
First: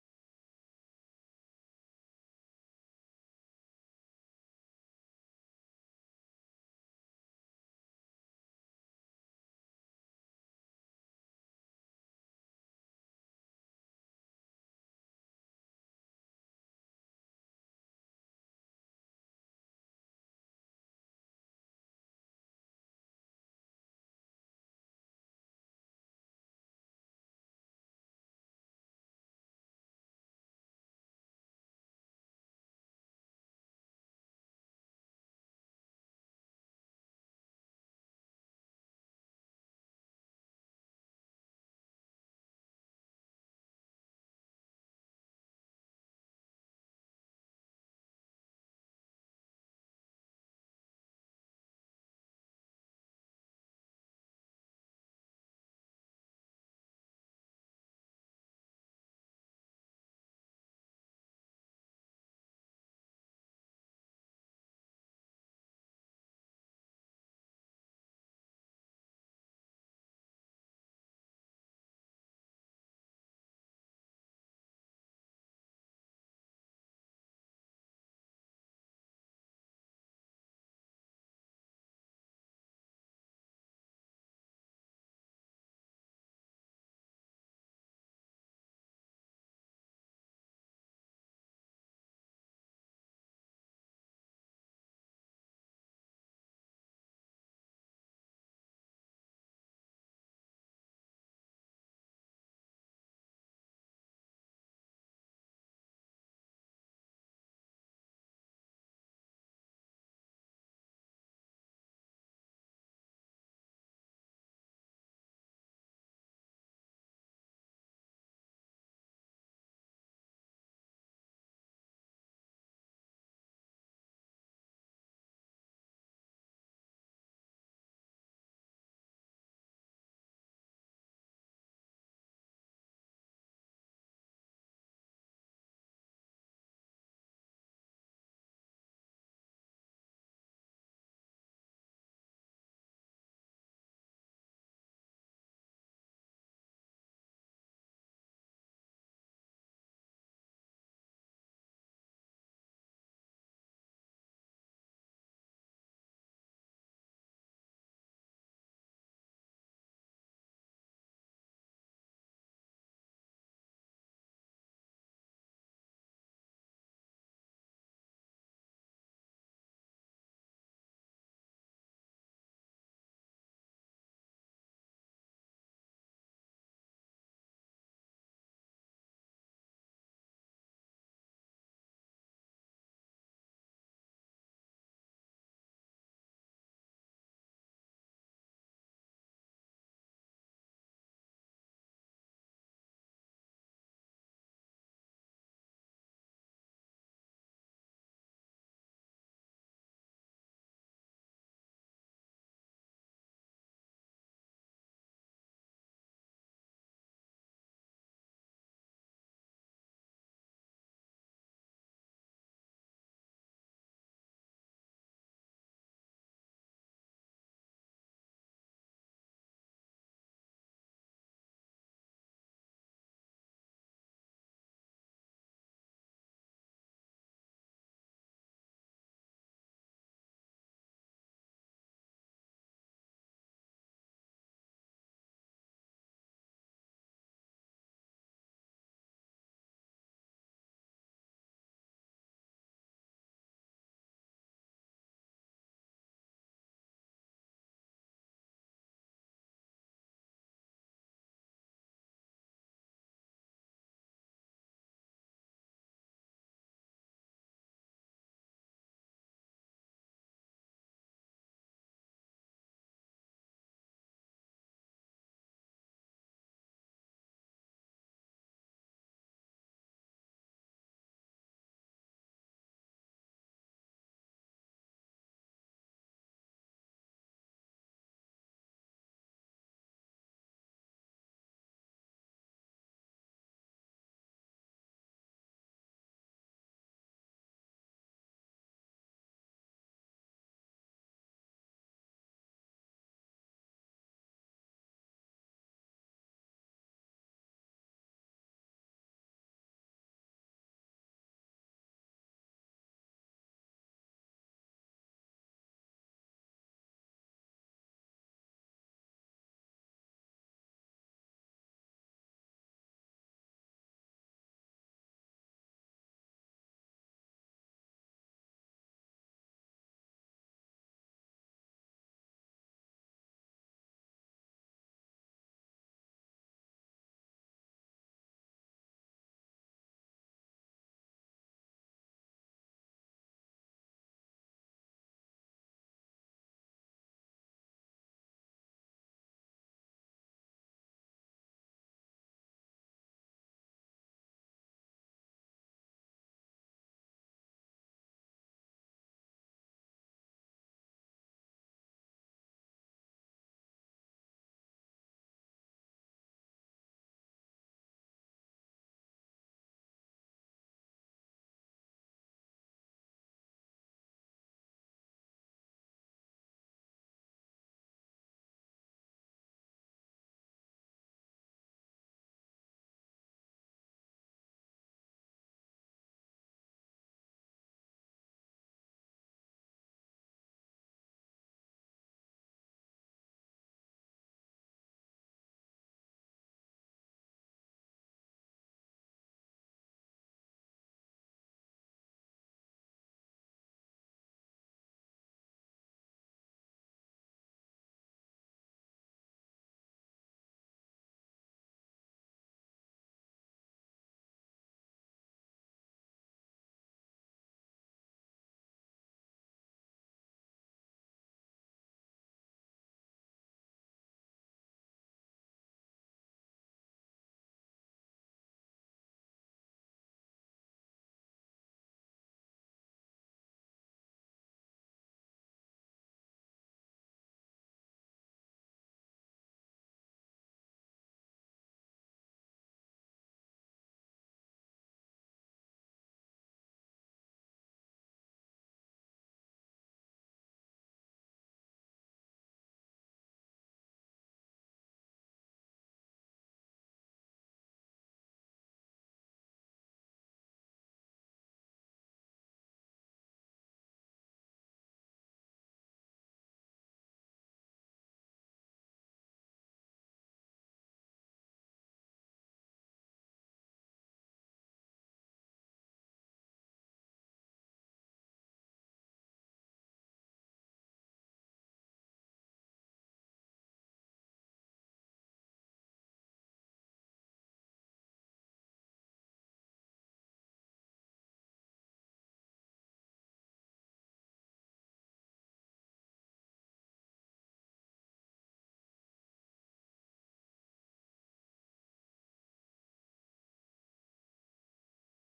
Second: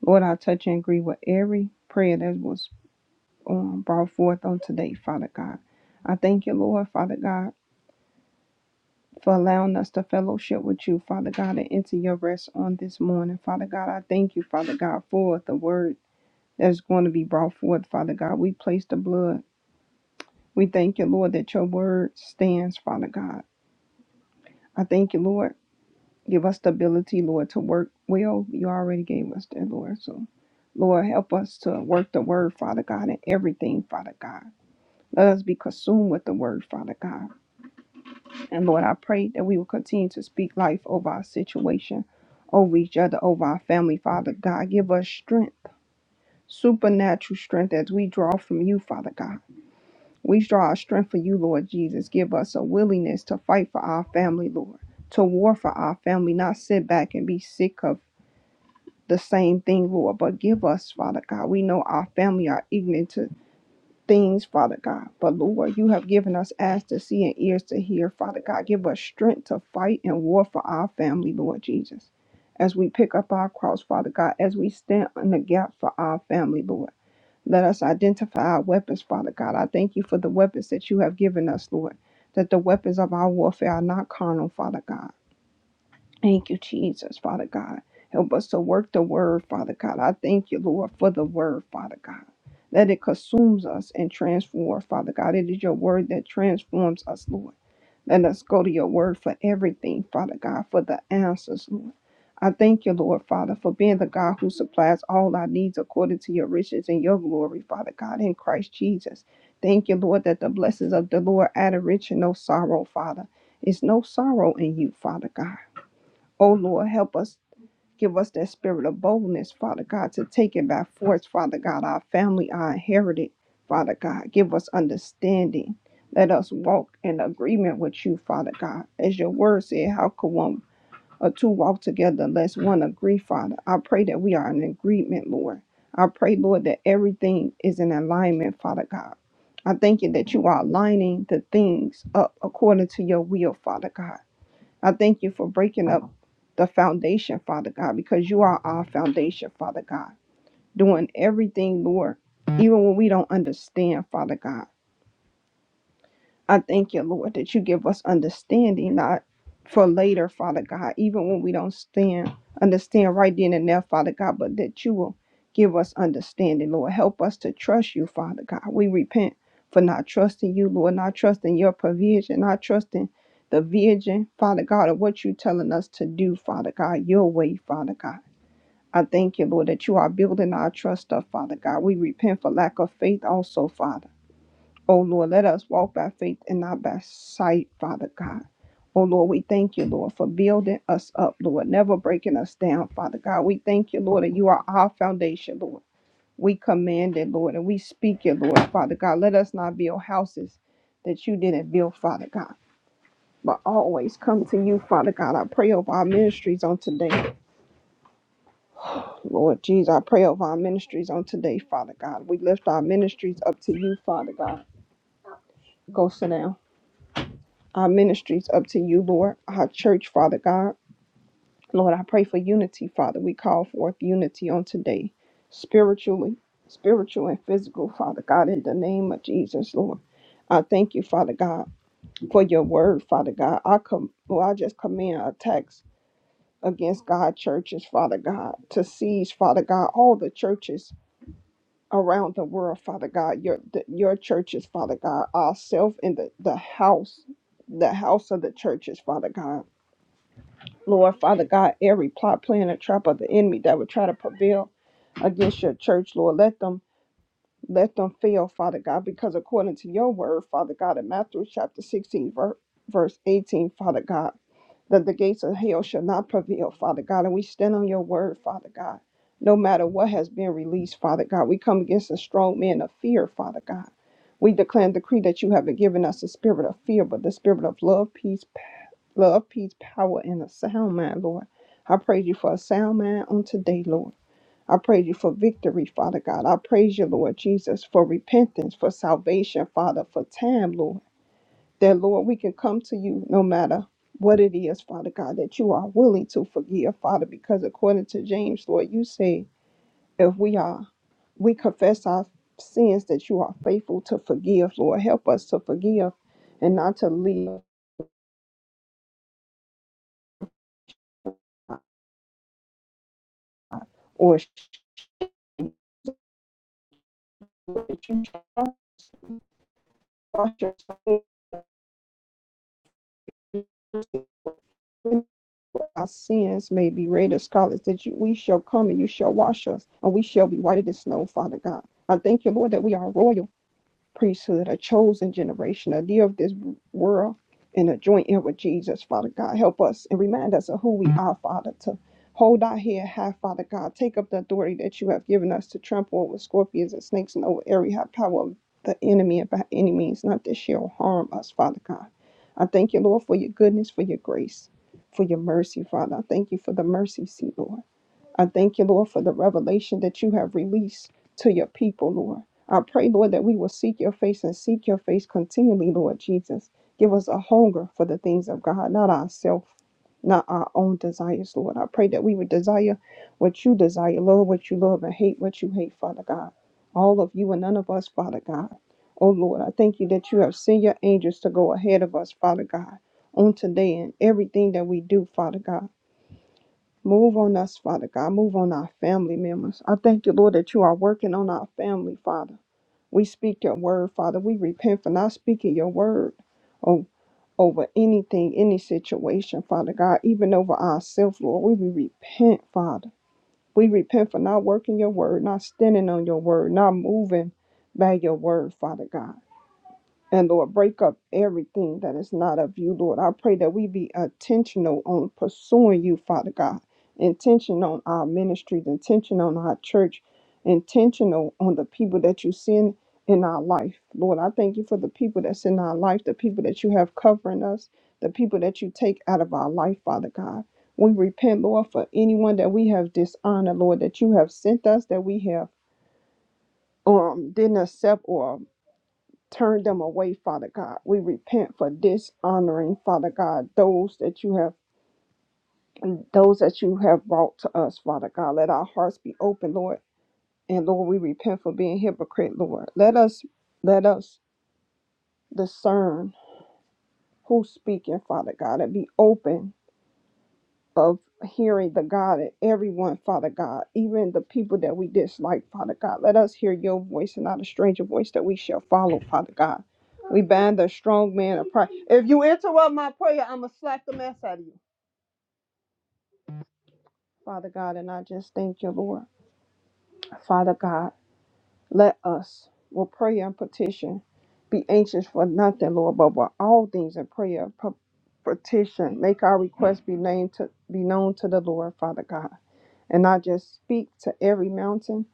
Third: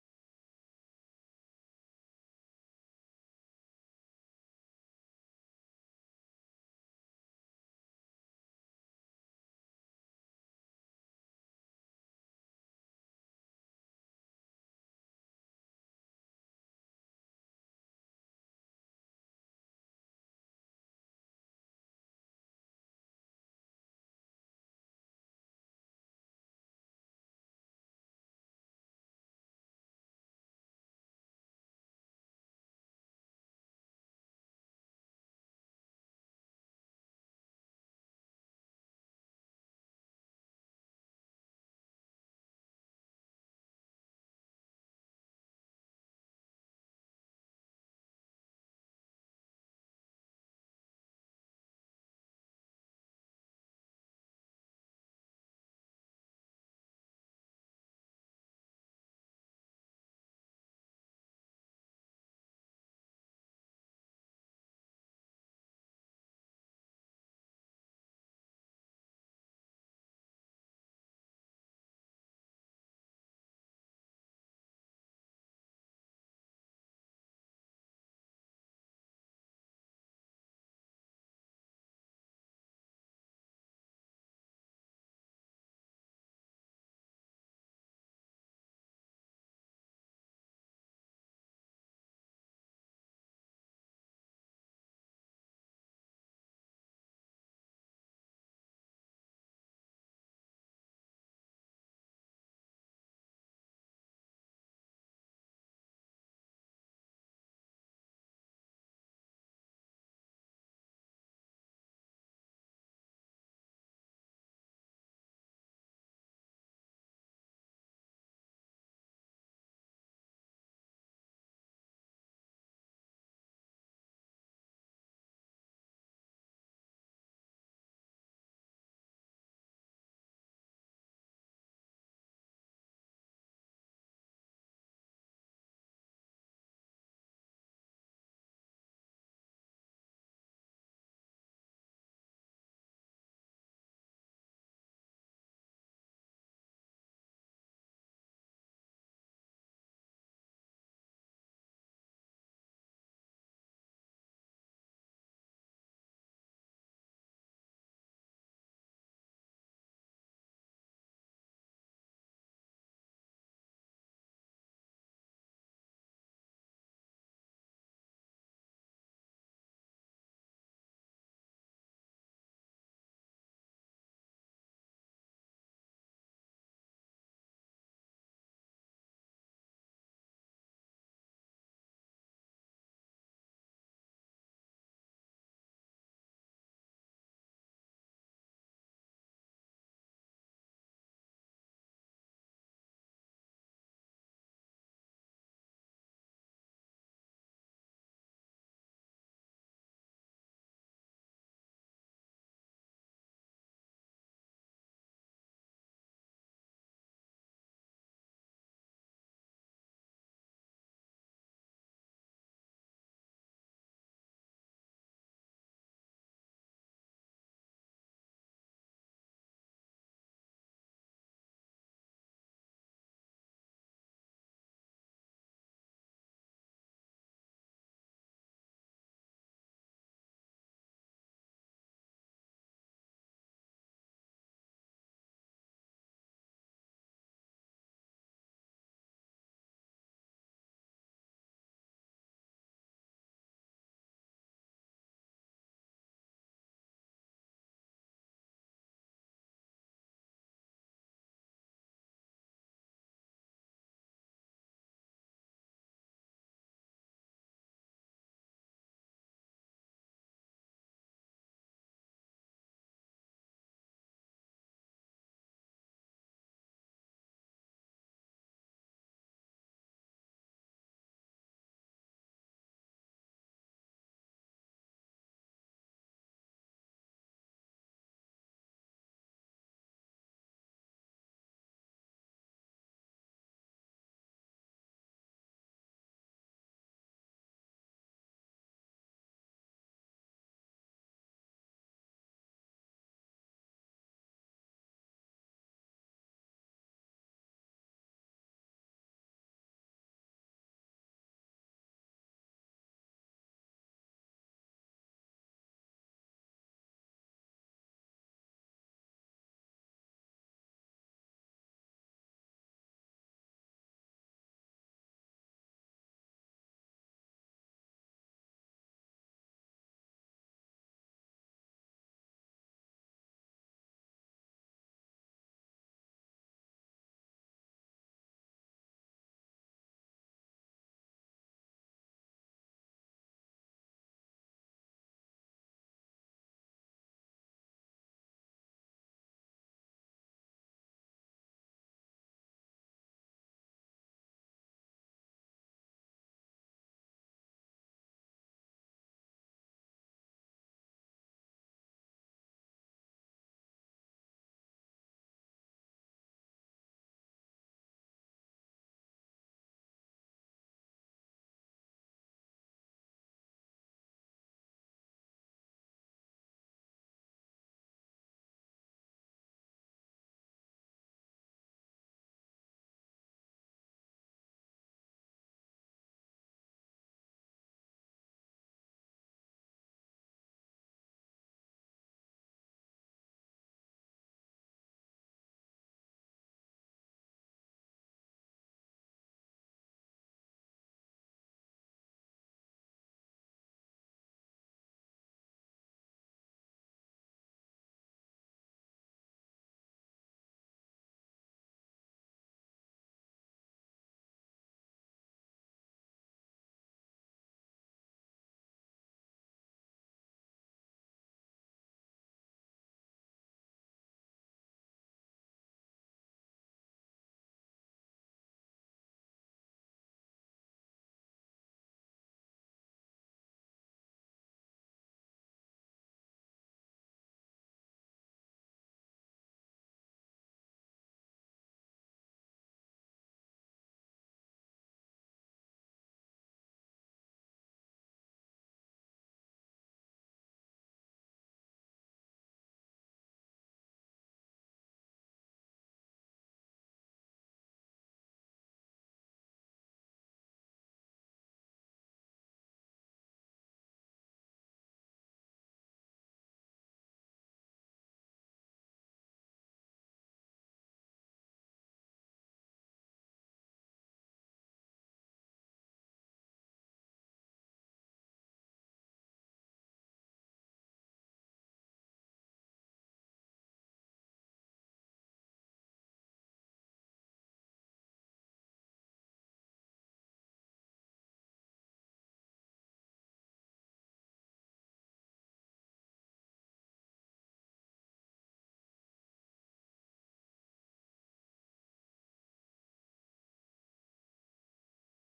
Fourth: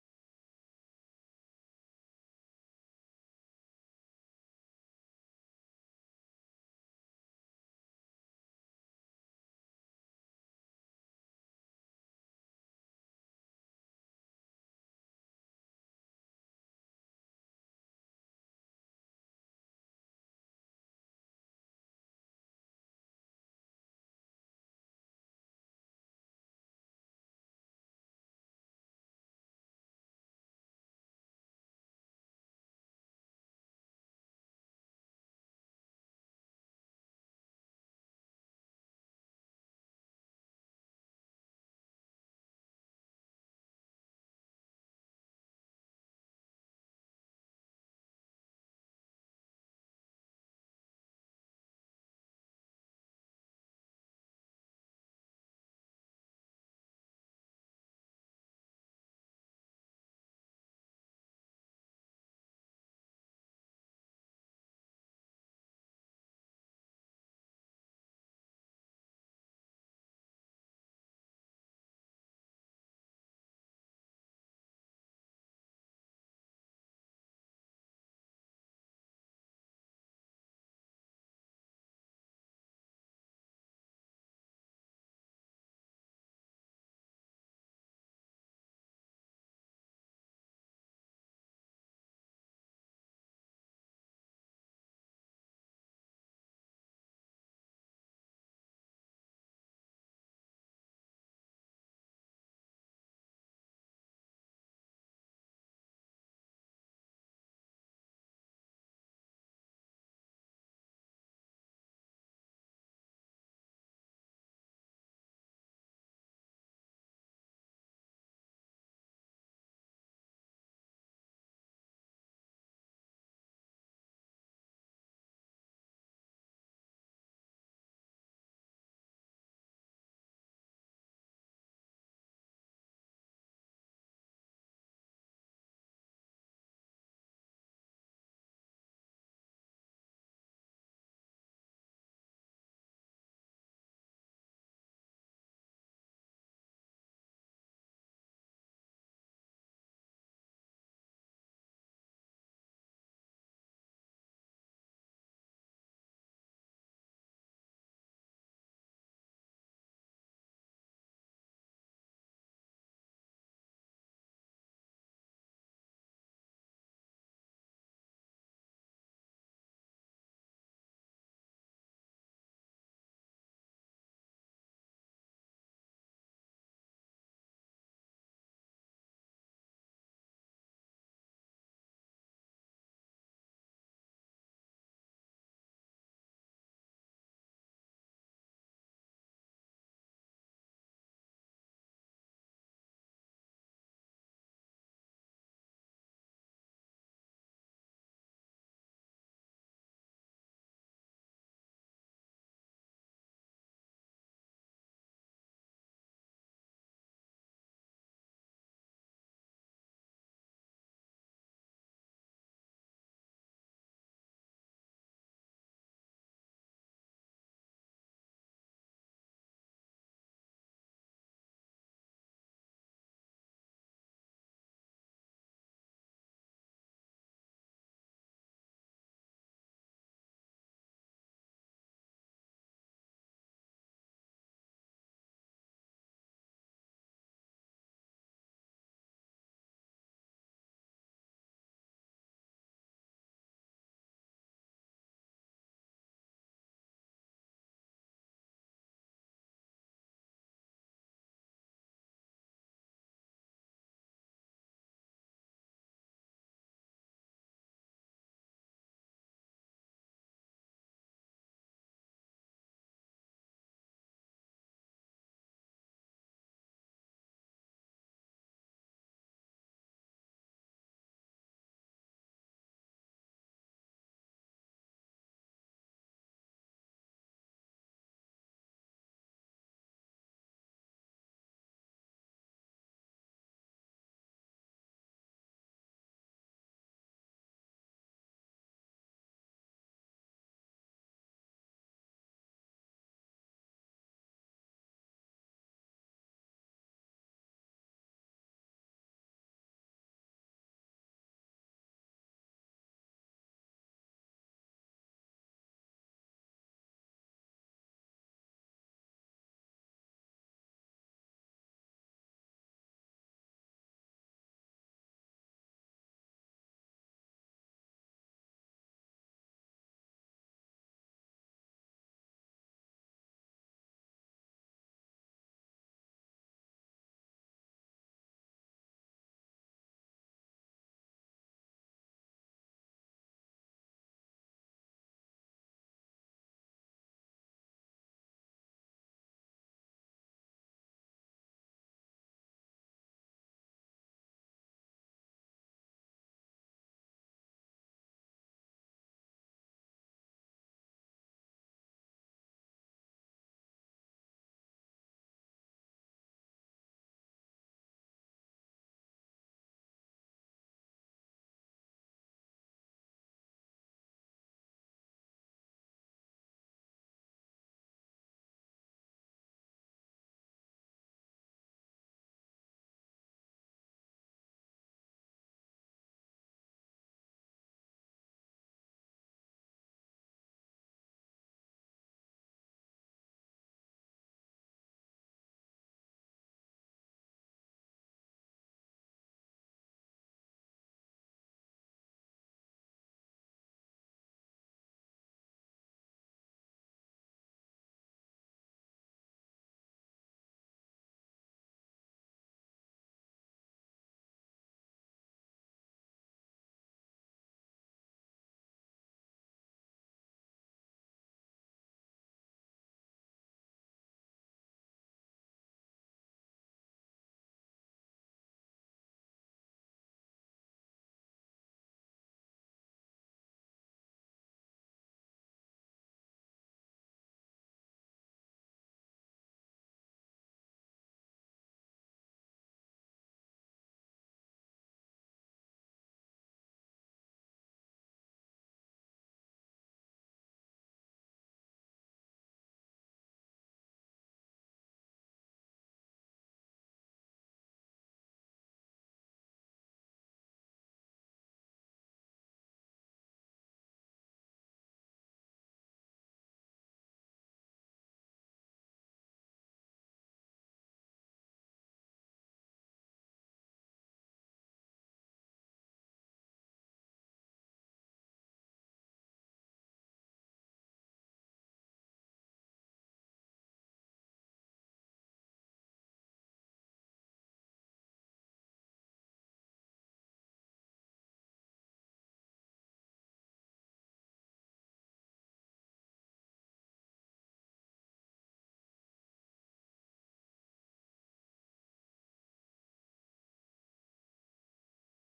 Lord, I touch and agree with every prayer that was um, brought forth on today, Father God. I thank you, Lord, Father God, for allowing us to fellowship with you, Father God, and enter your rest on this morning, Father God. I thank you, Father God, for the word that's going to be brought forth, Father God. We place the blood. We thank you, Lord, that your word stands, Father God. I thank you, Lord. Give us the ability, Lord, to work well. You already gave us that, Lord. So, Lord, help us to work the word, Father God, in everything, Father God. Let us be consumed with the word, Father God. And Lord, I pray that we will continue to speak life over our situation, over each other, over our family, Father God. Give us strength, supernatural strength as we draw from you, Father God. We draw our strength for you, Lord Jesus. Give us a willingness to fight for our family, Lord, to war for our family, not sit back and be sick of the same thing, Lord. But give us, Father God, we know our family are ignorant to things, Father God. But Lord, you have given us eyes to see and ears to hear, Father God. Give us strength to fight and war for our family, Lord Jesus. As we pick up our cross, Father God, as we stand in the gap for our family, Lord. Let us identify our weapons, Father God. I thank you for the weapons that you have given us, Lord, that the weapons of our warfare are not carnal, Father God. Thank you, Jesus, Father God. Help us to work the word, Father God. I thank you, Lord, for the word, Father God. That it consumes us and transforms, Father God. It is your word that transforms us, Lord. Let us go to your word for everything, Father God, for the answers, Lord. I thank you, Lord Father, for being the God who supplies all our needs according to your riches and your glory, Father God, in Christ Jesus. Thank you, Lord, that the blessings of the Lord add a rich and no sorrow, Father. It's no sorrow in you, Father God. Oh, Lord, help us Give us that spirit of boldness, Father God, to take it by force, Father God. Our family are inherited, Father God. Give us understanding. Let us walk in agreement with you, Father God. As your word said, how could one or two walk together unless one agree, Father? I pray that we are in agreement, Lord. I pray, Lord, that everything is in alignment, Father God. I thank you that you are aligning the things up according to your will, Father God. I thank you for breaking up the foundation, Father God, because you are our foundation, Father God, doing everything, Lord, even when we don't understand, Father God. I thank you, Lord, that you give us understanding, not for later, Father God, even when we don't stand, understand right then and there, Father God, but that you will give us understanding, Lord. Help us to trust you, Father God. We repent for not trusting you, Lord, not trusting your provision, not trusting the vision, Father God, of what you're telling us to do, Father God, your way, Father God. I thank you, Lord, that you are building our trust up, Father God. We repent for lack of faith also, Father. Oh Lord, let us walk by faith and not by sight, Father God. Oh Lord, we thank you, Lord, for building us up, Lord, never breaking us down, Father God. We thank you, Lord, that you are our foundation, Lord. We command it, Lord, and we speak it, Lord, Father God. Let us not build houses that you didn't build, Father God, but always come to you, Father God. I pray over our ministries on today, Lord Jesus. I pray over our ministries on today, Father God. We lift our ministries up to you, Father God. Go sit down. our ministries up to you, Lord, our church, Father God. Lord, I pray for unity, Father. We call forth unity on today, spiritually, spiritual and physical, Father God, in the name of Jesus, Lord. I thank you, Father God, for your word, Father God. I com, well, I just command attacks against God churches, Father God, to seize, Father God, all the churches around the world, Father God, your the, your churches, Father God, ourselves in the, the house, the house of the churches, Father God. Lord Father God, every plot, plan, and trap of the enemy that would try to prevail against your church, Lord, let them let them fail, Father God, because according to your word, Father God, in Matthew chapter 16, ver- verse 18, Father God, that the gates of hell shall not prevail, Father God. And we stand on your word, Father God. No matter what has been released, Father God, we come against the strong man of fear, Father God. We declare and decree that you haven't given us a spirit of fear, but the spirit of love, peace, love, peace, power, and a sound mind, Lord. I praise you for a sound mind on today, Lord. I praise you for victory, Father God. I praise you, Lord Jesus, for repentance, for salvation, Father, for time, Lord. That, Lord, we can come to you no matter what it is, Father God, that you are willing to forgive, Father, because according to James, Lord, you say, if we are, we confess our sins that you are faithful to forgive, Lord. Help us to forgive and not to live or wash us our sins may be red as scarlet, that you, we shall come and you shall wash us, and we shall be white as snow, Father God. I thank you, Lord, that we are royal. priesthood, a chosen generation, a dear of this world, and a joint heir with Jesus, Father God. Help us and remind us of who we are, Father, to hold our head high, Father God. Take up the authority that you have given us to trample over scorpions and snakes and over every high power of the enemy, and by any means, not that shall harm us, Father God. I thank you, Lord, for your goodness, for your grace, for your mercy, Father. I thank you for the mercy seat, Lord. I thank you, Lord, for the revelation that you have released to your people, Lord. I pray, Lord, that we will seek your face and seek your face continually, Lord Jesus. Give us a hunger for the things of God, not ourselves, not our own desires, Lord. I pray that we would desire what you desire, Lord, what you love, and hate what you hate, Father God. All of you and none of us, Father God. Oh, Lord, I thank you that you have sent your angels to go ahead of us, Father God, on today and everything that we do, Father God. Move on us, Father God. Move on our family members. I thank you, Lord, that you are working on our family, Father. We speak your word, Father. We repent for not speaking your word o- over anything, any situation, Father God, even over ourselves, Lord. We we repent, Father. We repent for not working your word, not standing on your word, not moving by your word, Father God. And Lord, break up everything that is not of you, Lord. I pray that we be intentional on pursuing you, Father God. Intention on our ministries, intention on our church, intentional on the people that you send in our life. Lord, I thank you for the people that's in our life, the people that you have covering us, the people that you take out of our life, Father God. We repent, Lord, for anyone that we have dishonored, Lord, that you have sent us, that we have um didn't accept or Turn them away, Father God. We repent for dishonoring, Father God, those that you have and those that you have brought to us, Father God. Let our hearts be open, Lord. And Lord, we repent for being hypocrite, Lord. Let us let us discern who's speaking, Father God, and be open of hearing the God in everyone, Father God, even the people that we dislike, Father God. Let us hear your voice and not a stranger voice that we shall follow, Father God. We bind the strong man of pride. If you interrupt my prayer, I'm going to slap the mess out of you, Father God. And I just thank you, Lord. Father God, let us, with prayer and petition, be anxious for nothing, Lord, but with all things in prayer, pe- petition, make our requests be named to be known to the Lord, Father God. And I just speak to every mountain,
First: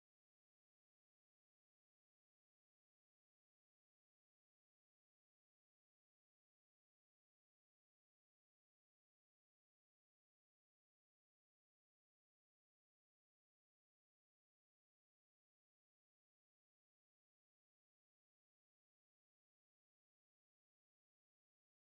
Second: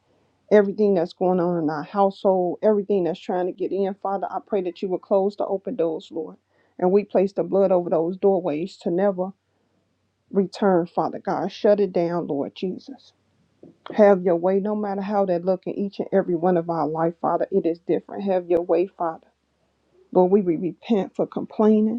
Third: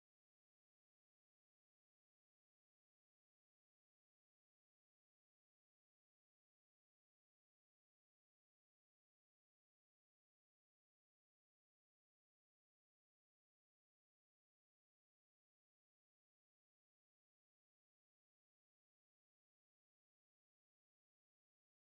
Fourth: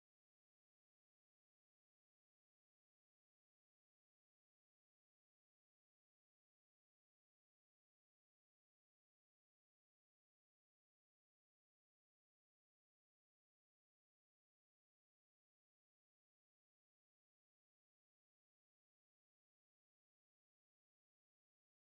everything that's going on in our household, everything that's trying to get in. Father, I pray that you will close the open doors, Lord. And we place the blood over those doorways to never return, Father God. Shut it down, Lord Jesus. Have your way, no matter how that look in each and every one of our life, Father. It is different. Have your way, Father. Lord, we will repent for complaining.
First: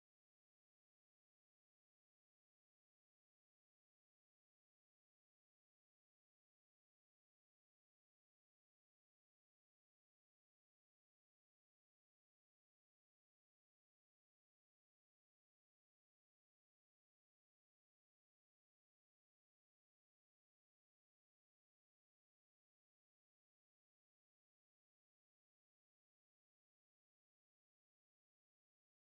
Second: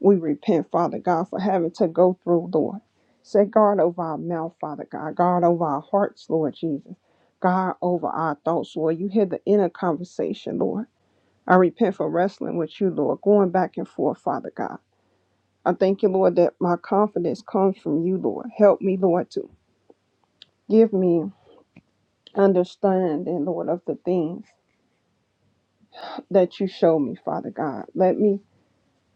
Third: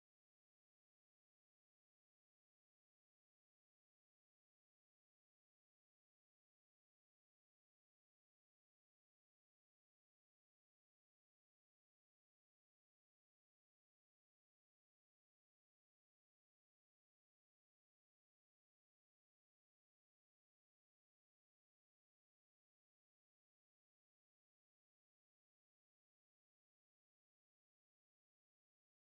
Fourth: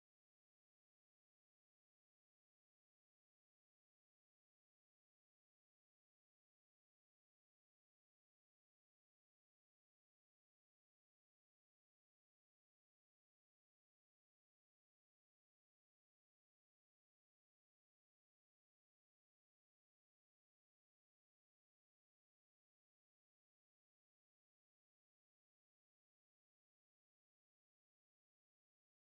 We repent, Father God, for having to go through, Lord. Set guard over our mouth, Father God. Guard over our hearts, Lord Jesus. Guard over our thoughts, Lord. You hear the inner conversation, Lord. I repent for wrestling with you, Lord, going back and forth, Father God. I thank you, Lord, that my confidence comes from you, Lord. Help me, Lord, to give me understanding, Lord, of the things that you show me, Father God. Let me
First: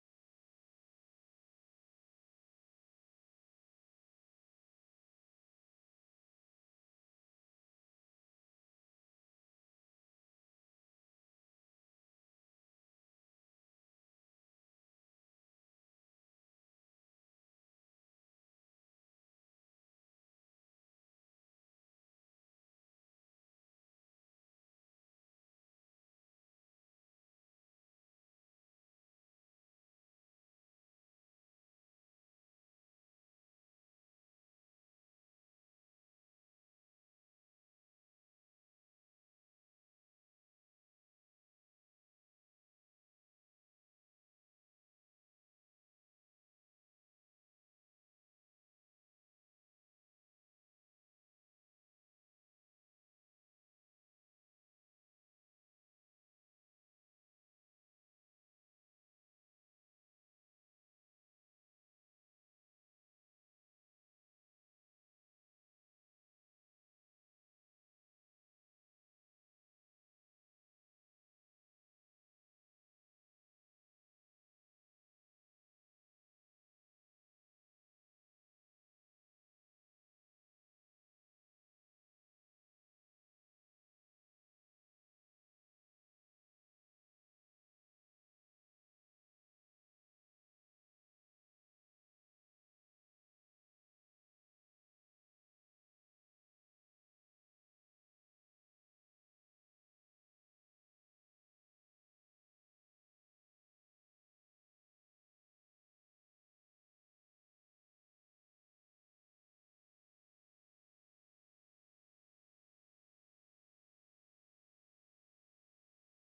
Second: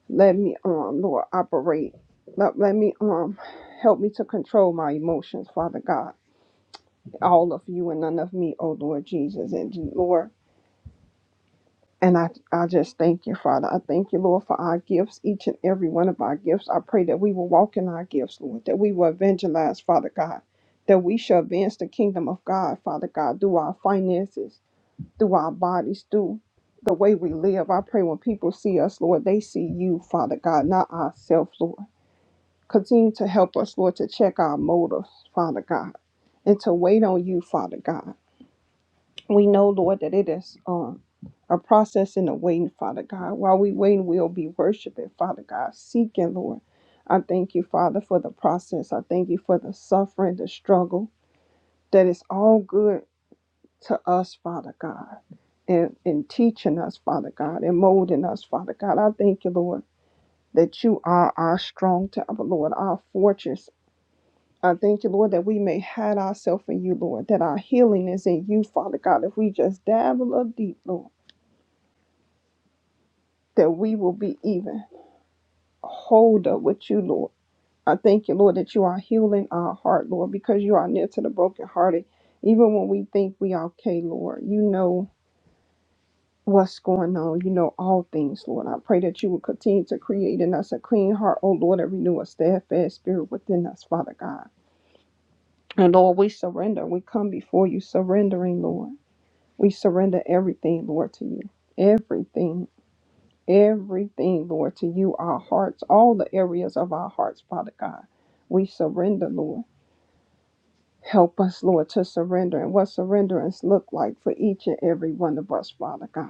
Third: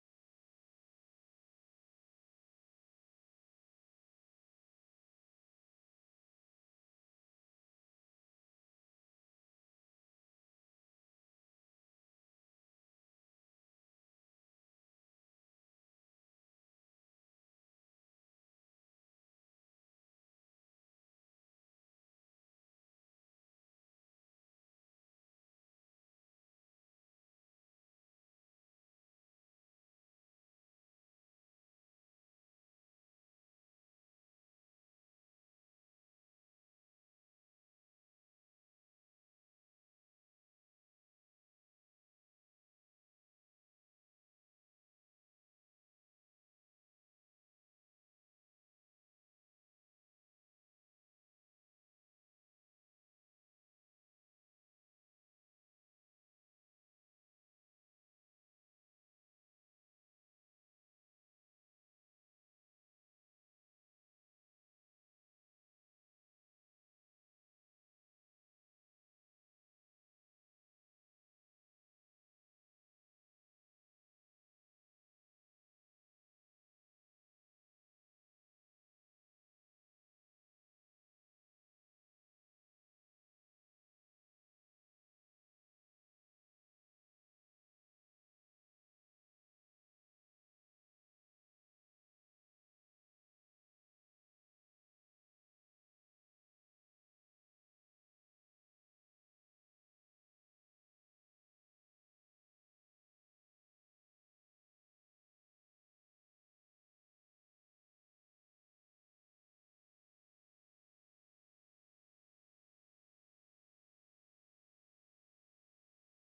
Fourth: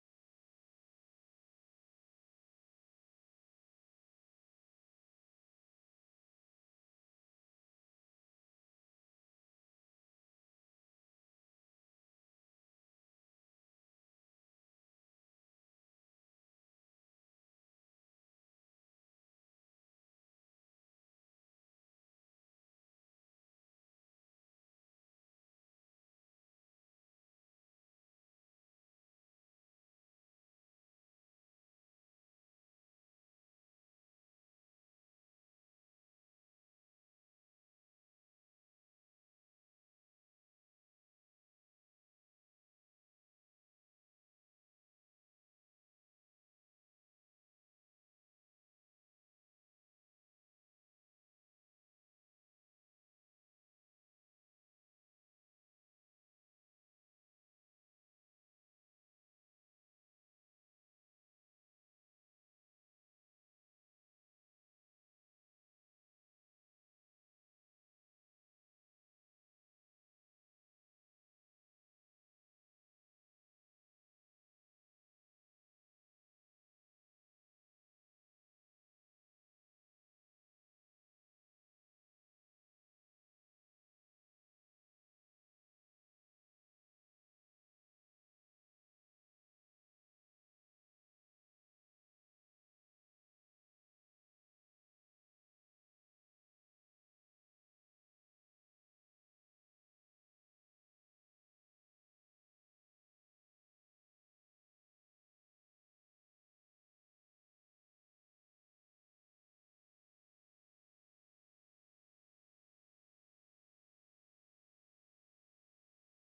Let me, um, Lord, operate. Let, let me, um, help me to control my emotions, Father God. All of you and none of me, oh Lord Jesus. And Lord, and I, I just thank you, Father. I thank you, Lord, for our gifts, each and every one of our gifts. I pray that we will walk in our gifts, Lord, that we will evangelize, Father God, that we shall advance the kingdom of God, Father God, through our finances, through our bodies, through the way we live. I pray when people see us, Lord, they see you, Father God, not ourselves, Lord. Continue to help us, Lord, to check our motives, Father God, and to wait on you, Father God. We know, Lord, that it is um, a process in the waiting, Father God. While we wait, we'll be worshiping, Father God, seeking, Lord. I thank you, Father, for the process. I thank you for the suffering, the struggle, that is all good to us, Father God, and, in teaching us, Father God, and molding us, Father God. I thank you, Lord, that you are our strong tower, Lord, our fortress, I thank you, Lord, that we may hide ourselves in you, Lord, that our healing is in you, Father God. If we just dive a little deep, Lord, that we will be even holder with you, Lord. I thank you, Lord, that you are healing our heart, Lord, because you are near to the brokenhearted. Even when we think we are okay, Lord, you know what's going on. You know all things, Lord. I pray that you will continue to create in us a clean heart, oh Lord, and renew a steadfast spirit within us, Father God. And Lord, we surrender. We come before you surrendering, Lord. We surrender everything, Lord, to you. Everything, everything, Lord, to you. Our hearts, all the areas of our hearts, Father God. We surrender, Lord. Help us, Lord, to surrender and what surrenderance look like for each and every one of us, Father God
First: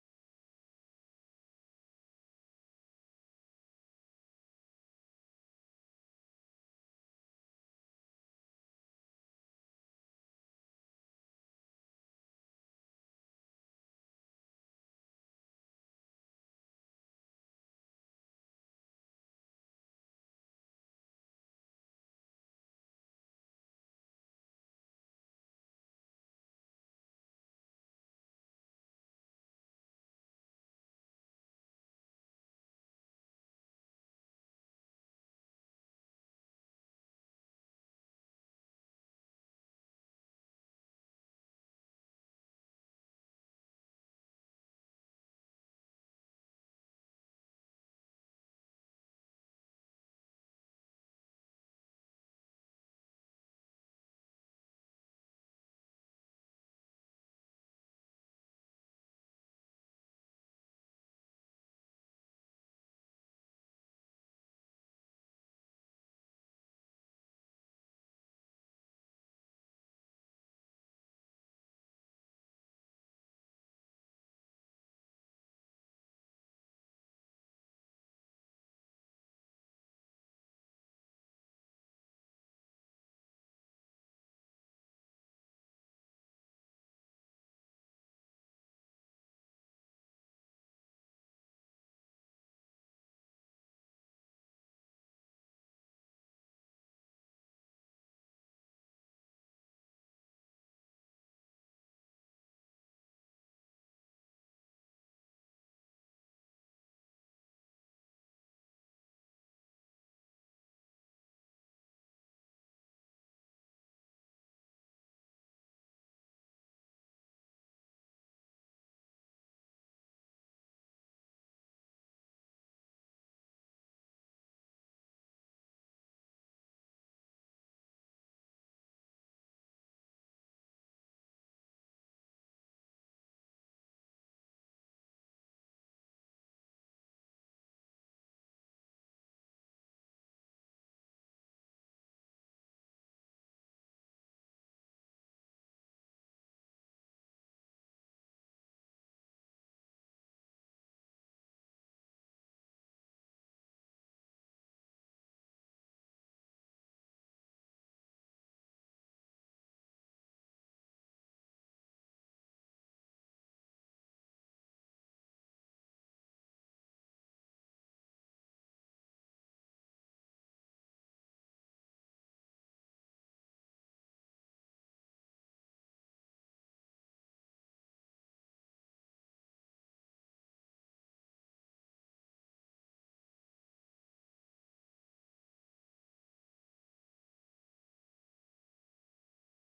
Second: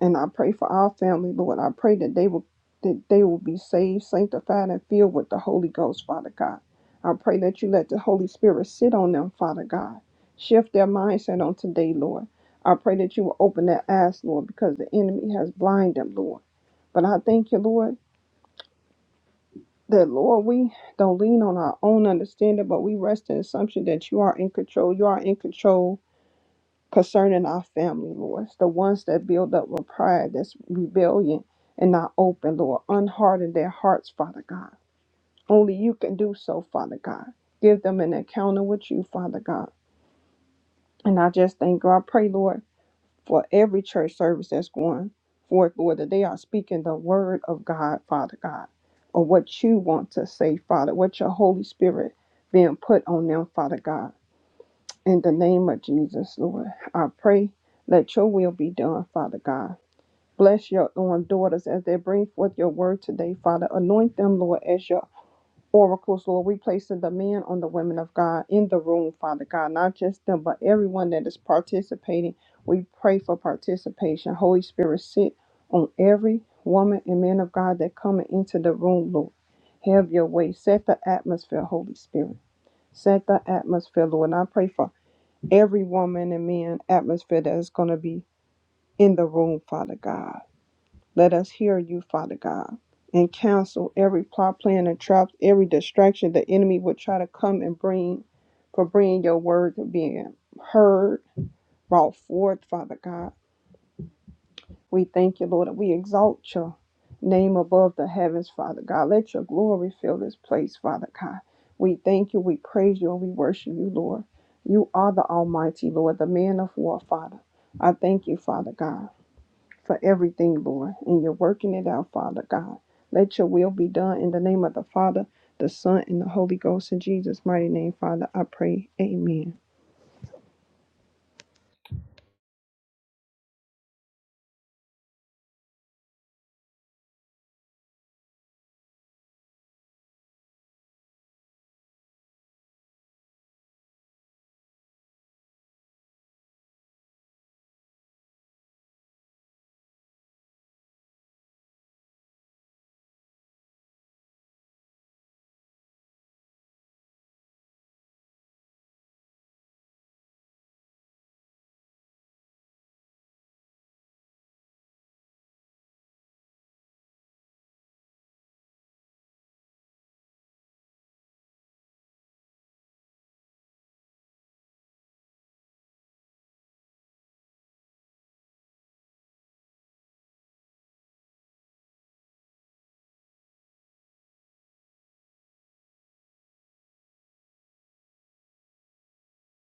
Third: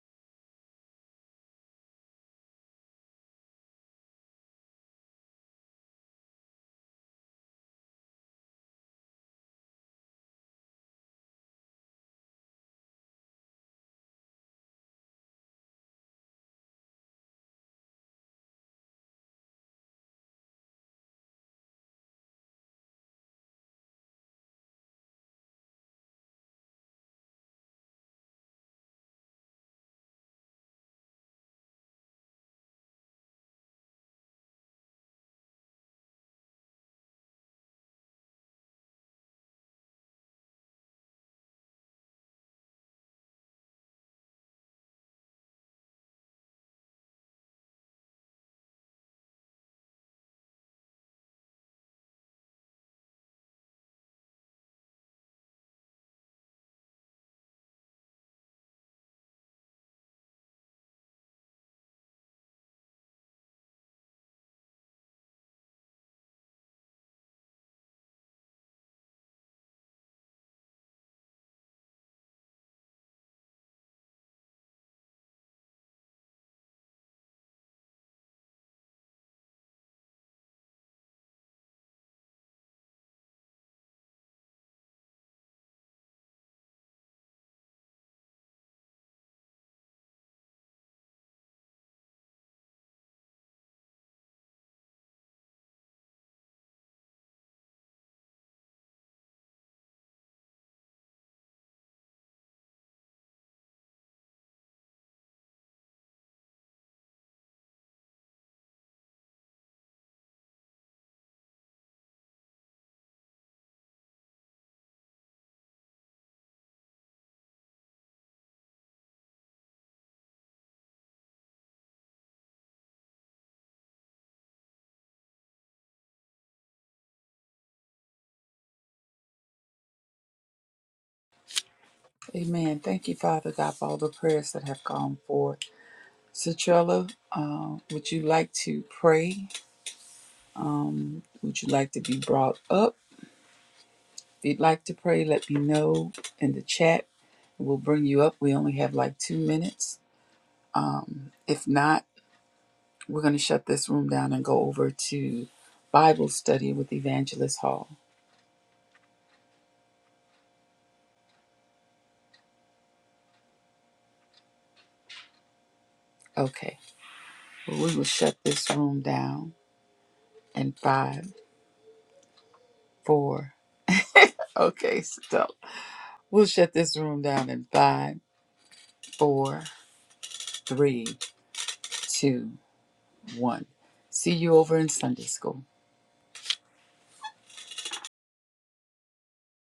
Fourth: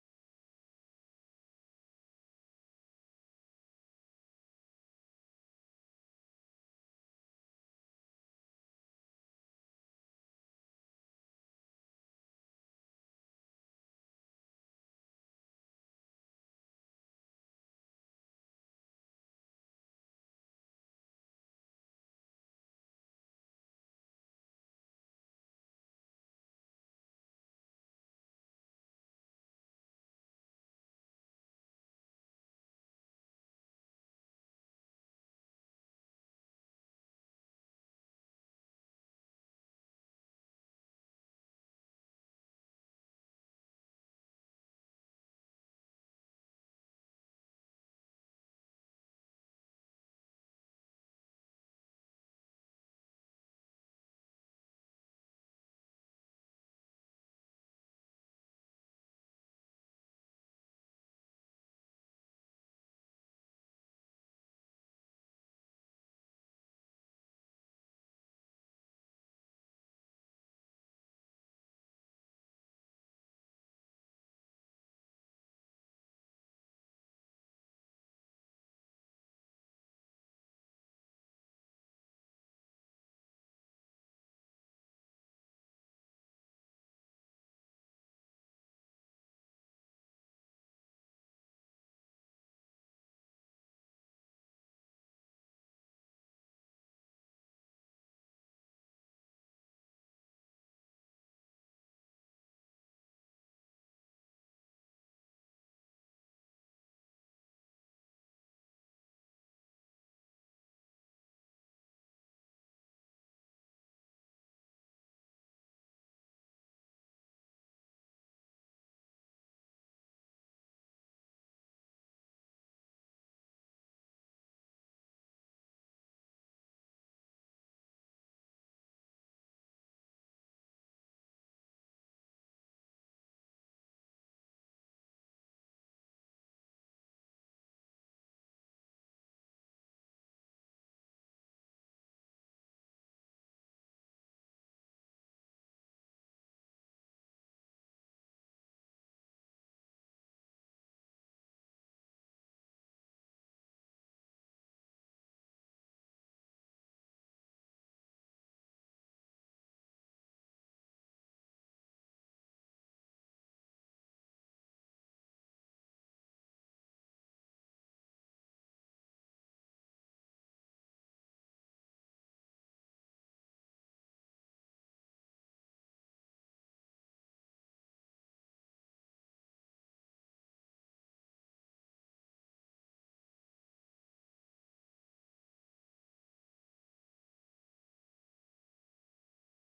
and I pray for our family, Lord. I pray that they will that they will be saved, sanctified, and filled with the Holy Ghost, Father God. I pray that you let the Holy Spirit sit on them, Father God. Shift their mindset on today, Lord. I pray that you will open their eyes, Lord, because the enemy has blinded them, Lord. But I thank you, Lord, that Lord, we don't lean on our own understanding, but we rest in the assumption that you are in control. You are in control concerning our family, Lord. It's the ones that build up with pride, that's rebellion and not open, Lord. Unharden their hearts, Father God. Only you can do so, Father God. Give them an encounter with you, Father God. And I just thank God. I pray, Lord, for every church service that's going forth, Lord, that they are speaking the word of God, Father God, or what you want to say, Father, what your Holy Spirit being put on them, Father God. In the name of Jesus, Lord, I pray, let your will be done, Father God. Bless your own daughters as they bring forth your word today, Father. Anoint them, Lord, as your oracles, Lord. We place the demand on the women of God in the room, Father God. Not just them, but everyone that is participating. We pray for participation. Holy Spirit, sit on every woman and man of God that coming into the room, Lord. Have your way. Set the atmosphere, Holy Spirit. Set the atmosphere, Lord. And I pray for every woman and man atmosphere that is going to be in the room, Father God. Let us hear you, Father God, and cancel every plot, plan, and trap, every distraction the enemy would try to come and bring for bringing your word to being heard, brought forth, Father God. We thank you, Lord, and we exalt your name above the heavens, Father God. Let your glory fill this place, Father God. We thank you, we praise you, and we worship you, Lord. You are the Almighty, Lord, the man of war, Father. I thank you, Father God, for everything, Lord, and you're working it out, Father God. Let your will be done in the name of the Father, the Son, and the Holy Ghost. In Jesus' mighty name, Father, I pray. Amen.
Amen. Thank you, Father God, for all the prayers that have gone forth. Citrella, uh, would you like to pray? Would you like to be brought up? If you'd like to pray, let me know in the chat. We'll bring you up. We only have like two minutes. Um, if not, We're going to shut this room down and go over to Bible study with Evangelist Hall. Okay. Well, we will shut this room down in five, four. Okay, stop. We'll shut this room down in five, four, three, two, one. See you over in Sunday school.